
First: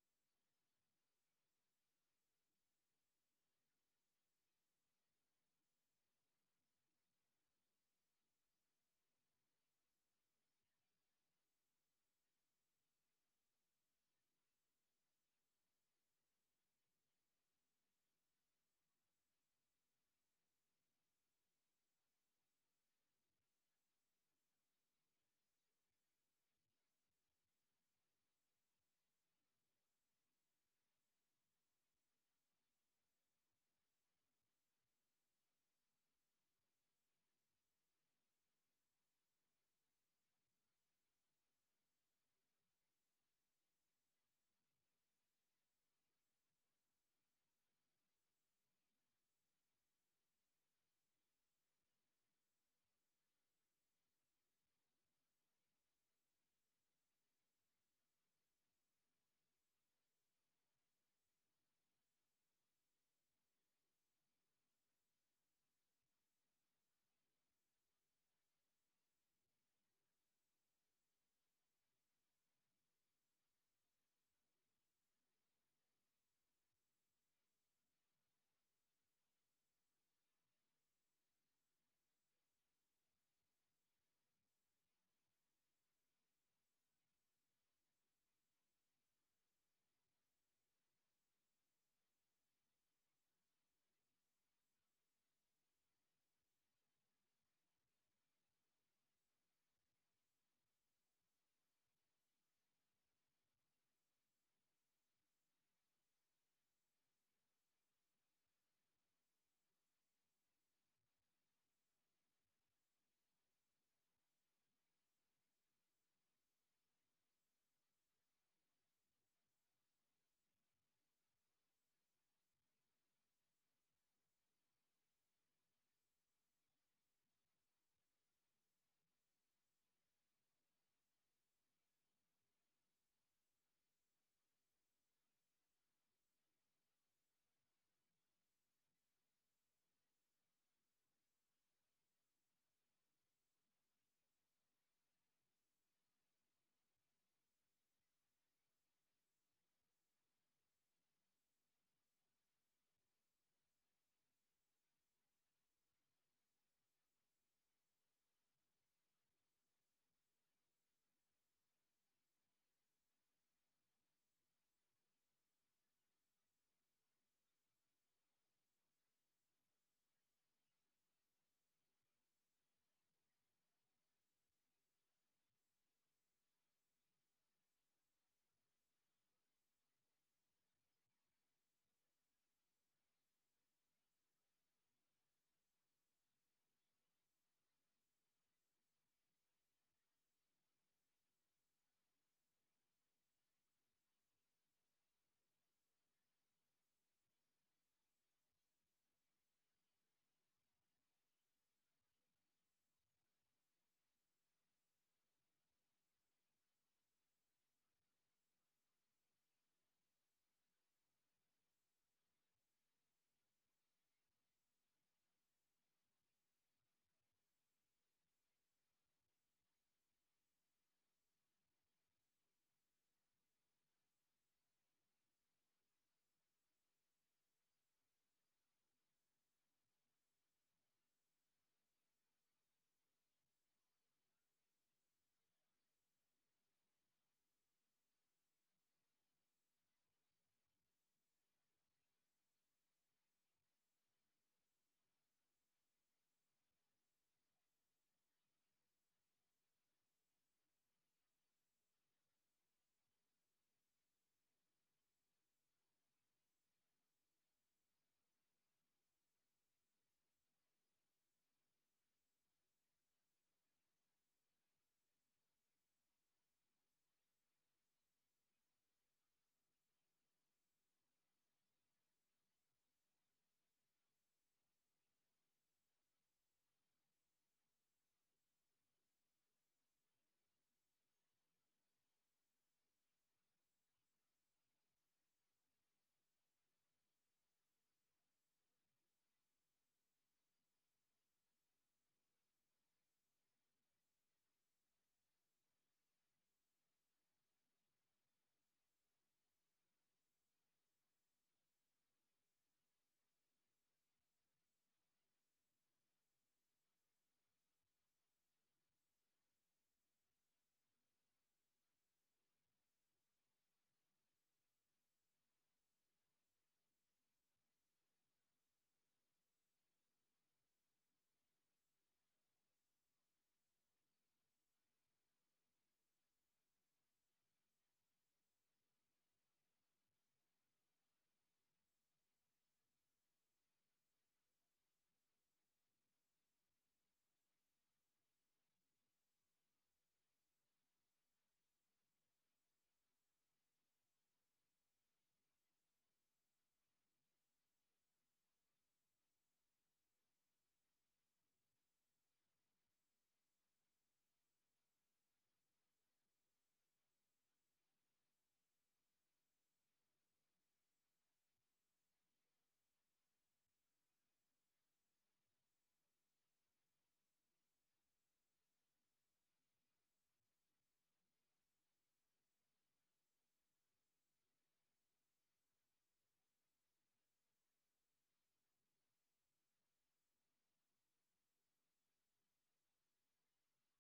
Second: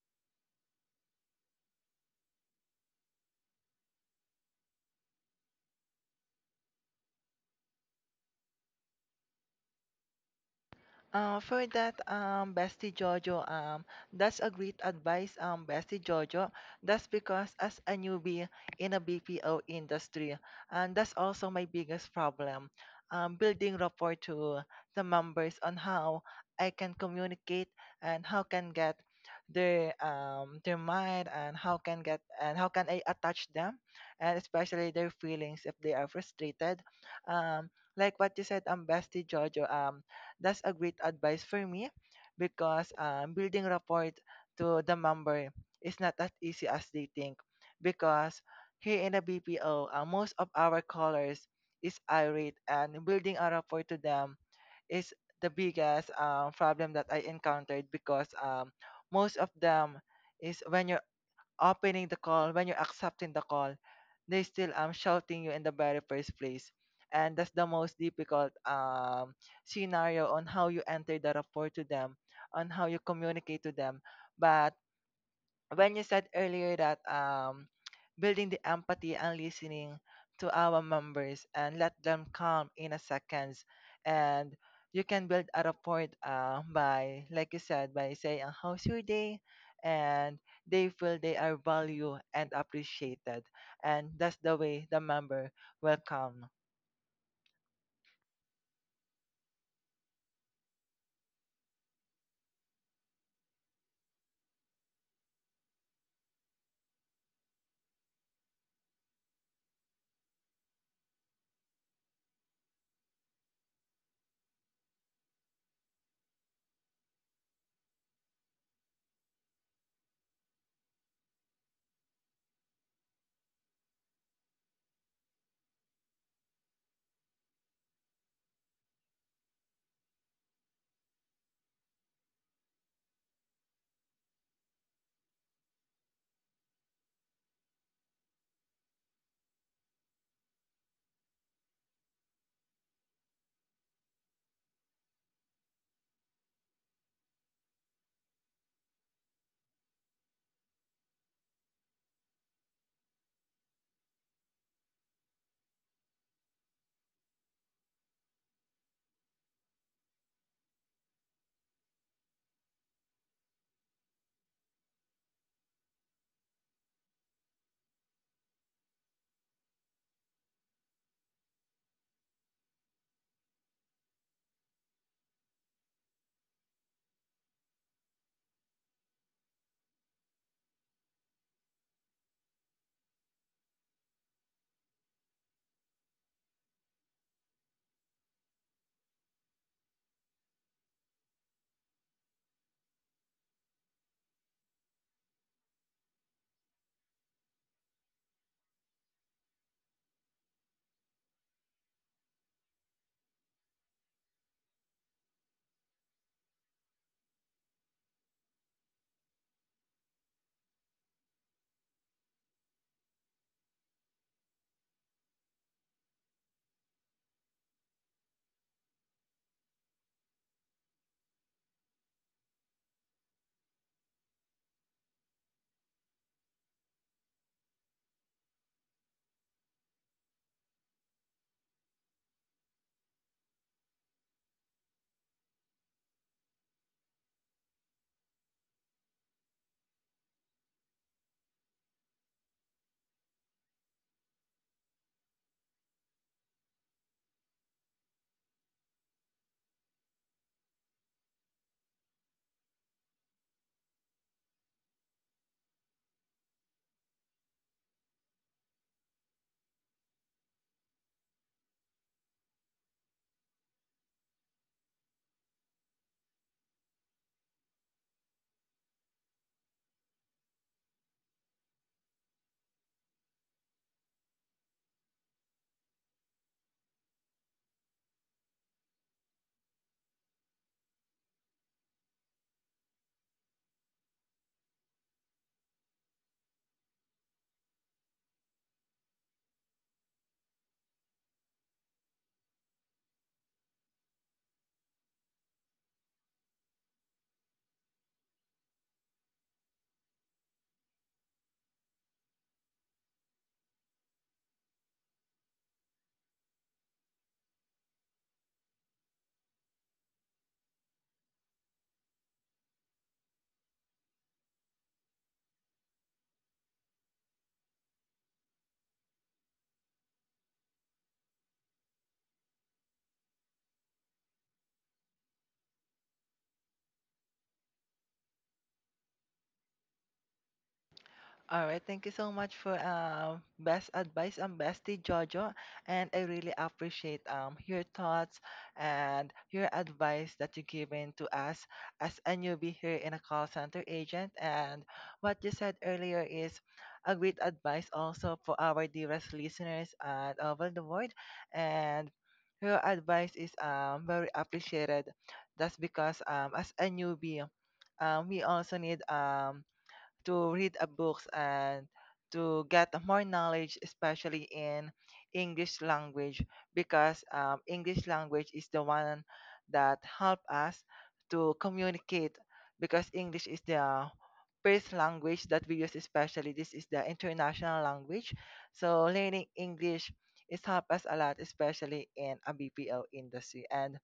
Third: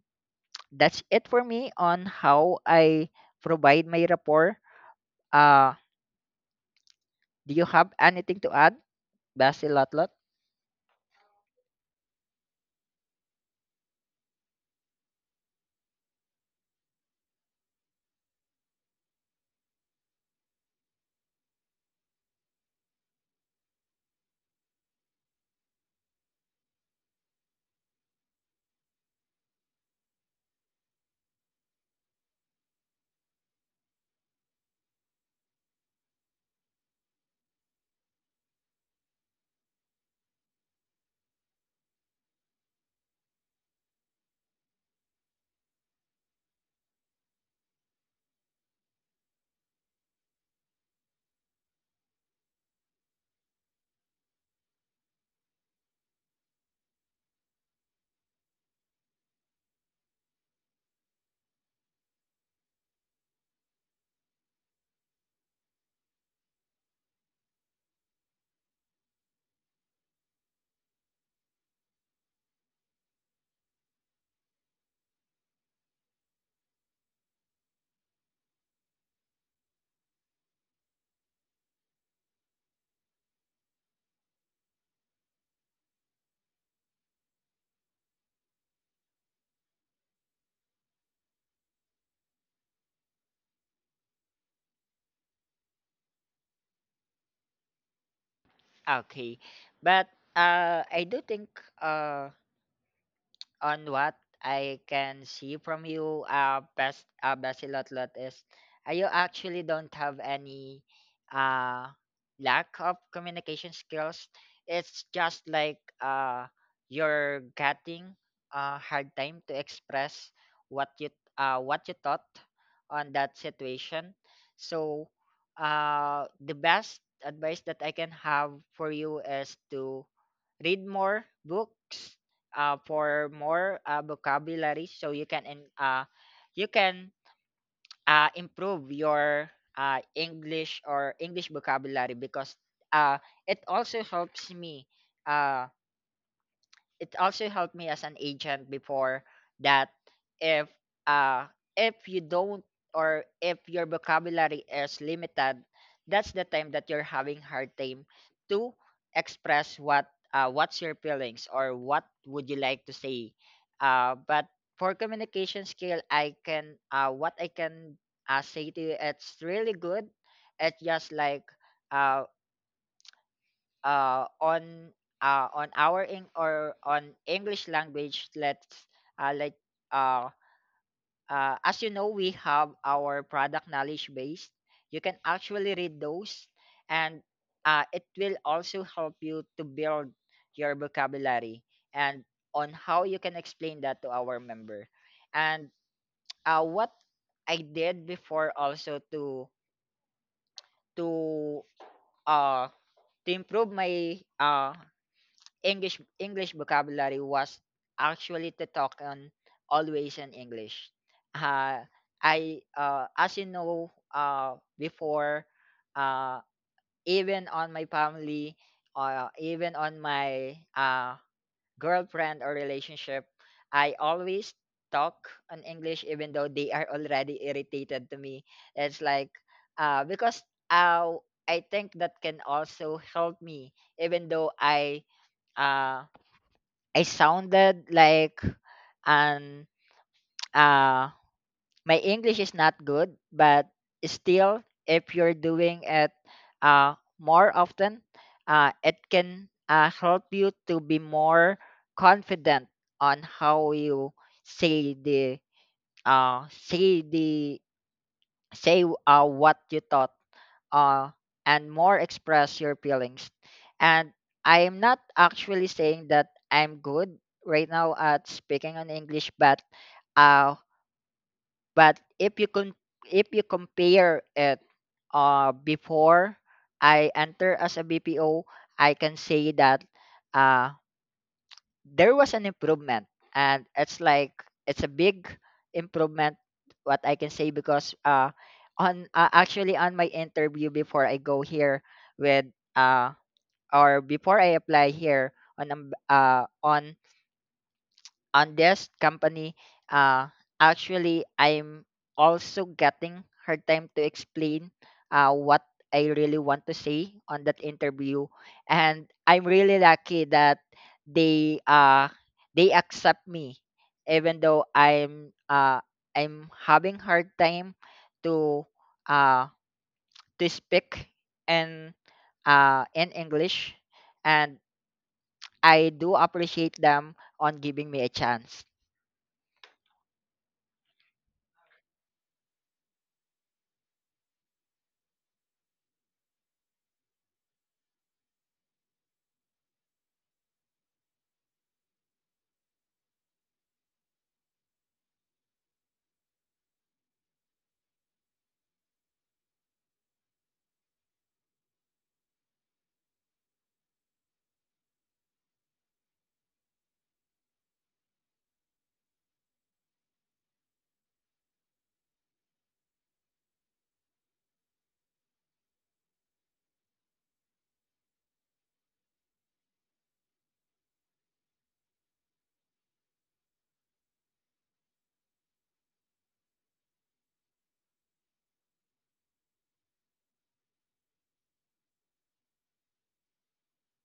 that's it for me on how I provide my rapport. Uh, do you have anything to add, Basil Lotlot?
Bestie Jojo, that's a great advice, Bestie Jojo. That's because as a newbie in a BPO industry, and that's also my biggest problem, building rapport to the members on how I can communicate and how can get their mind and how can get and how can I attach them, and especially their feelings if they are frustrated, um, like what you said, Bestie Jojo, that's a great advice for me because building rapport to the member is not as easy as they think. Because here in the BPO, most of our callers is irate, and building a rapport to them is the biggest problem that I encountered because most of them is when you're opening the call, when you're accepting the call, they still shouting you in the very first place. And that's the most difficult scenario on how you enter the rapport to them, on how you communicate to them. But when you said earlier that building the empathy and listening to our members and let them come in a seconds and you can build a rapport by like you said by saying how's your day and they feel they are valued and appreciated and that's the way the member will come.
Okay. But I do think. Uh, on what I can see from you, best Basilotlet is you actually don't have any uh lack of communication skills. It's just like you're getting a hard time to express what you what you thought on that situation. So the best advice that I can have for you is to read more books, for more vocabulary, so you can you can improve your English vocabulary, because uh, it also helps me. Uh, it also helped me as an agent before that if uh if you don't, or if your vocabulary is limited, that's the time that you're having hard time to express what, what's your feelings or what would you like to say. But for communication skill, I can what I can say to you, it's really good. It's just like uh, uh, on on our Eng or on English language, let's uh, like uh, as you know, we have our product knowledge base. You can actually read those, and it will also help you to build your vocabulary and on how you can explain that to our member. And what I did before also to to uh to improve my English vocabulary was actually to talk on always in English. Uh, I as you know before, uh, even on my family, even on my girlfriend or relationship, I always talk in English even though they are already irritated to me. It's like because uh, I think that can also help me. Even though uh, I sounded like an uh my English is not good, but still if you're doing it uh more often, it can help you to be more confident on how you say the say the, say what you thought, uh, and more express your feelings. And I am not actually saying that I'm good right now at speaking in English, uh, but if you if you compare it before I enter as a BPO, I can say that uh, there was an improvement, and it's like it's a big improvement, what I can say, because on actually on my interview before I go here with uh or before I apply here on on this company, uh actually I'm also getting hard time to explain what I really want to say on that interview. And I'm really lucky that they uh they accept me even though I'm having hard time to uh to speak and in English, and I do appreciate them on giving me a chance.
All right, thank you so much for best advice. And Bestie Jojo, and I really appreciate your thoughts and your advice that you given to us as a newbie here in a call center agent. And what you said earlier is a great advice also for our dearest listeners and over the world. And your advice is very appreciated. That's because as a newbie, we also need to read a books and to get more knowledge, especially in English language, because English language is the one that help us to communicate. Because English is the first language that we use, especially this is the international language. So learning English is help us a lot, especially in a BPO industry. And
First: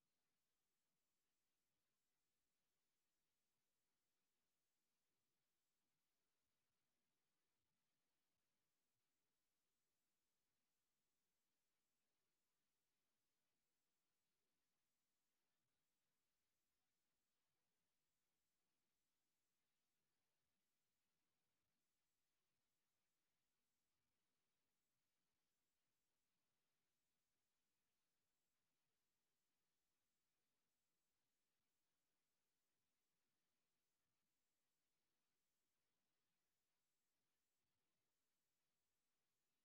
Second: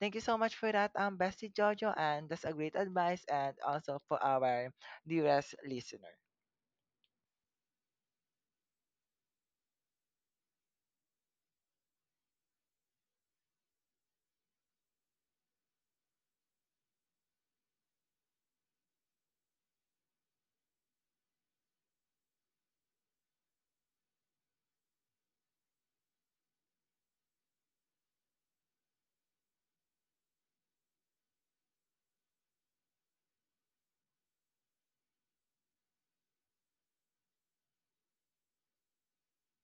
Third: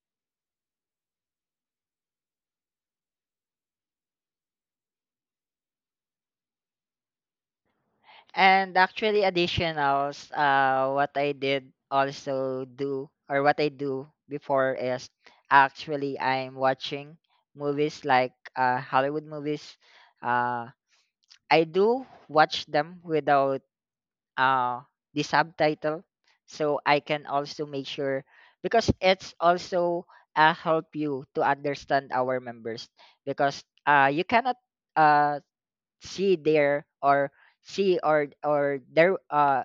thank you so much for that, Bestie Jojo, and that's a great advice, and also for our dearest listener.
And actually additionals, what I did also do or what I do before is actually I'm watching movies, like Hollywood movies. Uh, I do watch them without uh, the subtitle, so I can also make sure, because it's also help you to understand our members, because you cannot uh, she there or she or there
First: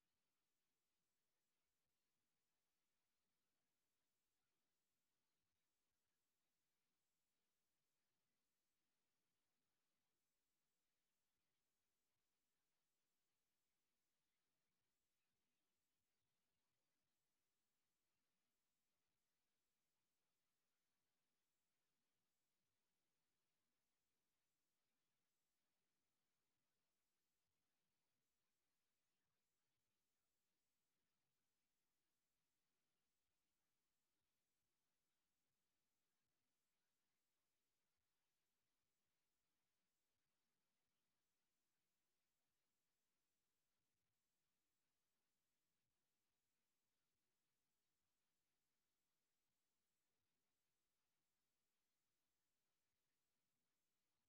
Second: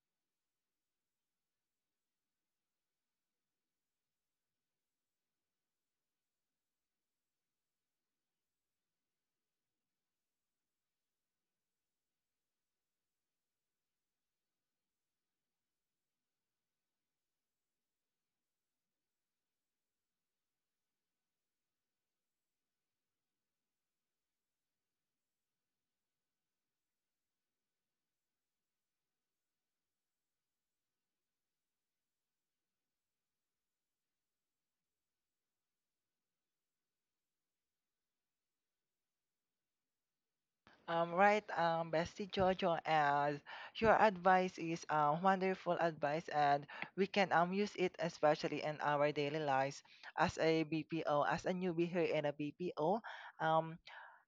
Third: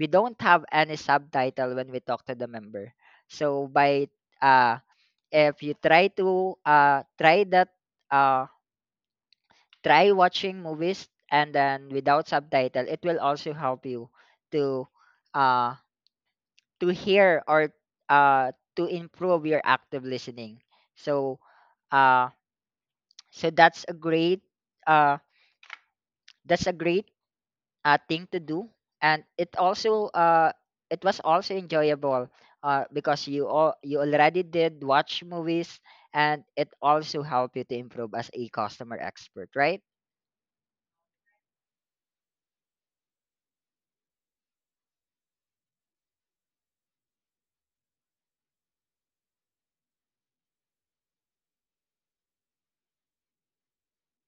we don't have any subtitle when we talk to the member. So by uh if you try that, uh try watching movies and then without subtitle, it will also help you to uh to hear or to improve your active listening. So uh so that's a great uh that's a great thing to do, and it also it was also enjoyable because you all you already did watch movies, and it also helped you to improve as a customer expert, right?
Right, Bestie Jojo, and your advice is wonderful advice, and we can use it especially in our daily lives as a BPO, as a newbie here in a BPO. Um,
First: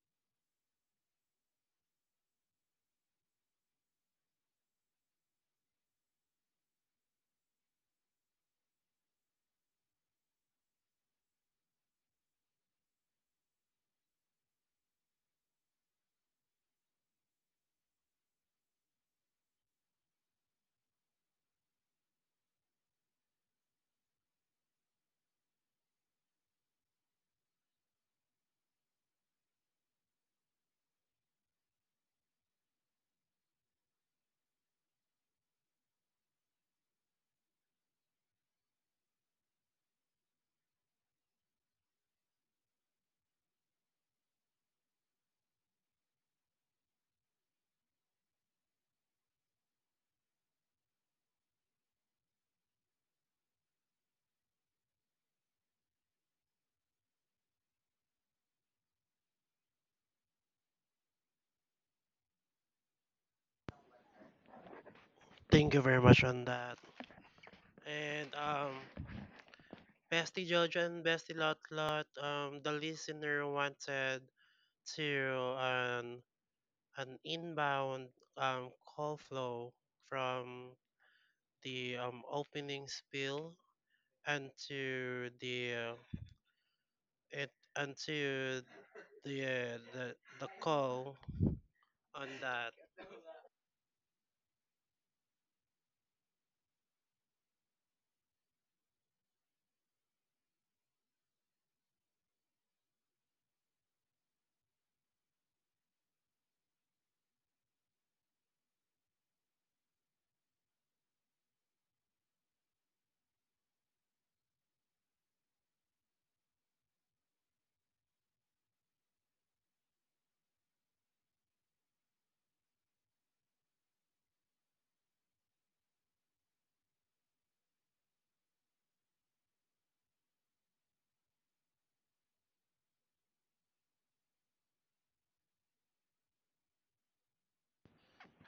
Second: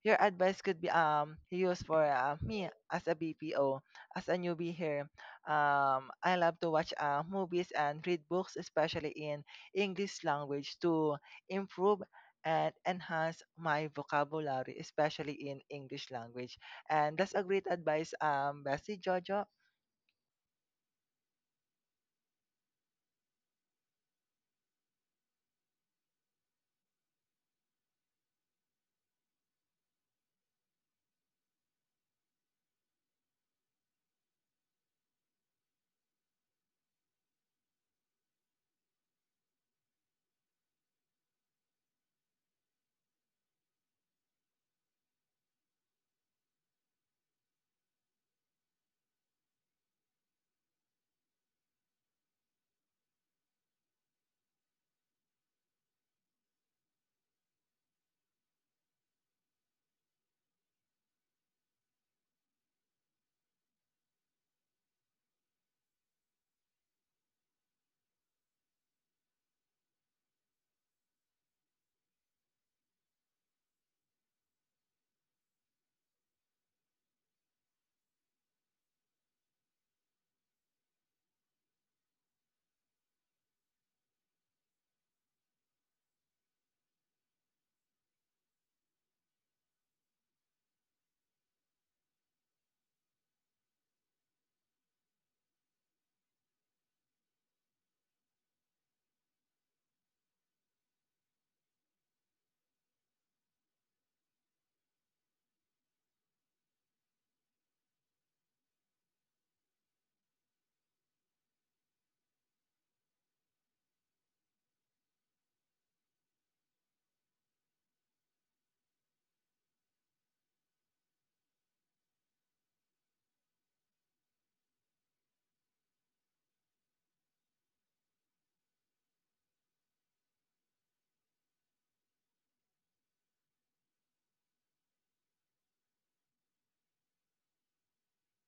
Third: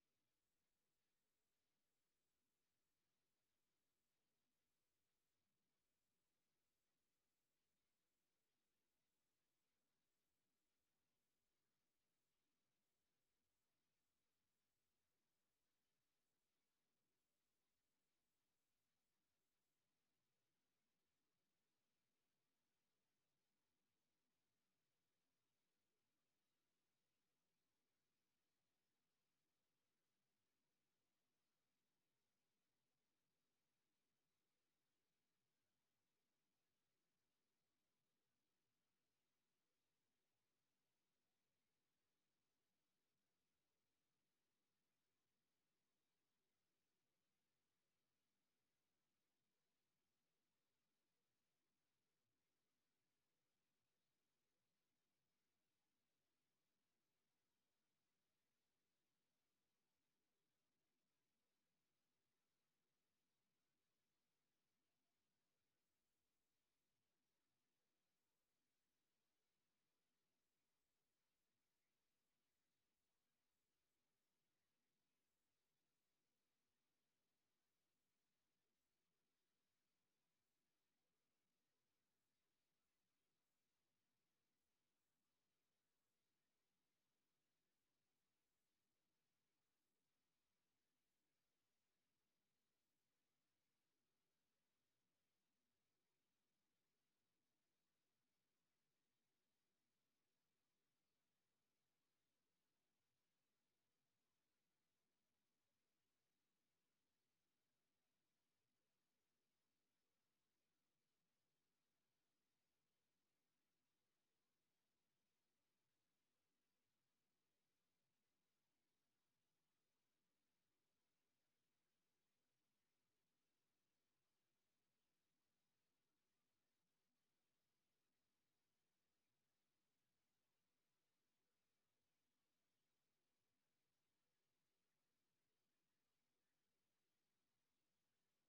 Your advice could be used for me as a BPO, as a newbie here. I love to watch movies and read books, especially in English language, to improve and enhance my vocabulary, especially in English language. And that's a great advice, Bessie Jojo.
Thank you very much on that. And Bestie Jojo and Bestie Lotlot, the listener wanted to an inbound call flow from the opening spiel into the uh, it into the the call on that.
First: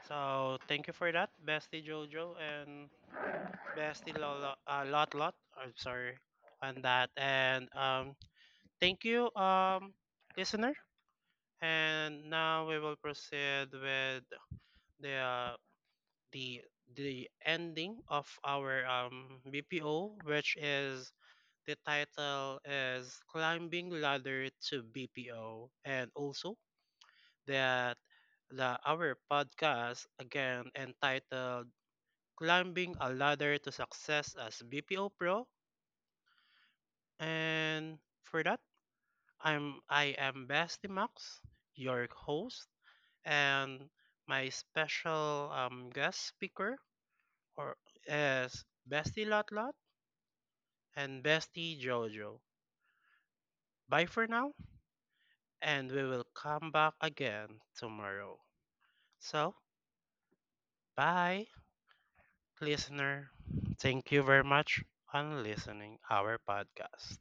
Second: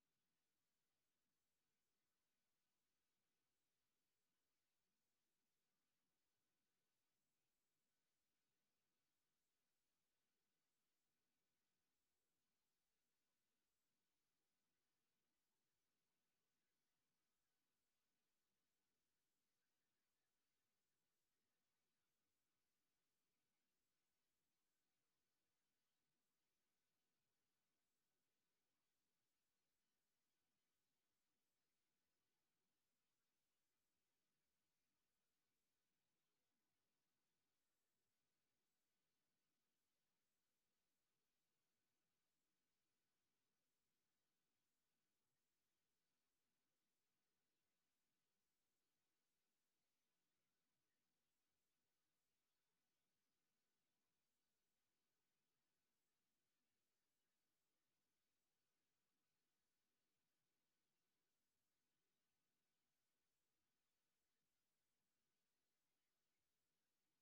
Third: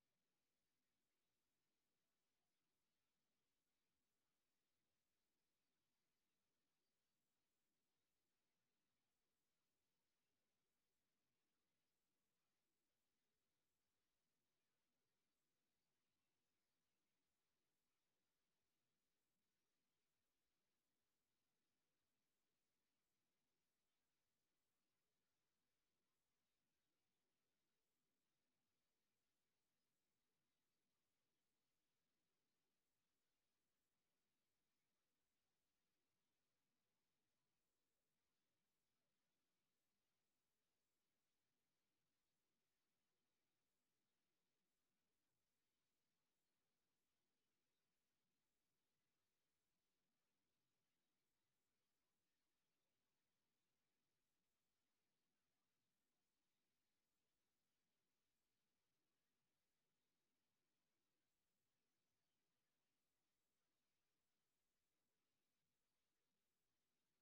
So thank you for that, Bestie Jojo and Lot Lot. I'm sorry on that, and thank you, listener. And now we will proceed with the uh, the the ending of our BPO, which is the title is climbing ladder to BPO, and also that the our podcast again entitled climbing a ladder to success as BPO pro. And for that, I am Basti Max, your host, and my special guest speaker or is Bestie Lot Lot and Bestie Jojo. Bye for now, and we will come back again tomorrow. So, bye, listener. Thank you very much on listening our podcast.